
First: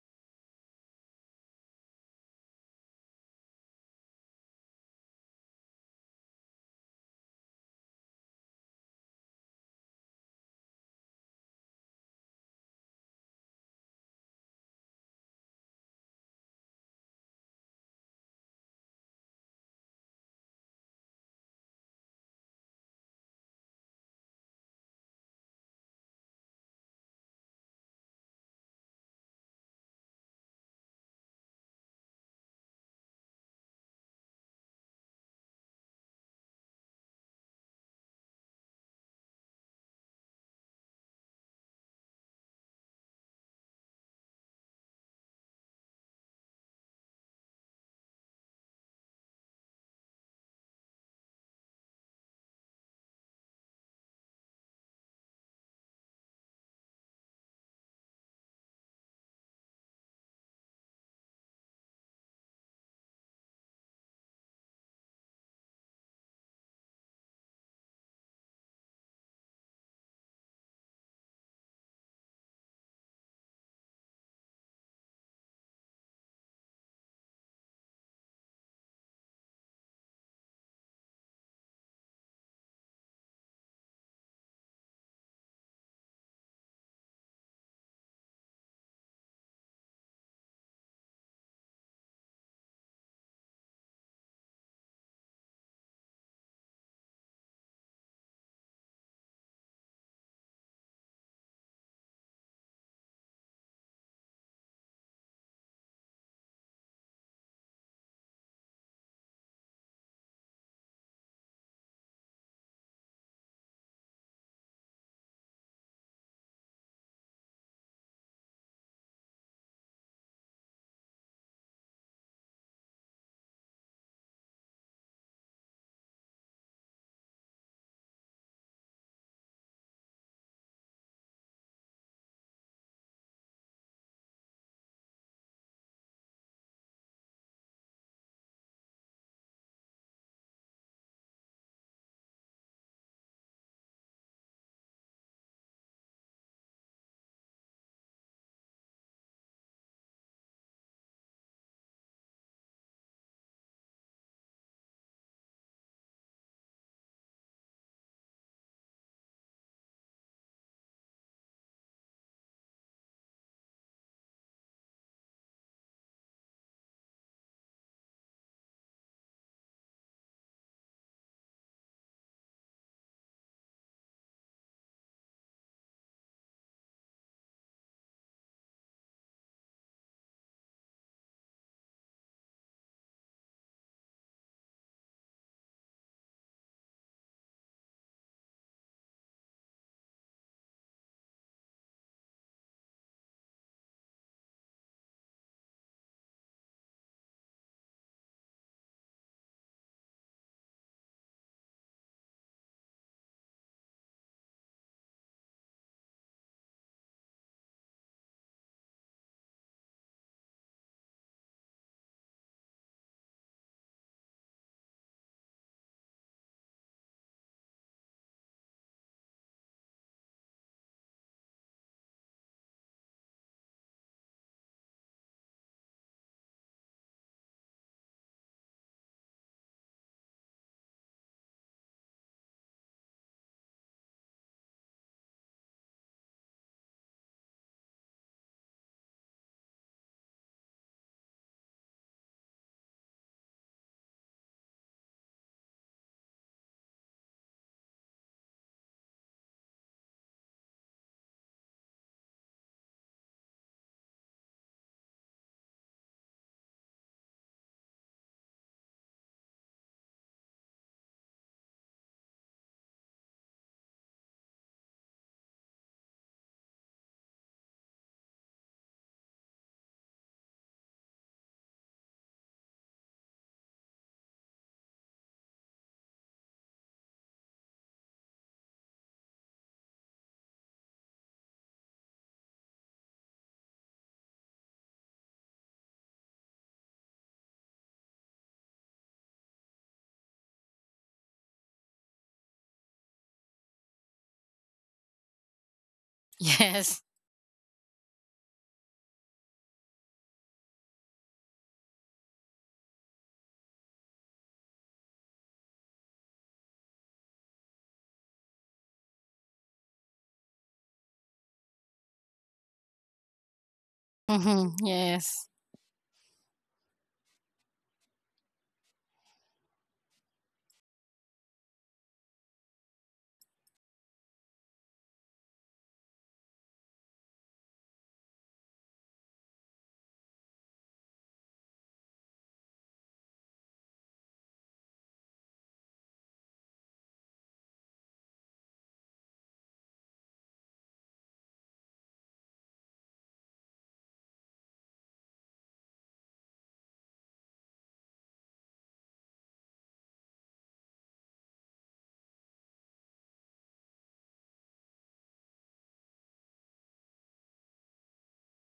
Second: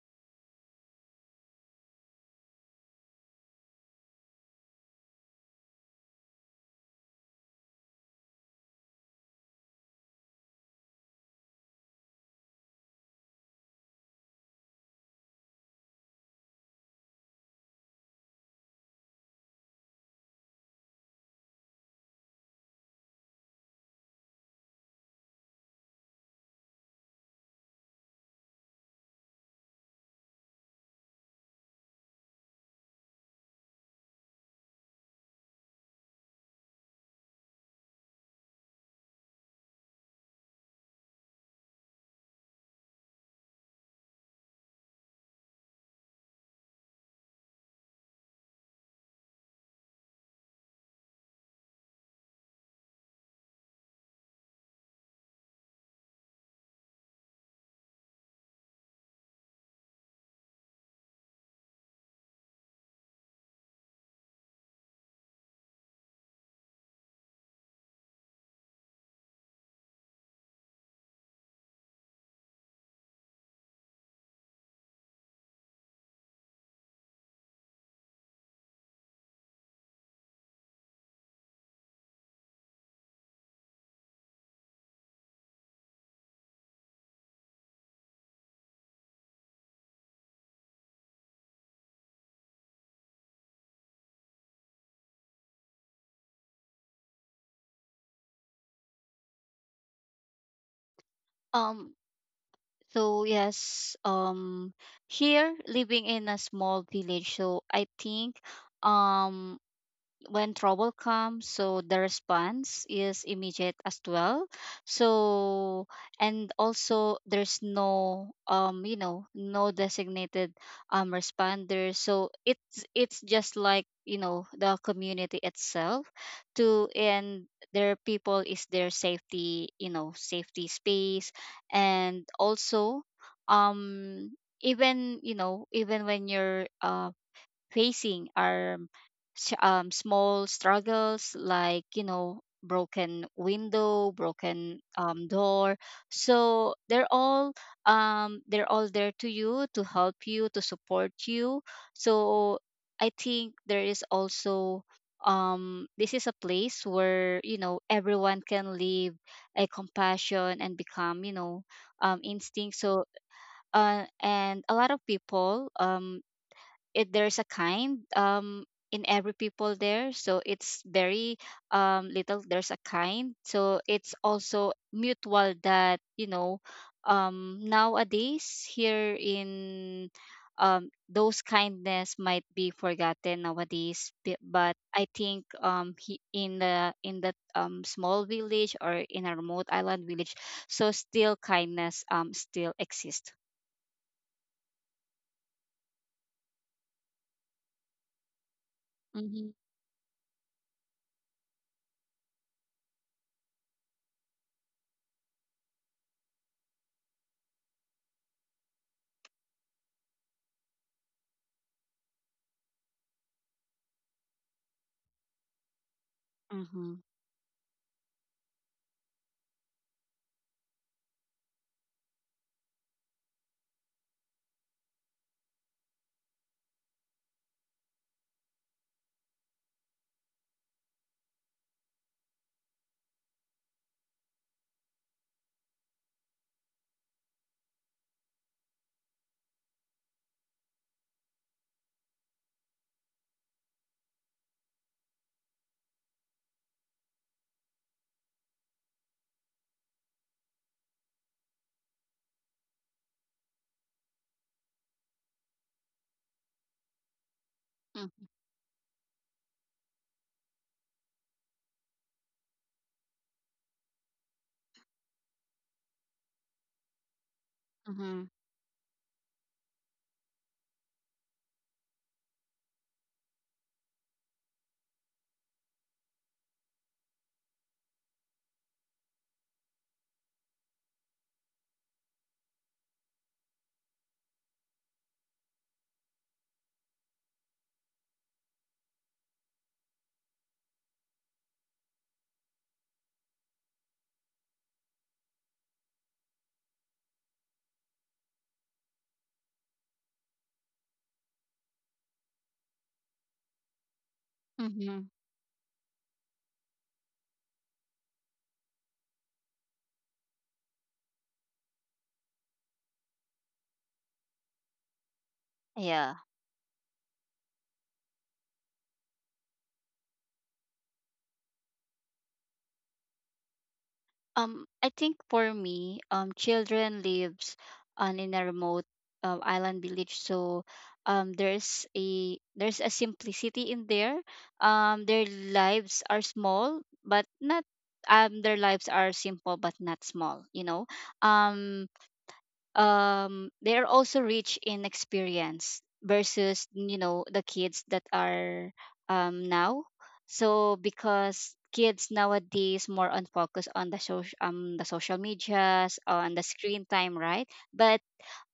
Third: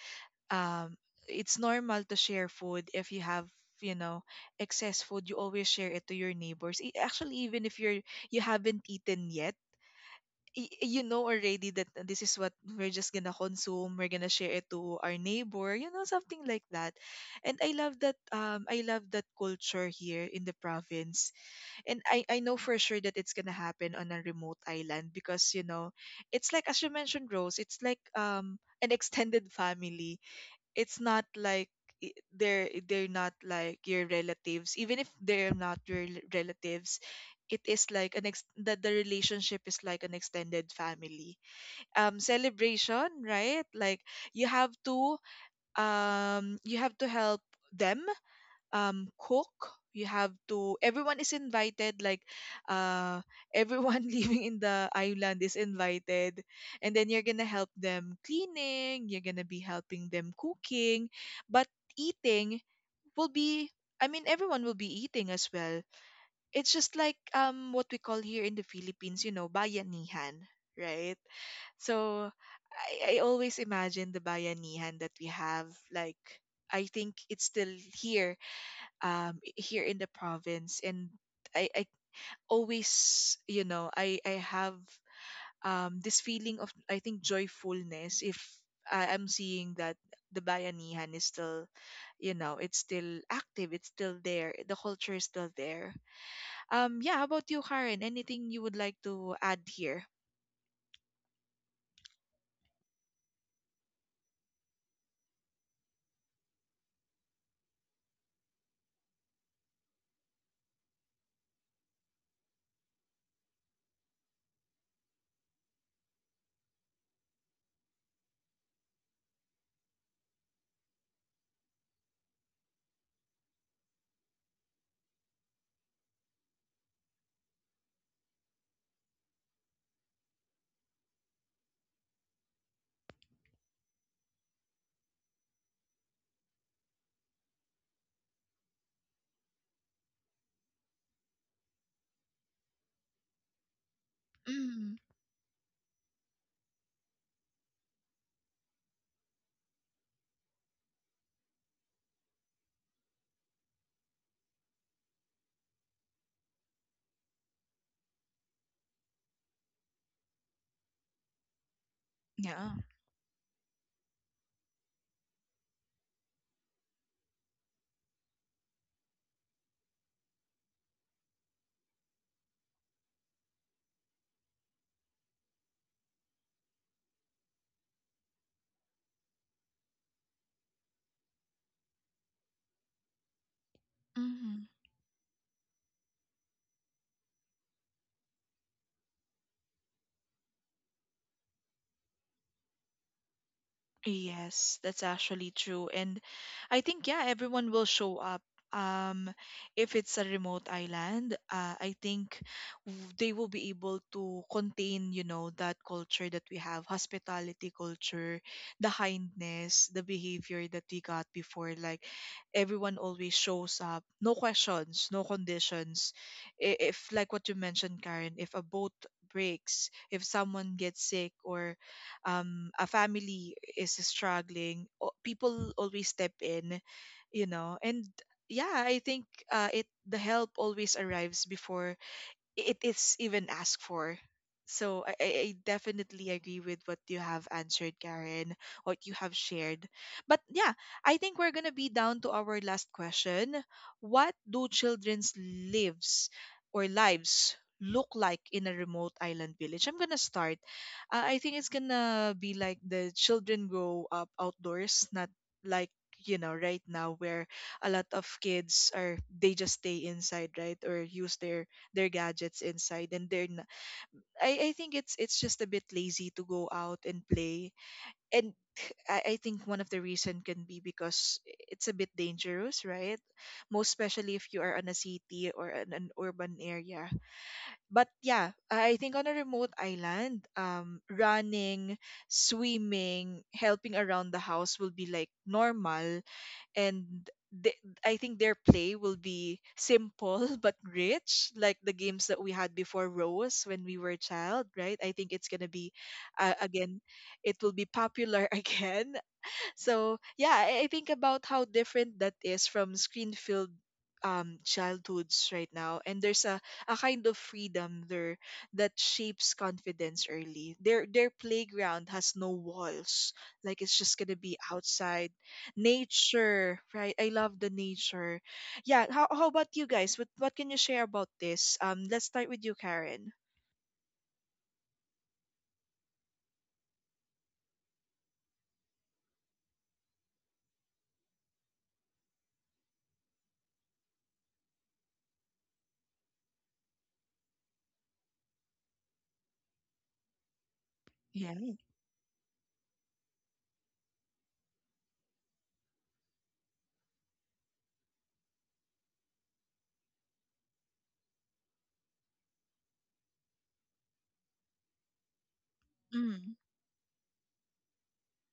Speaker 1: um it's normal to share food if you have, you know, excess food. You always share it to your neighbors. Actually, even if you're, you haven't eaten yet, you know already that this is what we're just gonna consume, we're gonna share it to our neighbor, you know, something like that. And I love that, I love that culture here in the province. And I know for sure that it's gonna happen on a remote island because, you know, it's like, as you mentioned Rose, it's like an extended family. It's not like they're not like your relatives. Even if they're not your relatives, it is like an ex- that the relationship is like an extended family, celebration, right? Like, you have to, you have to help them, cook. You have to, everyone is invited, like, uh everyone living in the island is invited. And then you're gonna help them cleaning, you're gonna be helping them cooking, but eating will be, I mean, everyone will be eating as well. It's just like, what we call here in the Philippines, you know, bayanihan, right? So I always imagine the bayanihan that we have, like, I think it's still here, here in the province. And I always, you know, I have this feeling of, I think, joyfulness if I'm seeing that the Bayanihan is still, you know, it's still active, it's still there, the culture is still there. Yeah, how about you, Karen? Anything you would like to add here?
Speaker 3: Um. So yes, here living in a small village, so I think um when trouble comes, so the response is immediate as well. So, and also there's no you know, no designated responder, so it's just like, you know, the community itself, to and their people is their safety, you know, safety space. And also, um even, you know, even when you're facing are small struggles, like, you know, broken window, broken
Speaker 1: Mm,
Speaker 3: door, so they're all there to you, to help you, to support you. So I think there is also, this is a place where, you know, everyone can live a compassion and become, you know,
Speaker 1: yeah.
Speaker 3: instinct. So and a lot of people, it there's a kind in every people there, so it's very little there's a kind, so it's also mutual that, you know, nowadays here in those kindness might be forgotten nowadays, but I think, he, in the in that small village or in a remote island village, so still kindness still exists.
Speaker 1: Yes, that's actually true. And I think, yeah, everyone will show up. Um,
Speaker 3: Mm-hmm.
Speaker 1: if it's a remote island, I think they will be able to contain, you know, that culture that we have, hospitality culture, the kindness, the behavior that we got before. Like, everyone always shows up, no questions, no conditions.
Speaker 3: Mm-hmm.
Speaker 1: If, like what you mentioned, Karen, if a boat breaks, if someone gets sick, or a family is struggling, people always step in, you know. And yeah, I think it the help always arrives before it is even asked for. So I definitely agree with what you have answered, Karen, what you have shared. But yeah, I think we're gonna be down to our last question. What do children's lives or lives look like in a remote island village? I'm gonna start. I think it's gonna be like the children grow up outdoors, not like, you know, right now where a lot of kids are, they just stay inside, right, or use their gadgets inside, and they're not, I think it's just a bit lazy to go out and play.
Speaker 3: Mm-hmm.
Speaker 1: And I think one of the reason can be because it's a bit dangerous, right, most especially if you are in a city or in an urban area. But yeah, I think on a remote island, running, swimming, helping around the house will be like normal. And they, I think their play will be simple but rich, like the games that we had before, Rose, when we were a child, right? I think it's gonna be,
Speaker 2: Yes.
Speaker 1: again, it will be popular again. So yeah, I think about how different that is from screen-filled
Speaker 3: Mm-hmm.
Speaker 1: childhoods right now. And there's a kind of freedom there that shapes confidence early. Their playground has no walls. Like, it's just gonna be
Speaker 2: Mm-hmm.
Speaker 1: outside.
Speaker 2: Yes.
Speaker 3: Yeah.
Speaker 1: Nature, right? I love the nature. Yeah, how about you guys? What can you share about this? Let's start with you, Karen.
Speaker 3: I think for me, children lives on in a remote island village, so there's a simplicity in there. Their lives are small, but not their lives are simple but not small. You know,
Speaker 1: Yeah.
Speaker 3: um, they are also rich in experience versus, you know, the kids that are now. So because kids nowadays more on focus on the social medias, on the
Speaker 1: Mm,
Speaker 3: screen time, right? But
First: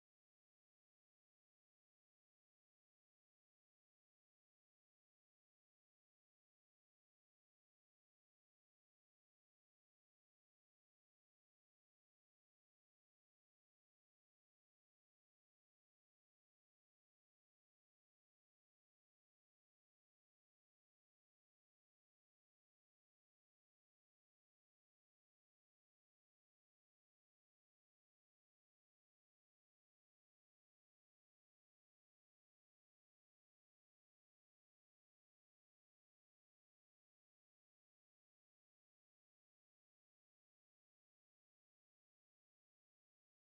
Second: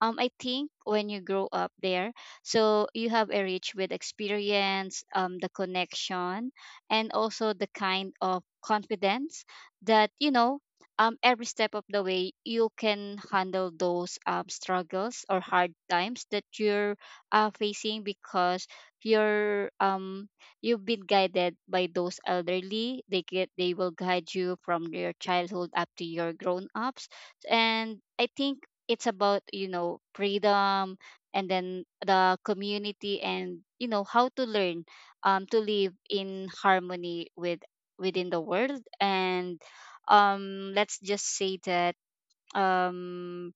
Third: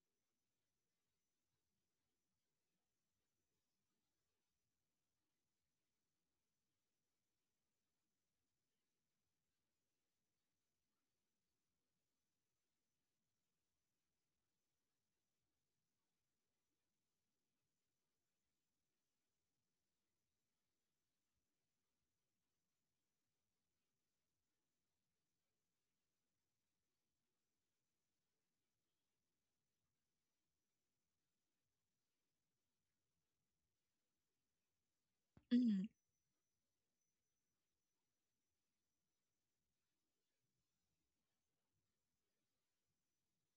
Speaker 3: I think when you grow up there, so you have a rich with experience, the connection, and also the kind of confidence that, you know, every step of the way you can handle those struggles or hard times that you're facing. Because you're you've been guided by those elderly, they get they will guide you from your childhood up to your grown ups. And I think it's about, you know, freedom, and then the community, and you know how to learn to
Speaker 1: mm.
Speaker 3: live in harmony with within the world. And let's just say that um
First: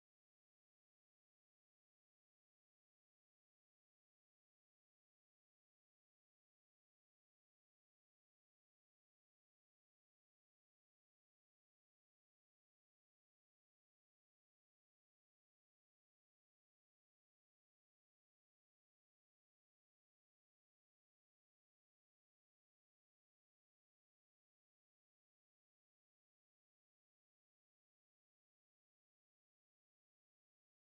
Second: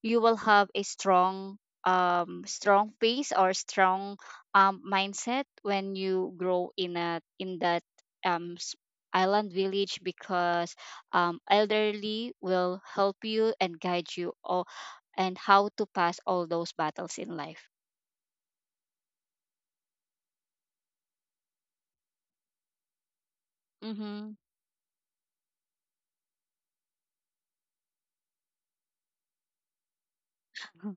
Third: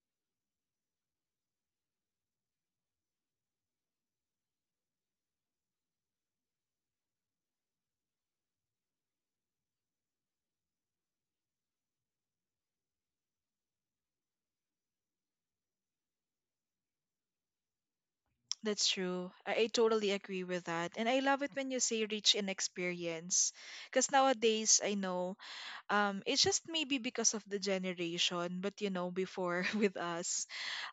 Speaker 3: you will have a strong strong pace or strong mindset when you grow in a in that um s- island village, because elderly will help you and guide you all, and how to pass all those battles in life.
Speaker 1: That's true. I totally agree with that. And I love it when you say rich in experience. Because
Speaker 3: Mm-hmm.
Speaker 1: nowadays, I know, it's just maybe because of the generation, but you know, before with us,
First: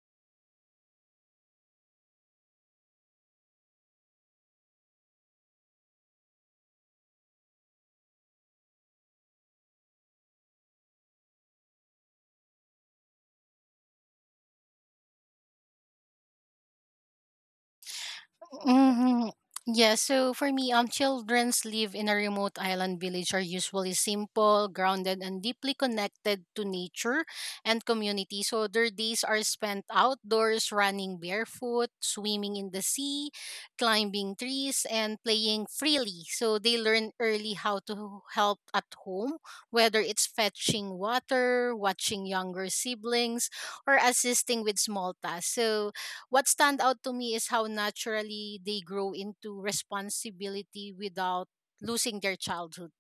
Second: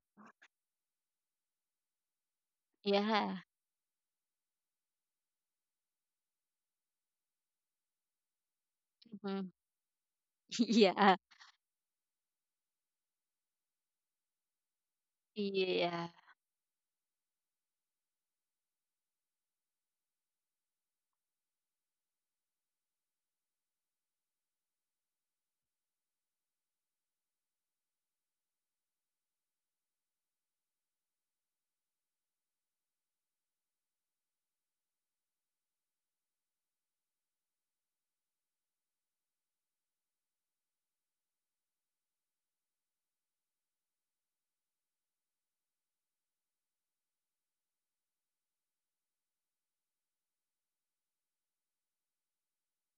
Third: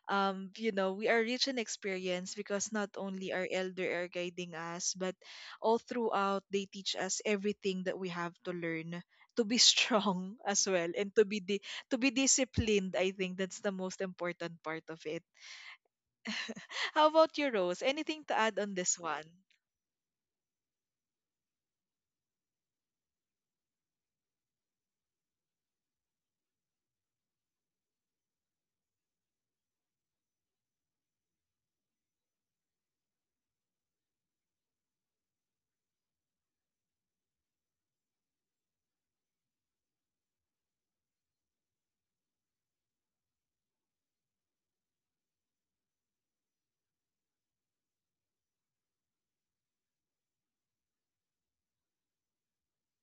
Speaker 1: you know, we are rich in experience because not only
Speaker 3: Yeah.
Speaker 1: our elder are guiding us, but all throughout, they teach us everything that we have to learn to
Speaker 3: Mm-hmm.
Speaker 1: be strong as well, and
Speaker 3: Yeah.
Speaker 1: to be to be disciplined. I think that's the most important part of it.
Speaker 3: Yeah.
Speaker 1: How about you, Rose? Anything to add on this one?
Speaker 2: Mm-hmm. Yeah, so for me, children's live in a remote island village are usually simple, grounded, and deeply connected to nature and community. So their days are spent outdoors, running barefoot, swimming in the sea, climbing trees, and playing freely. So they learn early how to help at home, whether it's fetching water, watching younger siblings, or assisting with small tasks. So what stand out to me is how naturally they grow into responsibility without losing their childhood.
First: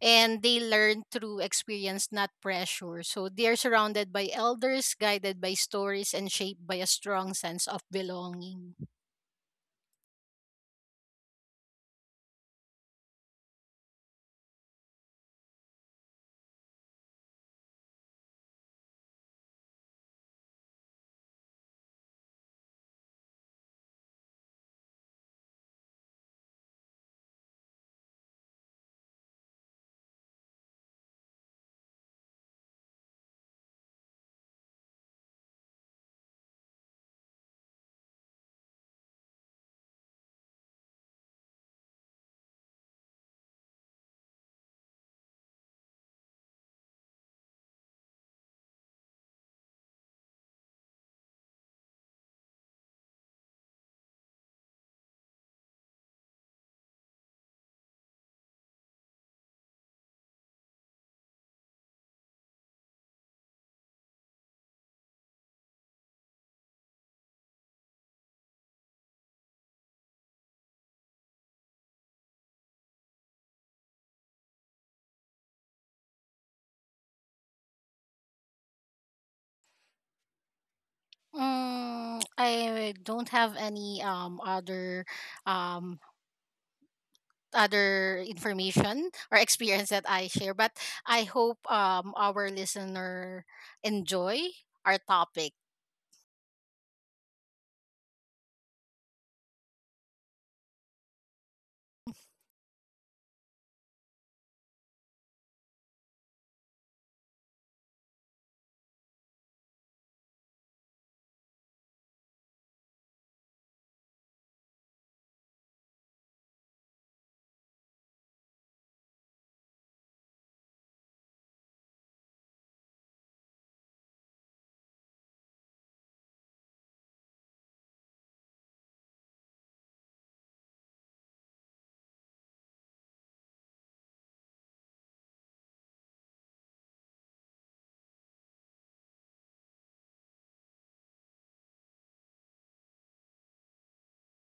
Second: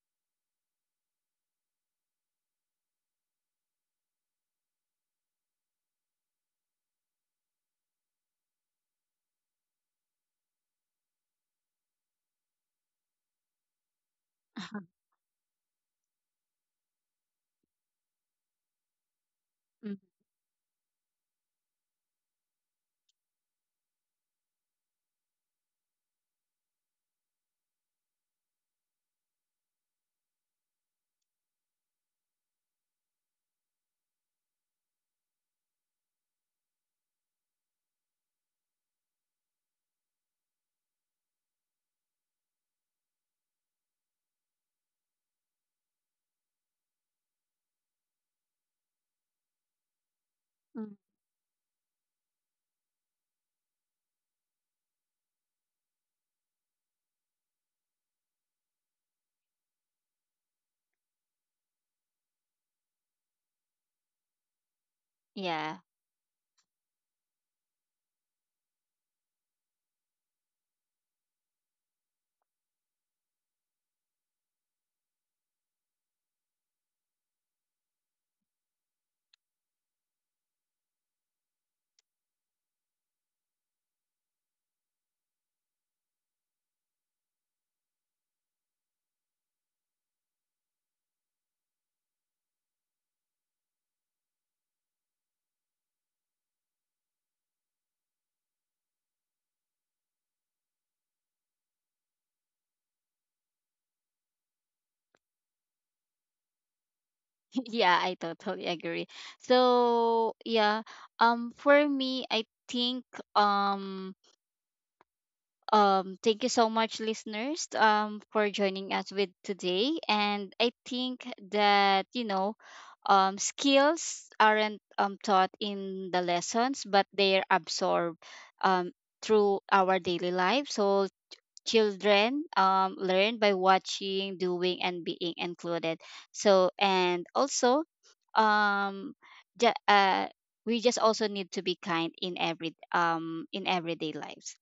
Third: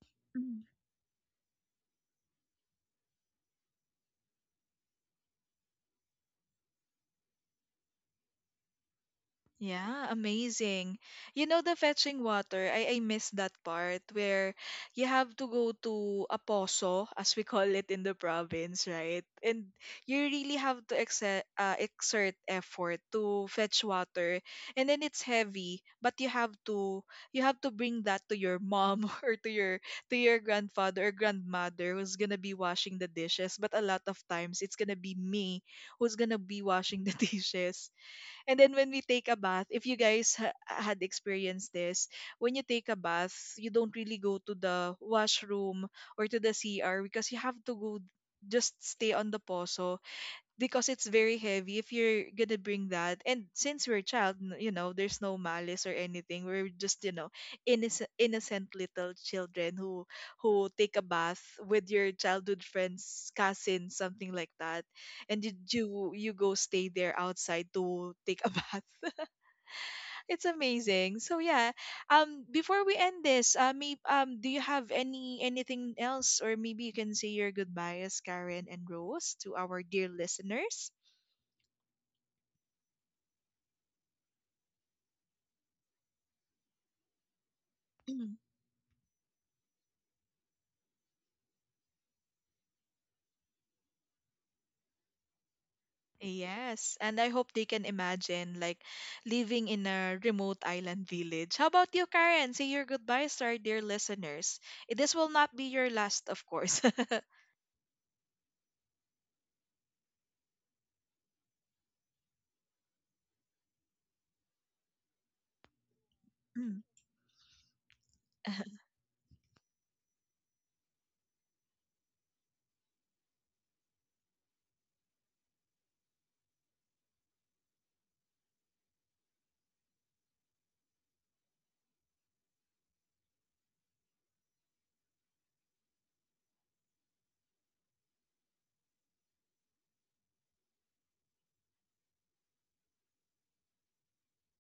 Speaker 2: And they
Speaker 1: Mm.
Speaker 2: learn through experience, not pressure. So they are surrounded by elders, guided by stories, and shaped by a strong sense of belonging.
Speaker 1: Yeah, amazing. You know the fetching water, I miss that part where you have to go to a poso, as we call it in the province, right? And
Speaker 3: Mhm.
Speaker 1: you really have to exert, exert effort to fetch water. And then it's heavy, but you have to, you have to bring that to your mom or to your grandfather or grandmother who's gonna be washing the dishes. But a lot of times it's gonna be me who's gonna be washing the dishes. And then when we take a bath, if you guys had experienced this, when you take a bath, you don't really go to the washroom or to the CR because you have to go just stay on the poso, because
Speaker 3: Mm.
Speaker 1: it's very heavy if you're gonna bring that. And since we're a child, you know, there's no malice or anything, we're just, you know, innocent little children who take a bath with your childhood friends, cousins, something like that. And
Speaker 3: Yeah.
Speaker 1: you go stay there outside to take a bath. It's amazing. So yeah, before we end this, do you have any anything else, or maybe you can say your goodbyes, Karen and Rose, to our dear listeners.
Speaker 2: I don't have any other um information or experience that I share, but I hope our listener enjoy our topic.
Speaker 1: Yes, and I hope they can imagine like living in a remote island village. How about you, Karen? Say your goodbyes to our dear listeners. This will not be your last, of course.
Speaker 3: Yeah, I totally agree. So yeah, for me, I think um thank you so
Speaker 1: Mm.
Speaker 3: much, listeners, for joining us with today. And I think that, you know, skills aren't taught in the lessons, but they're absorbed um through our daily life. So children learn by watching, doing, and being included. So, and also, um, ju- uh, we just also need to be kind in every in everyday lives.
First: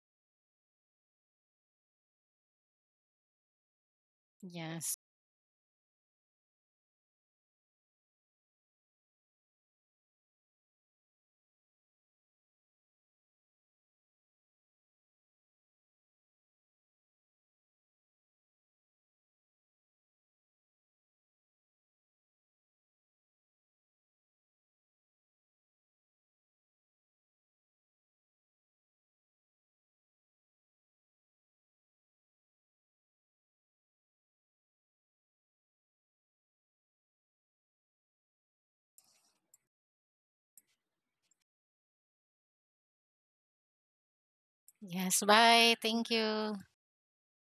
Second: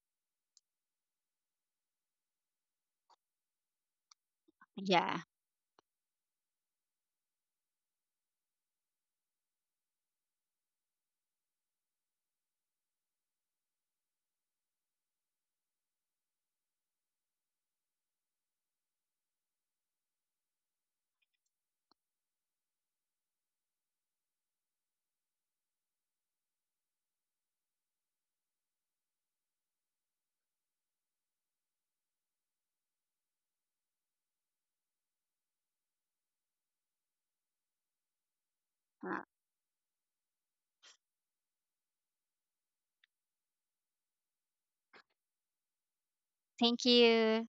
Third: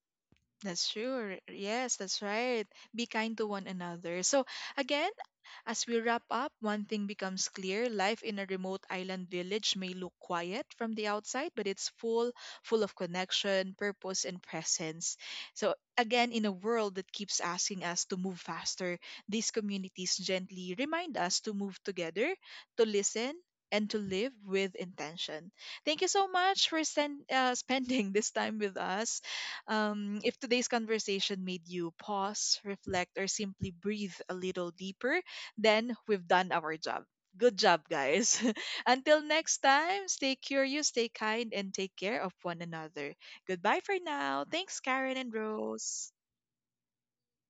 Speaker 1: That's true. Yes, that's right. Be kind to one another. So,
Speaker 2: Yes.
Speaker 1: again,
Speaker 3: Yeah.
Speaker 1: as we wrap up, one thing becomes clear. Life in a remote island village may look quiet from the outside, but it's full, full of connection, purpose, and presence. So, again, in a world that keeps asking us to move faster, these communities gently remind us to move together, to listen, and to live with intention. Thank you so much for spending this time with us. If today's conversation made you pause, reflect, or simply breathe a little deeper, then we've done our job. Good job, guys. Until
Speaker 3: Uh,
Speaker 1: next time, stay curious, stay kind, and take care of one another. Goodbye for now. Thanks, Karen
Speaker 2: Yes,
Speaker 1: and
Speaker 2: bye. Thank
Speaker 1: Rose.
Speaker 2: you.
Speaker 3: Thank you.